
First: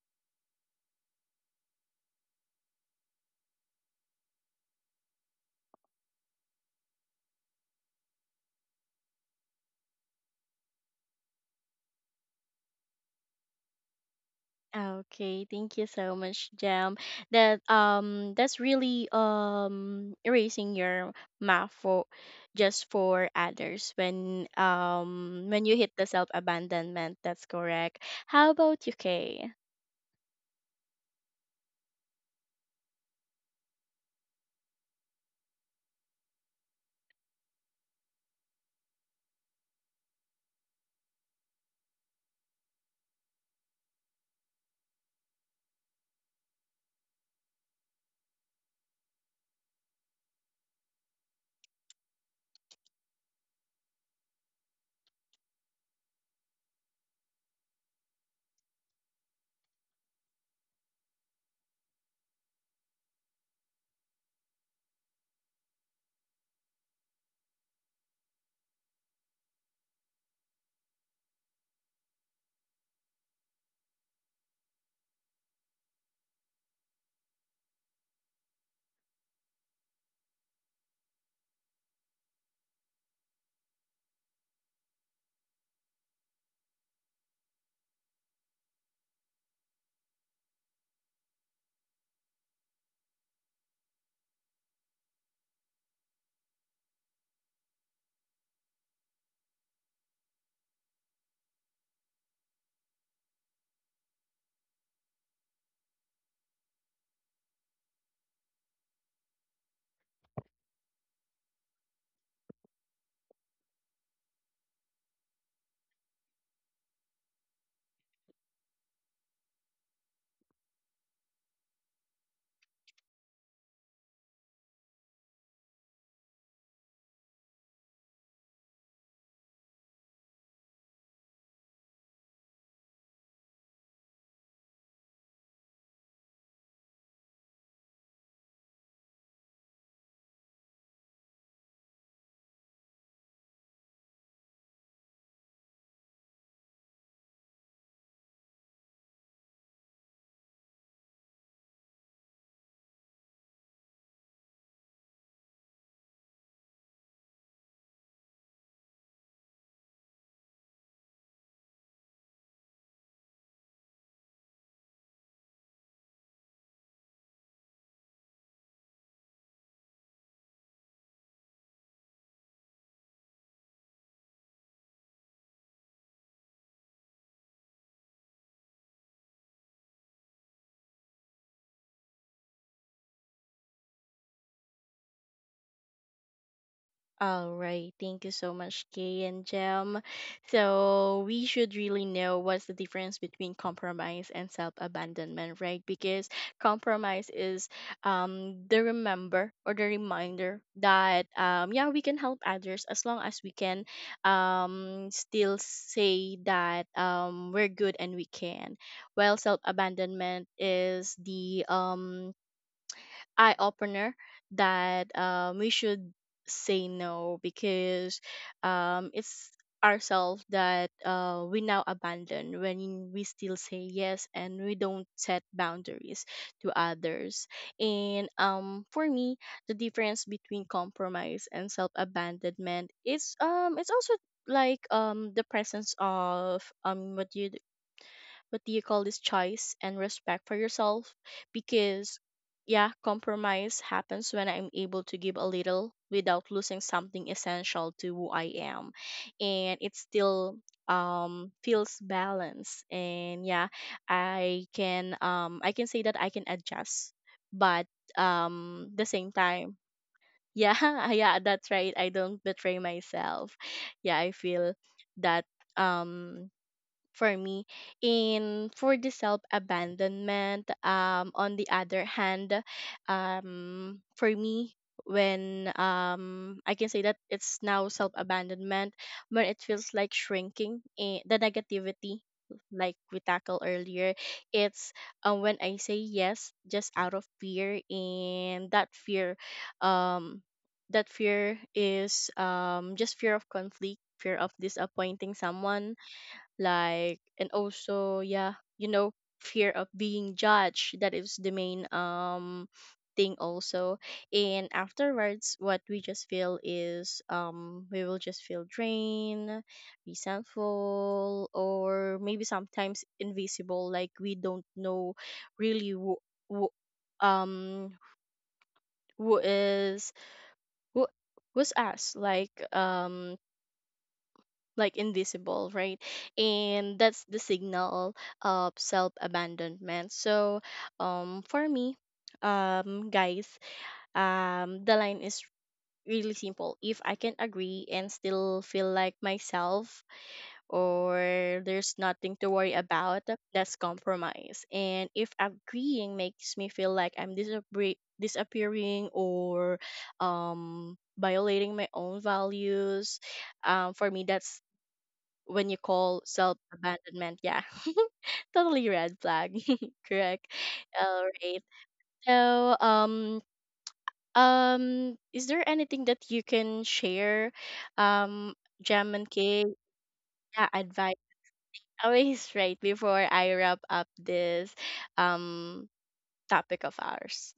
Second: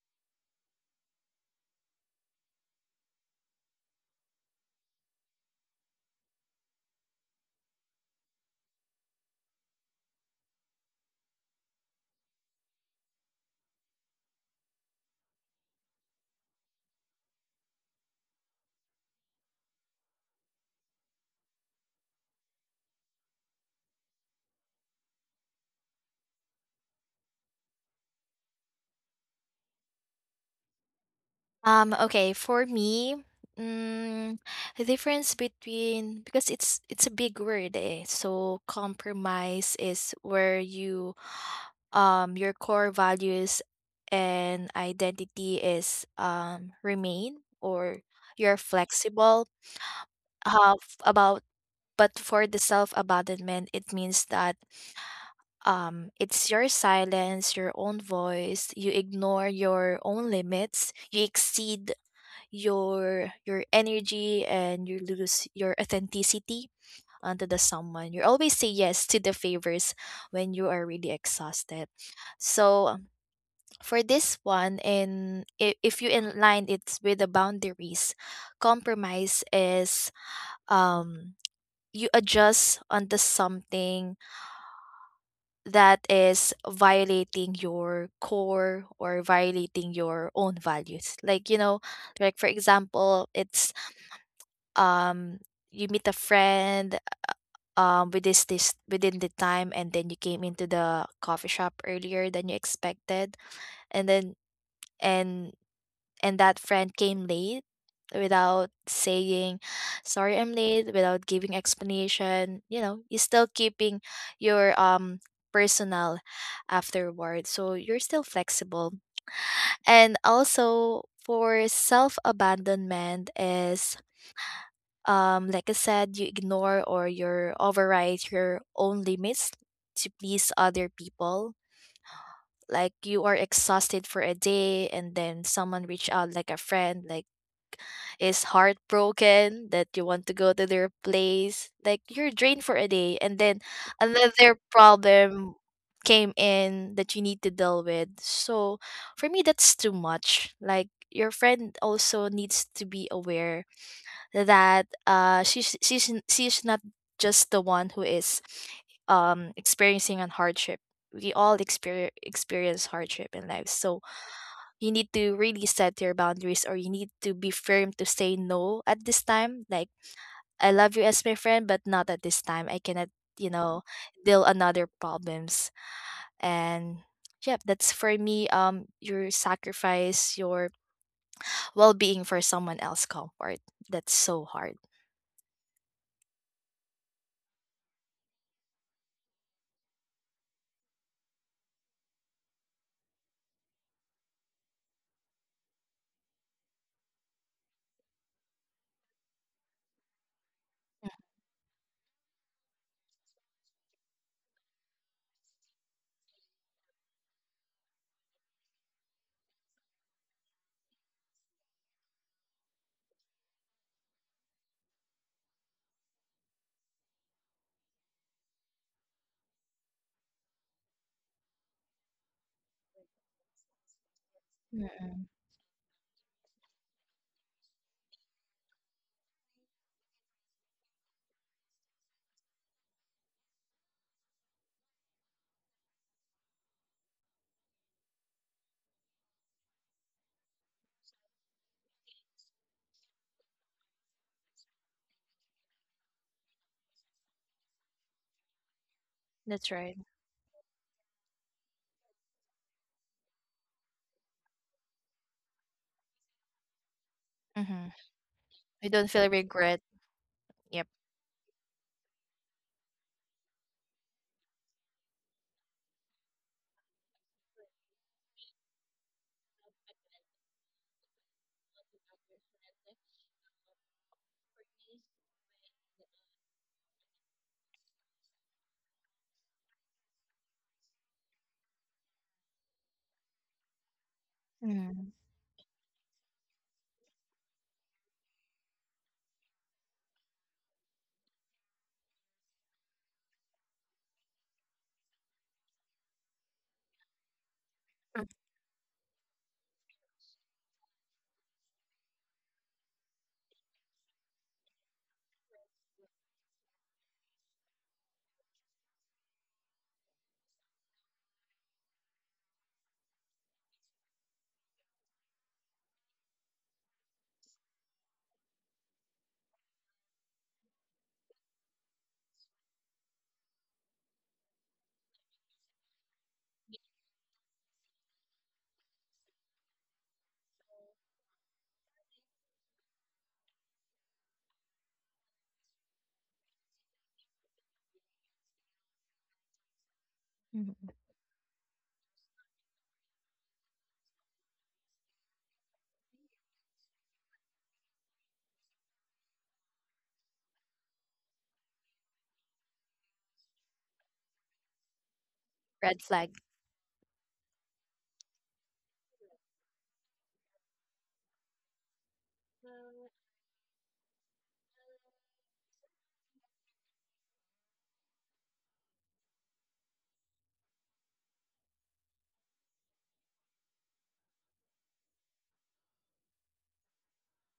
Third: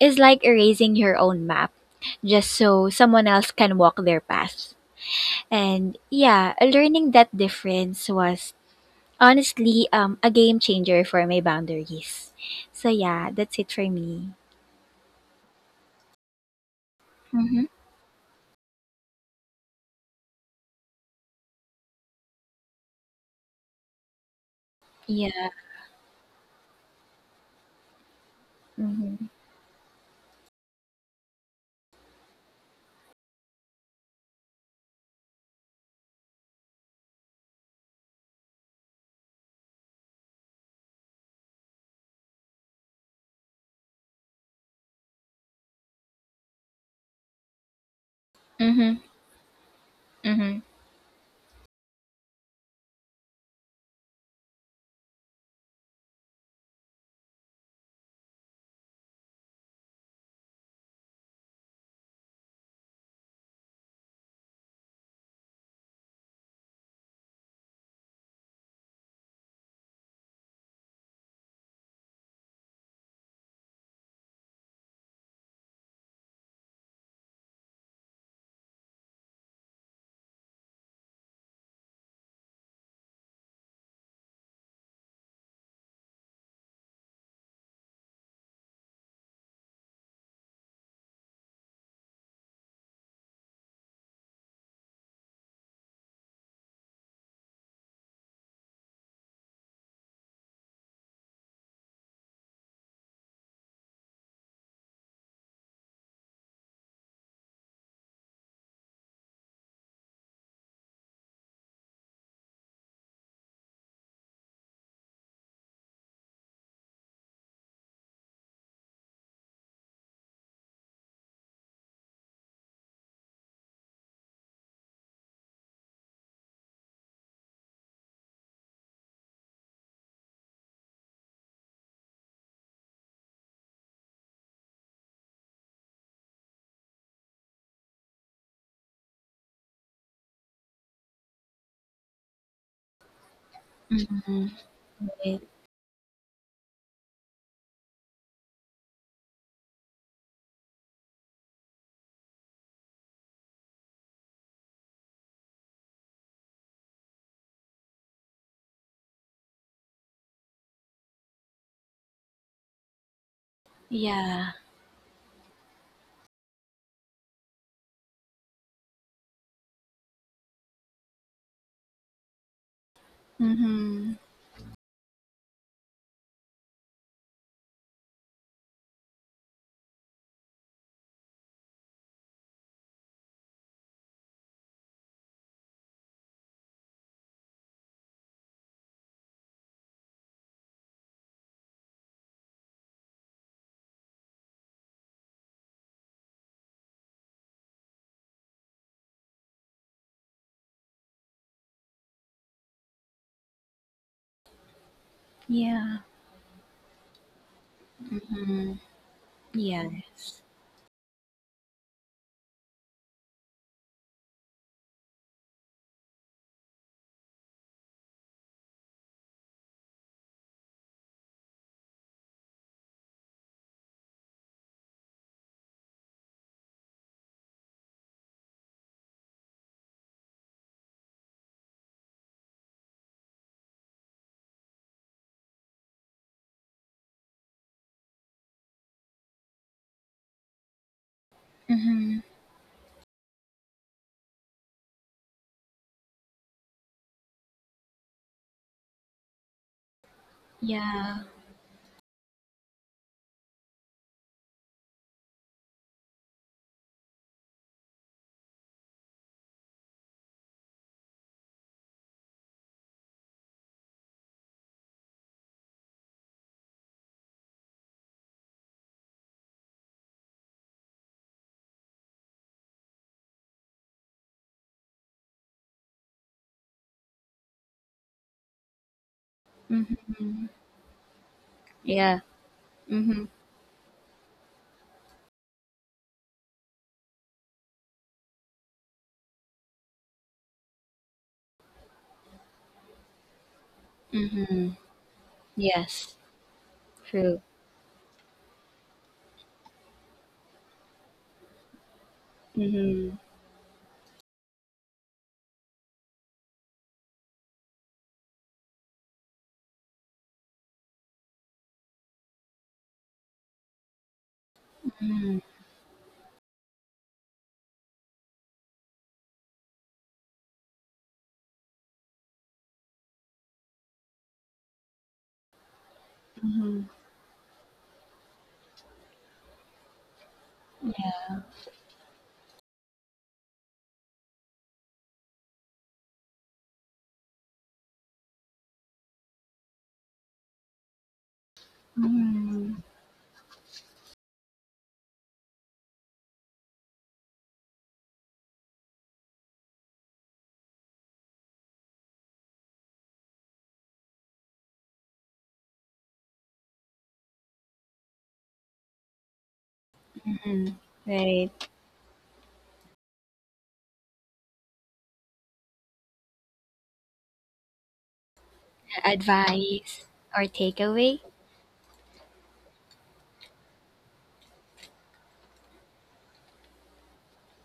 Speaker 2: is like erasing your own map just so someone else can walk their path. And yeah, learning that difference was honestly, a game changer for my boundaries. So yeah, that's it for me.
Speaker 1: Okay, thank you so much, Jam. That
Speaker 2: Mm-hmm.
Speaker 1: that's really erasing your math for just for others
Speaker 2: Yeah.
Speaker 1: when you hit the self abandonment. That's correct. How about you,
Speaker 2: Mm-hmm.
Speaker 1: Kay?
Speaker 3: Okay, for me, mm, the difference between, because it's a big word, eh? So compromise is where you your core values and identity is remain, or you're
Speaker 2: Mm-hmm.
Speaker 3: flexible
Speaker 2: Mm-hmm.
Speaker 3: about. But for the self-abandonment, it means that it's your silence, your own voice, you ignore your own limits, you exceed your energy, and you lose your authenticity onto the someone. You always say yes to the favors when you are really exhausted. So, for this one, and if you align it with the boundaries, compromise is um you adjust onto something that is violating your core or violating your own values. Like you know, like for example, it's um you meet a friend with this within the time, and then you came into the coffee shop earlier than you expected, and then and that friend came late without saying sorry I'm late, without giving explanation. You know, you're still keeping your, um, personal afterward, so you're still flexible. And also, for self abandonment is, like I said, you ignore or you override your own limits to please other people. Like you are exhausted for a day, and then someone reach out, like a friend, like is heartbroken, that you want to go to their place. Like you're drained for a day, and then another problem came in that you need to deal with. So for me, that's too much. Like your friend also needs to be aware that she's not just the one who is, um, experiencing a hardship. We all experience hardship in life, so
Speaker 2: Yeah.
Speaker 3: you need to really set your boundaries, or you need to be firm to say no at this time. Like, I love you as my friend, but not at this time. I cannot, you know,
Speaker 2: Mm-hmm.
Speaker 3: deal another problems. And. Yep, that's for me. Your sacrifice, your well being for someone else's comfort. That's so hard.
Speaker 1: All right, thank you so much, Kay and Jem. So we should really know what's the difference between compromise and self-abandonment, right? Because compromise is the remember or the reminder that yeah, we can help others as long as we can still
Speaker 2: Yeah.
Speaker 1: say that we're good and we
Speaker 2: Mm-hmm.
Speaker 1: can. While
Speaker 2: Yeah.
Speaker 1: self-abandonment is the eye opener that, we should say no because it's ourselves that we now abandon when we still say yes and we
Speaker 3: Mm,
Speaker 1: don't set boundaries to others. And for me, the difference between compromise and self-abandonment is, it's also like the presence of, what you, what do you call this, choice and respect for yourself,
Speaker 2: Mm-hmm.
Speaker 1: because yeah, compromise happens when I'm able to give a little without losing something essential to who I am,
Speaker 3: that's
Speaker 1: and it
Speaker 3: right.
Speaker 1: still
Speaker 2: Yeah.
Speaker 1: feels balanced. And yeah, I can I can say that I can adjust,
Speaker 3: Mm-hmm.
Speaker 1: but
Speaker 3: We
Speaker 1: the
Speaker 3: don't feel
Speaker 1: same time,
Speaker 3: regret.
Speaker 1: yeah,
Speaker 3: Yep.
Speaker 1: yeah, that's right, I don't betray myself, yeah, I feel that um for me. And for the self abandonment, on the other hand, for me, when I can say that it's now self abandonment, when it
Speaker 2: Mm-hmm.
Speaker 1: feels like shrinking, eh, the
Speaker 2: Yeah.
Speaker 1: negativity like we tackled earlier. It's
Speaker 3: Mm-hmm.
Speaker 1: when I say yes just out of fear, and that fear, um that fear is just fear of conflict, fear of disappointing someone,
Speaker 2: Yes.
Speaker 1: like,
Speaker 2: True.
Speaker 1: and also yeah, you know, fear of being judged, that is the main
Speaker 2: Mhm.
Speaker 1: thing also. And afterwards what we just feel is we will just feel drained, resentful, or maybe sometimes invisible, like we don't know
Speaker 2: Mhm.
Speaker 1: really who um who is who who's us, like invisible, right? And that's the signal of self abandonment. So for me, guys, the line is really simple. If I can agree and still feel like myself, or there's nothing to worry
Speaker 2: Mhm.
Speaker 1: about, that's compromise. And if agreeing makes me feel like I'm disappearing, or violating my own values, for me, that's when you
Speaker 3: Red
Speaker 1: call
Speaker 3: flag.
Speaker 1: self abandonment. Yeah, totally red flag. Correct.
Speaker 2: Mhm.
Speaker 1: All
Speaker 2: Right.
Speaker 1: right. So, is there anything that you can share, um, Jam and Kay?
Speaker 2: Advice or
Speaker 1: Yeah,
Speaker 2: takeaway?
Speaker 1: advice always, right, before I wrap up this, um, topic of ours.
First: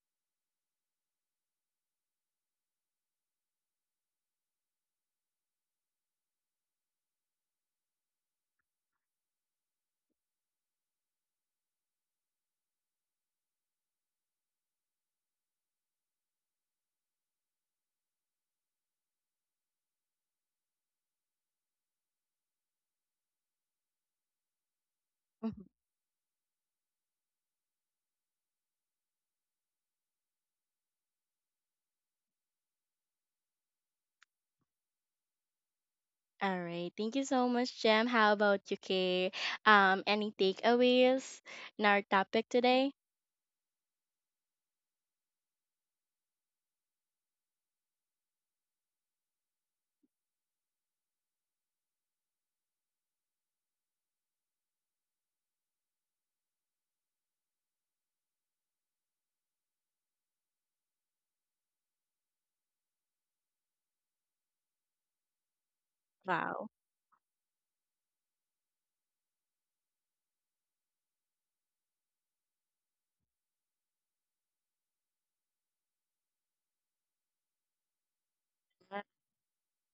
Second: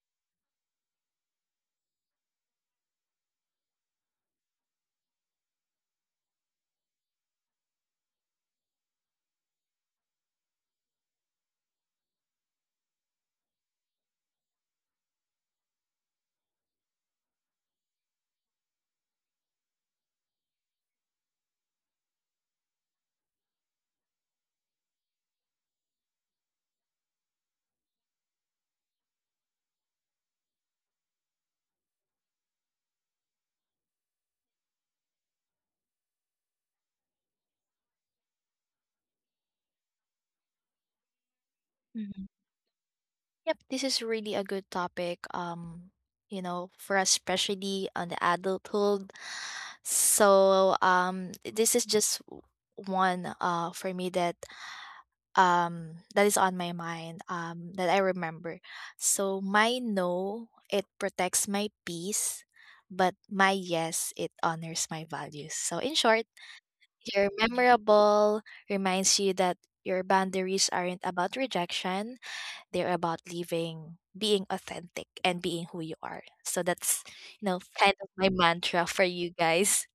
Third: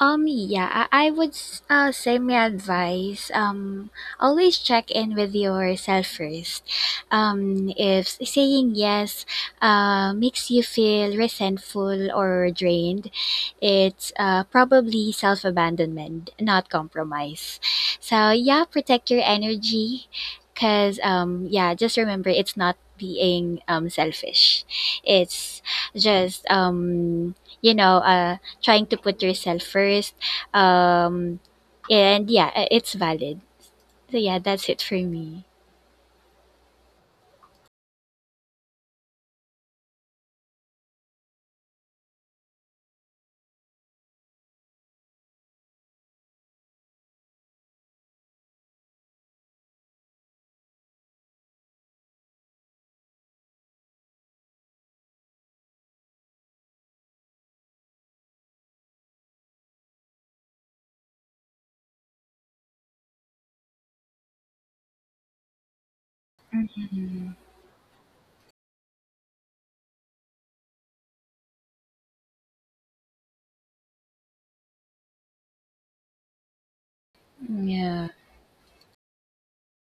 Speaker 2: Yeah, I would, say my advice. Always check in with yourself first. If saying yes, makes you feel resentful or drained, it's, probably self abandonment, not compromise. So yeah, protect your energy, because, yeah, just remember it's not being, selfish, it's
Speaker 1: Mhm.
Speaker 2: just. You know, trying to put yourself first. Um, and yeah, it's valid. So yeah, that's it for me.
Speaker 1: All right. Thank you so much, Jam. How about you, Kay? Any takeaways in our topic today?
Speaker 3: Yep, this is really a good topic. You know, for us, especially on the adulthood. So, this is just one for me that, that is on my mind, that I remember. So my no, it protects my peace, but my yes, it honors my values. So in short,
Speaker 1: Wow.
Speaker 3: your memorable reminds you that your boundaries aren't about rejection, they're about living, being authentic, and being who you are. So that's, you know, kind
Speaker 2: Yeah.
Speaker 3: of my mantra for you guys.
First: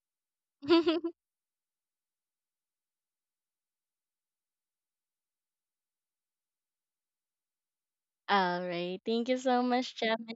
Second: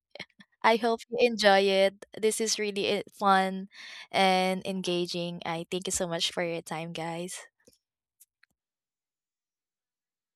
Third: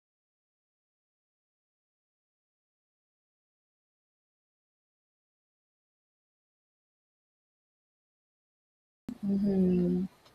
Speaker 3: I hope you enjoy it. This is really fun and engaging. I thank you so much for your time, guys.
Speaker 1: All right. Thank you so much,
Speaker 2: Mm-hmm.
Speaker 1: Gemma.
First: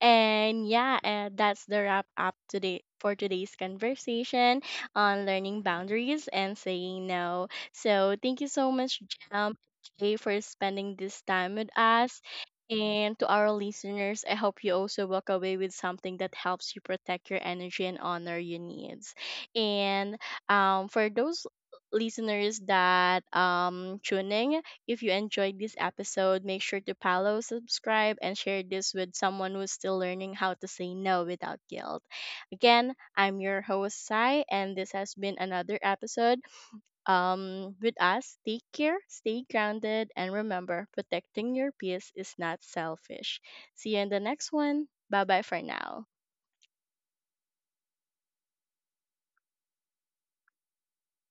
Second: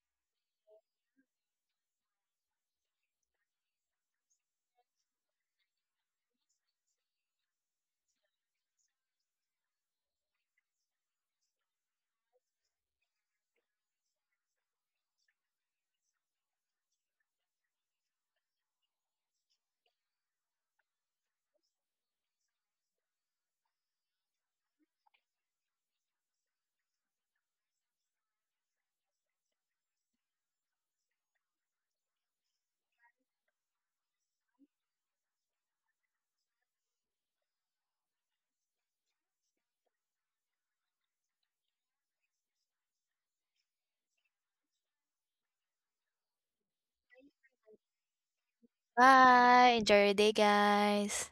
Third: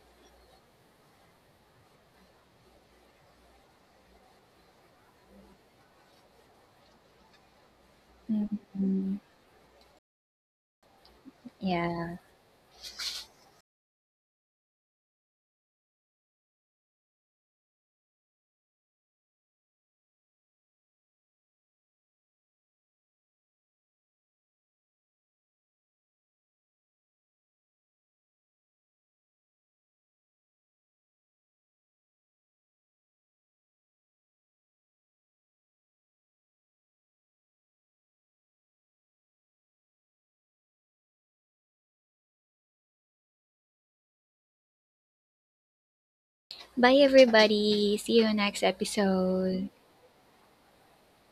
Speaker 1: And yeah, that's the wrap up today for today's conversation on learning boundaries and saying no. So thank you so much,
Speaker 2: Hmm.
Speaker 1: Gem, Jay, for spending this time with
Speaker 2: Yeah.
Speaker 1: us. And to our listeners, I hope you also walk away with something that helps you protect your energy and honor your needs. And for those listeners that tuning if you enjoyed this episode, make sure to follow, subscribe, and share this with someone who's still learning how to say no without guilt. Again, I'm your host, Sai, and this has been another episode. With us, take care, stay grounded, and remember, protecting your peace is not selfish. See you in the next one. Bye bye for now.
Speaker 2: Bye, everybody. See you next episode.
Speaker 3: Bye. Enjoy your day, guys.